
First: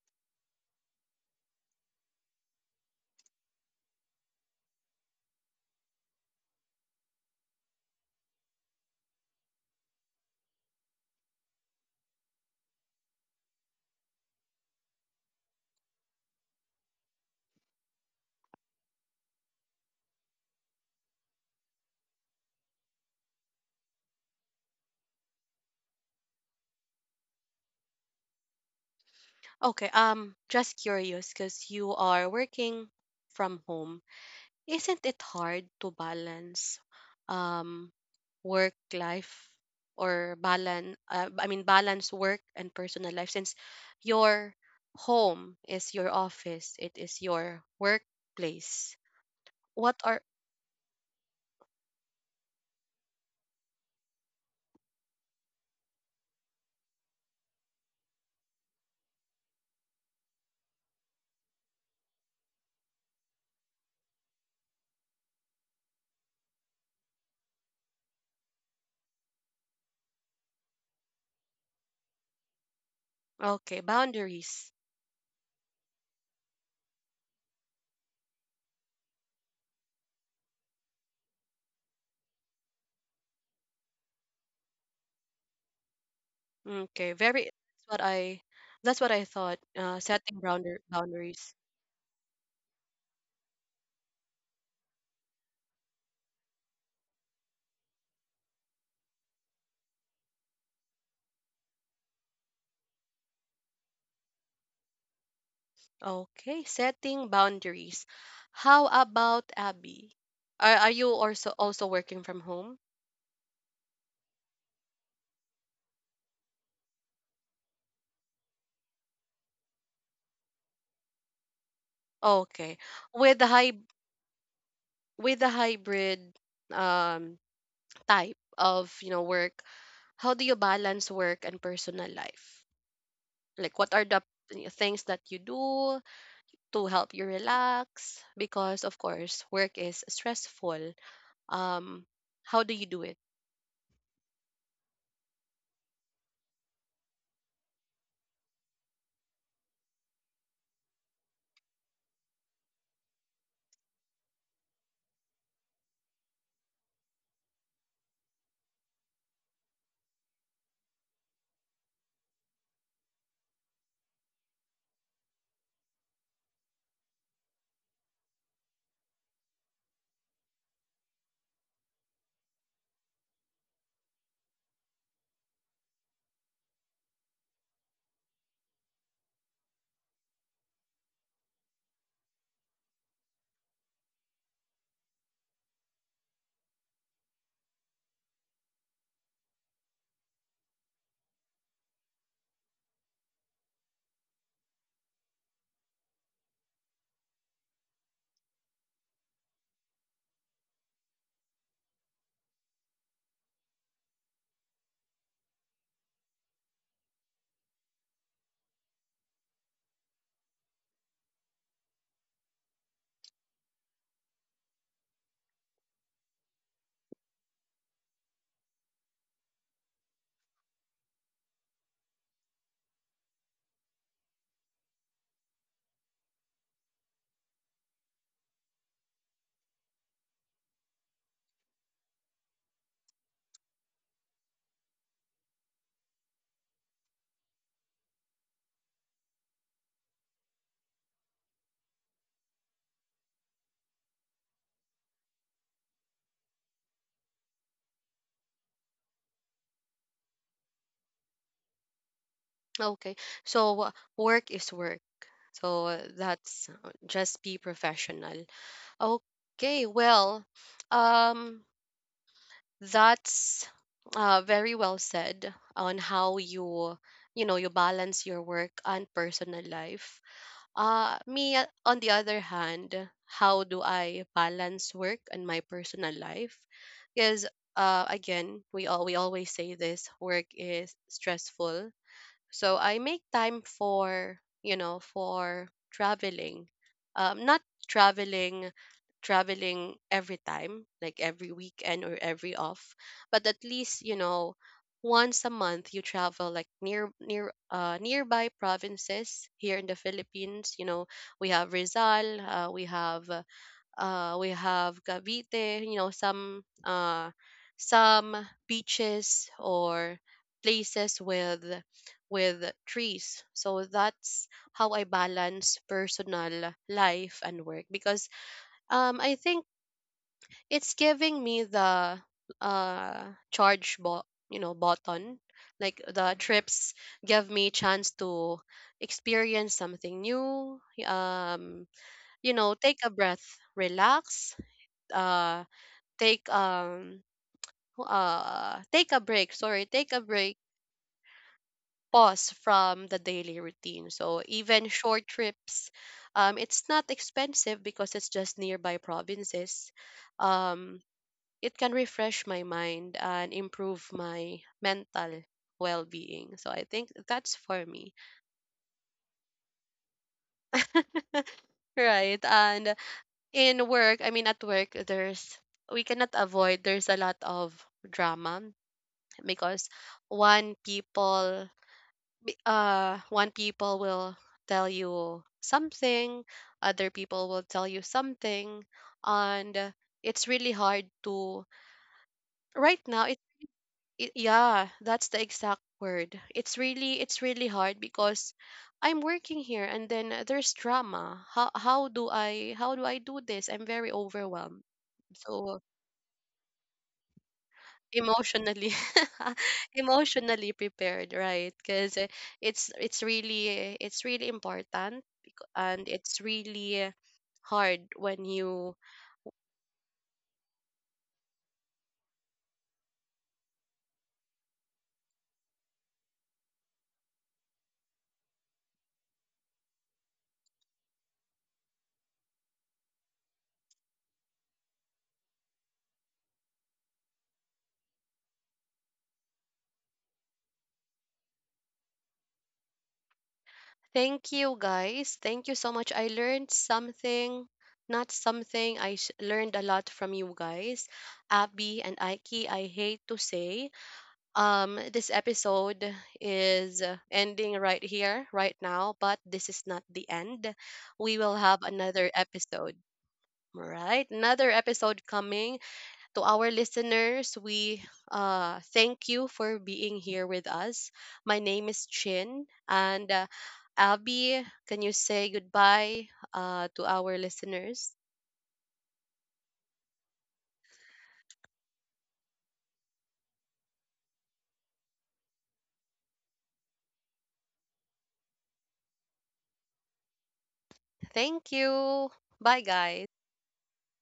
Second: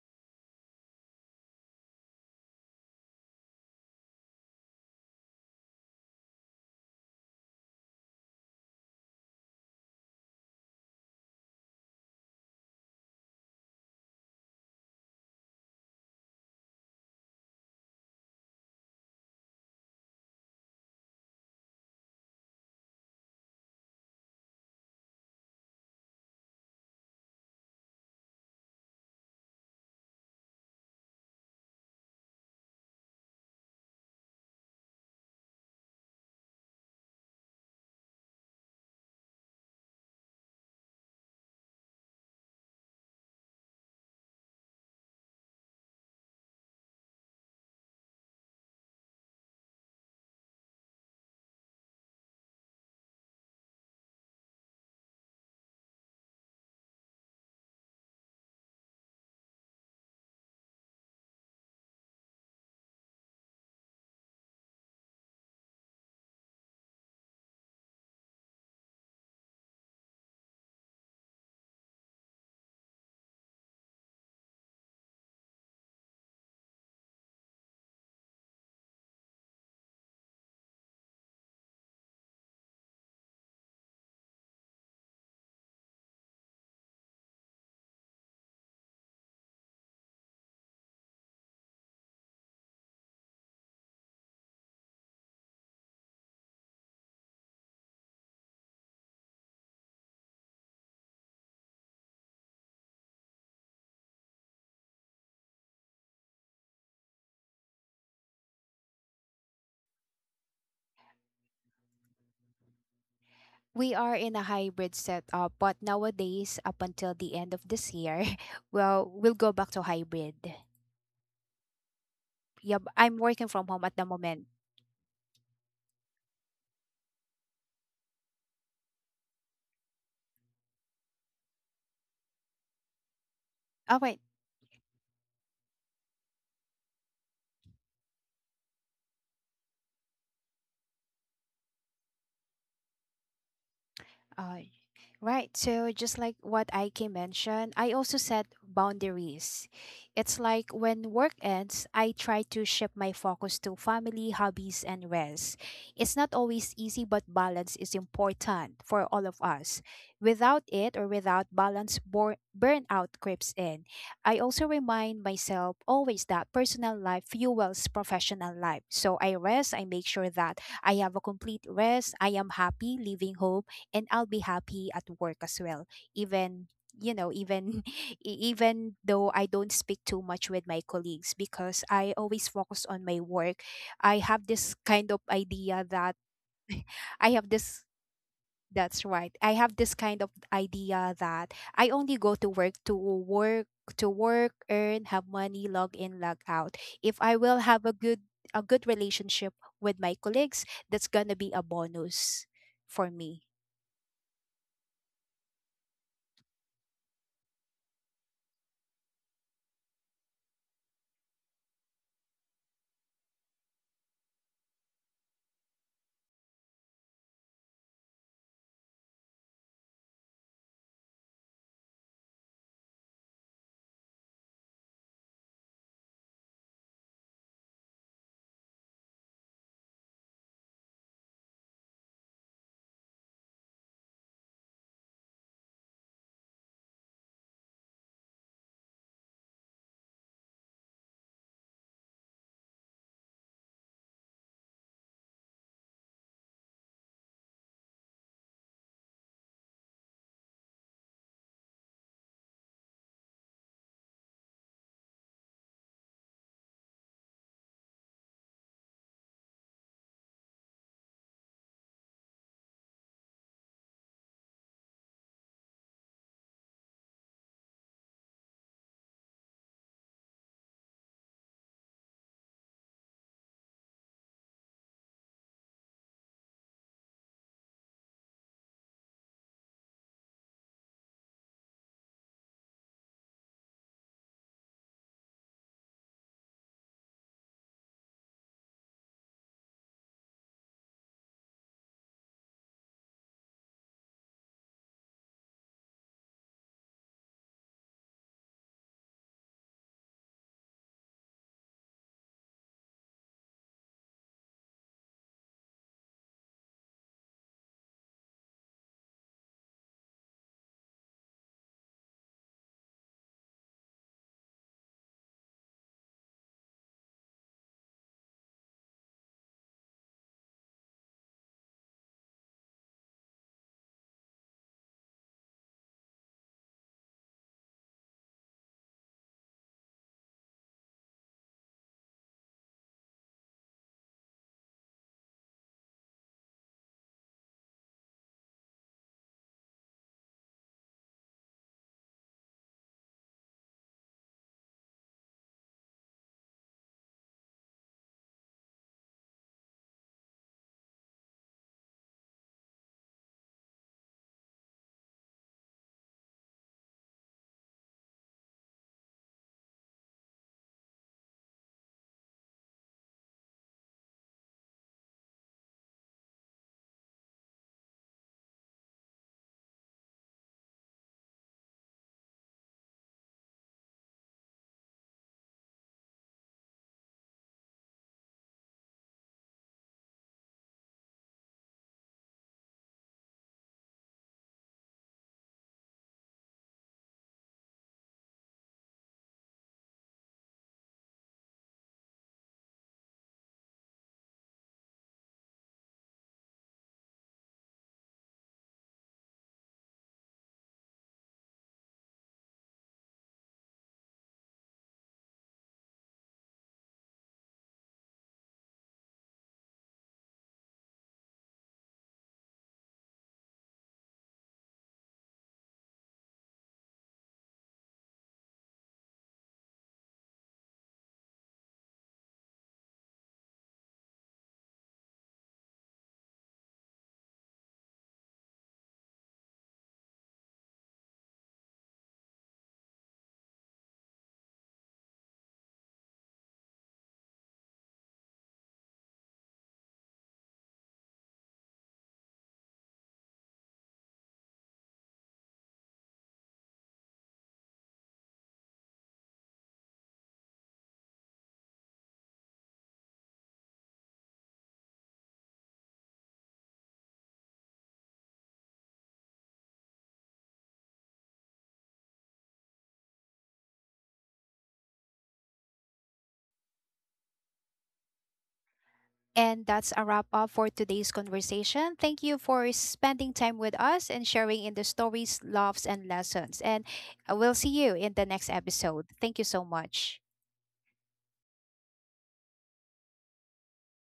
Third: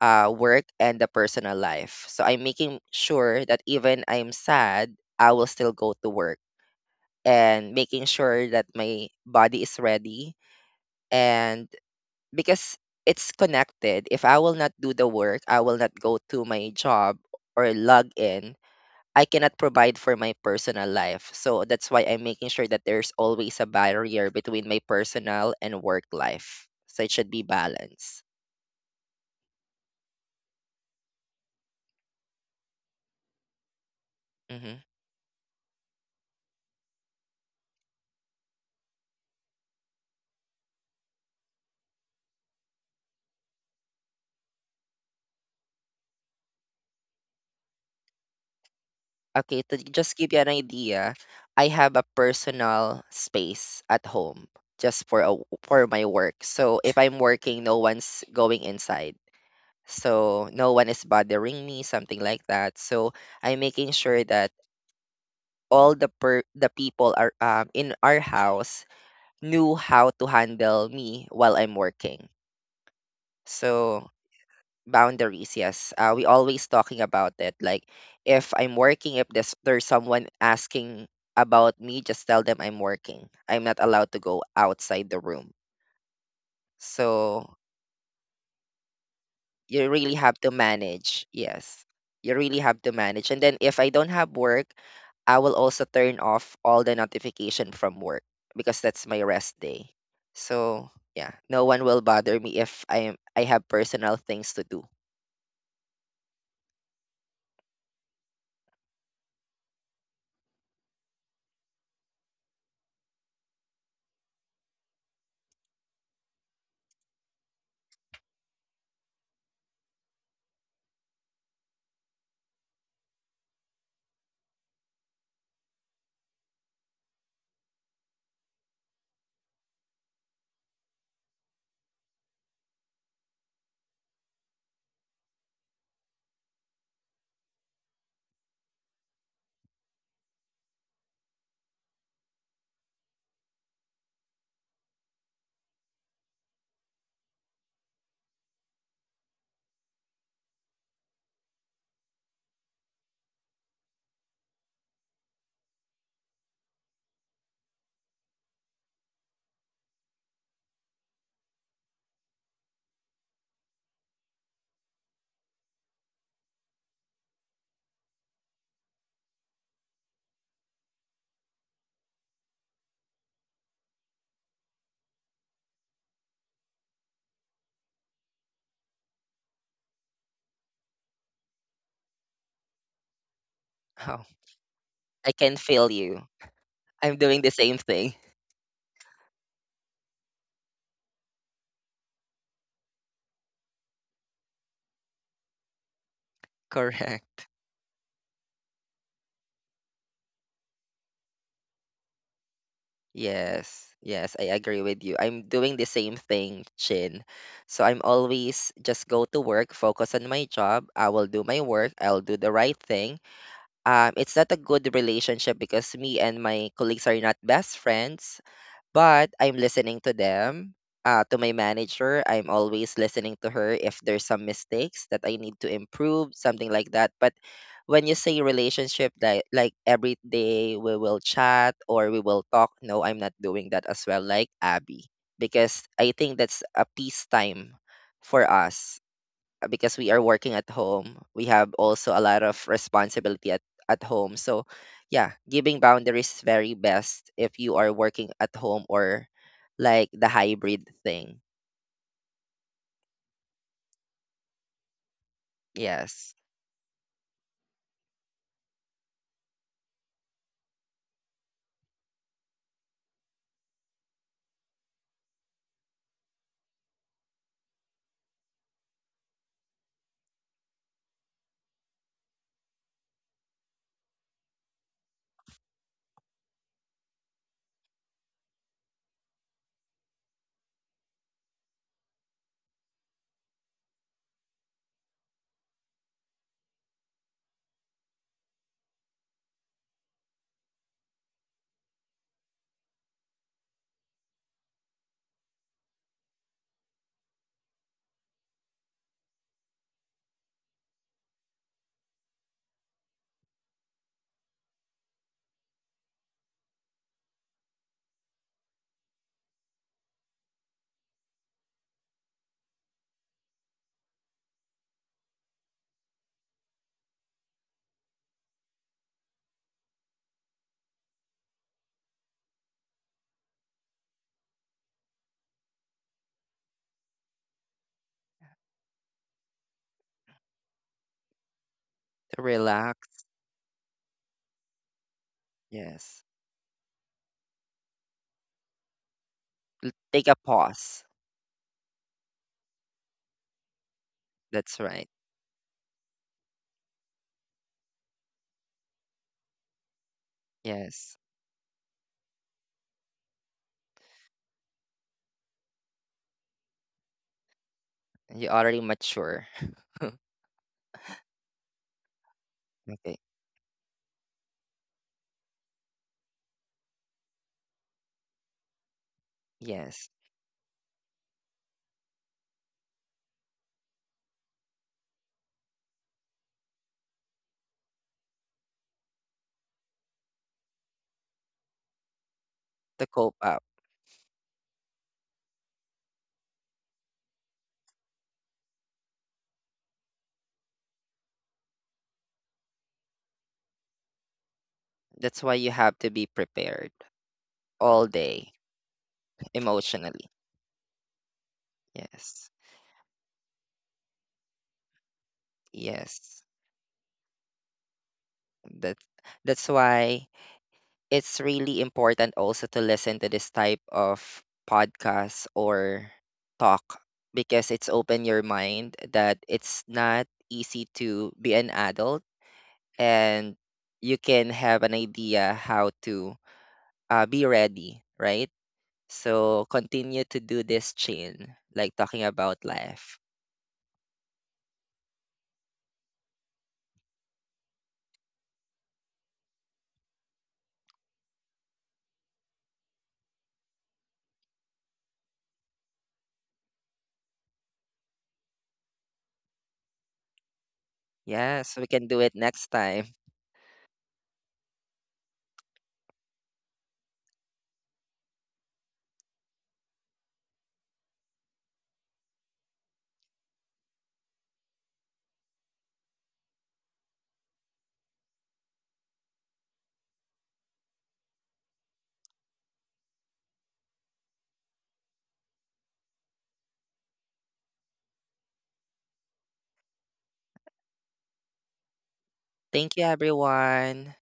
Speaker 2: work and the personal life. So I'm making sure that even I'm sad, I will still go to work and making sure that my body is ready and because it's connected. If I will not do the work, I will not go to my job or log in. I cannot provide for my personal life. So that's why I'm making sure that there's always a barrier between my personal and work life. So it should be balanced.
Speaker 1: Okay, just curious because you are working from home.
Speaker 2: hmm
Speaker 1: Isn't it hard to balance um work life, or balance I mean, balance work and personal life since your home is your office, it is your workplace.
Speaker 2: Okay, to
Speaker 1: What
Speaker 2: just
Speaker 1: are,
Speaker 2: give you an idea, I have a personal space at home just for for my work. So if I'm working, no one's going inside. So no one is bothering me something like that. So I'm making sure that all the the people are in our house knew how to handle me while I'm working.
Speaker 1: okay,
Speaker 2: So
Speaker 1: boundaries.
Speaker 2: boundaries, yes, we always talking about it like if I'm working, if there's someone asking about me, just tell them I'm working, I'm not allowed to go outside the room.
Speaker 1: Okay, very, that's
Speaker 2: So
Speaker 1: what I, that's what I thought.
Speaker 2: you really have
Speaker 1: Setting
Speaker 2: to
Speaker 1: bounder
Speaker 2: manage.
Speaker 1: boundaries.
Speaker 2: Yes. You really have to manage. And then if I don't have work, I will also turn off all the notification from work because that's my rest day. So yeah, no one will bother me if I have personal things to do.
Speaker 1: Okay, setting boundaries. How about Abby? Are you also working from home?
Speaker 3: We are in a hybrid setup, but nowadays up until the end of this year, well, we'll go back to hybrid. Yeah,
Speaker 1: Okay.
Speaker 3: I'm
Speaker 1: With
Speaker 3: working
Speaker 1: the
Speaker 3: from
Speaker 1: high
Speaker 3: home at the moment.
Speaker 1: with the hybrid um type of, you know, work, how do you balance work and personal life? Like, what
Speaker 3: Oh,
Speaker 1: are
Speaker 3: wait.
Speaker 1: the things that you do to help you relax? Because, of course, work is stressful. Um how do you do it?
Speaker 3: Uh, Right. So just like what Ike mentioned, I also set boundaries. It's like when work ends, I try to shift my focus to family, hobbies, and rest. It's not always easy, but balance is important for all of us. Without it, or without balance, burnout creeps in. I also remind myself always that personal life fuels professional life. So I rest, I make sure that I have a complete rest, I am happy leaving home, and I'll be happy at work as well. Even even e- even though I don't speak too much with my colleagues because I always focus on my work. I
Speaker 2: Oh,
Speaker 3: have this kind of
Speaker 2: I can
Speaker 3: idea
Speaker 2: feel
Speaker 3: that
Speaker 2: you. I'm
Speaker 3: I
Speaker 2: doing
Speaker 3: have
Speaker 2: the same
Speaker 3: this
Speaker 2: thing.
Speaker 3: that's right. I have this kind of idea that I only go to work, earn, have money, log in, log out. If I
Speaker 2: Correct.
Speaker 3: will have a good relationship with my colleagues, that's gonna be a bonus for me.
Speaker 2: Yes. Yes, I agree with you. I'm doing the same thing, Chin. So I'm always just go to work, focus on my job. I will do my work. I'll do the right thing. It's not a good relationship because me and my colleagues are not best friends, but I'm listening to them. To my manager, I'm always listening to her if there's some mistakes that I need to improve, something like that. But when you say relationship, like every day we will chat or we will talk, no, I'm not doing that as well, like Abby, because I think that's a peace time for us because we are working at home, we have also a lot of responsibility at home. So, yeah, giving boundaries is very best if you are working at home or like the hybrid thing.
Speaker 1: Okay. So work is work. So
Speaker 2: Yes.
Speaker 1: that's just be professional. Okay. Well, um that's very well said on how you, you know, you balance your work and personal life. Uh, me, on the other hand, how do I balance work and my personal life? Because again, we always say this, work is stressful, so I make time for, you know, for traveling. Not traveling traveling every time, like every weekend or every off, but at least, you know, once a month you travel like nearby provinces here in the Philippines. You know, we have Rizal, we have Cavite, you know, some beaches, or places with trees. So that's how I balance personal life and work because, I think it's giving me the uh, you know, button. Like the trips give me chance to experience something new, um,
Speaker 2: To
Speaker 1: you know, take a
Speaker 2: relax.
Speaker 1: breath, relax, uh
Speaker 2: Yes.
Speaker 1: take wh- take a break sorry
Speaker 2: L-
Speaker 1: take a
Speaker 2: Take a
Speaker 1: break,
Speaker 2: pause.
Speaker 1: pause from the daily routine. So
Speaker 2: That's
Speaker 1: even
Speaker 2: right.
Speaker 1: short trips, it's not expensive because it's just nearby provinces. Um,
Speaker 2: Yes.
Speaker 1: it can refresh my mind and improve my mental well-being, so I think that's for me.
Speaker 2: You already mature.
Speaker 1: Right. And
Speaker 2: Okay.
Speaker 1: in work, I mean, at work, there's, we cannot avoid, there's a lot of drama because
Speaker 2: Yes.
Speaker 1: one people one people will tell you something, other people will tell you something, and it's really hard to, right
Speaker 2: To
Speaker 1: now
Speaker 2: cope
Speaker 1: it,
Speaker 2: up.
Speaker 1: it yeah, that's the exact word. It's really hard because I'm working here, and then there's drama. How do I do this? I'm very overwhelmed,
Speaker 2: That's why you
Speaker 1: so,
Speaker 2: have to be prepared all day
Speaker 1: emotionally,
Speaker 2: emotionally.
Speaker 1: emotionally prepared, right? Because
Speaker 2: Yes.
Speaker 1: it's really important, and it's
Speaker 2: Yes.
Speaker 1: really hard when you,
Speaker 2: That that's why it's really important also to listen to this type of podcast or talk because it's open your mind that it's not easy to be an adult, and you can have an idea how to be ready, right? So continue to do this chain like talking about life.
Speaker 1: thank you guys, thank you so much. I learned something, not something, learned a lot from you guys, Abby and Aiki. I hate to say, this episode is ending right here, right now, but this is not the end. We will
Speaker 2: Yes,
Speaker 1: have
Speaker 2: we can do
Speaker 1: another
Speaker 2: it next
Speaker 1: episode.
Speaker 2: time.
Speaker 1: Right, another episode coming. To our listeners, we, thank you for being here with us. My name is Chin, and Abby, can you say goodbye to our listeners?
Speaker 3: And that's a wrap up for today's conversation. Thank you for spending time with us and sharing in the stories, loves, and lessons. And we'll see you in the next episode. Thank you so much.
Speaker 1: Thank you. Bye,
Speaker 2: Thank you
Speaker 1: guys.
Speaker 2: everyone.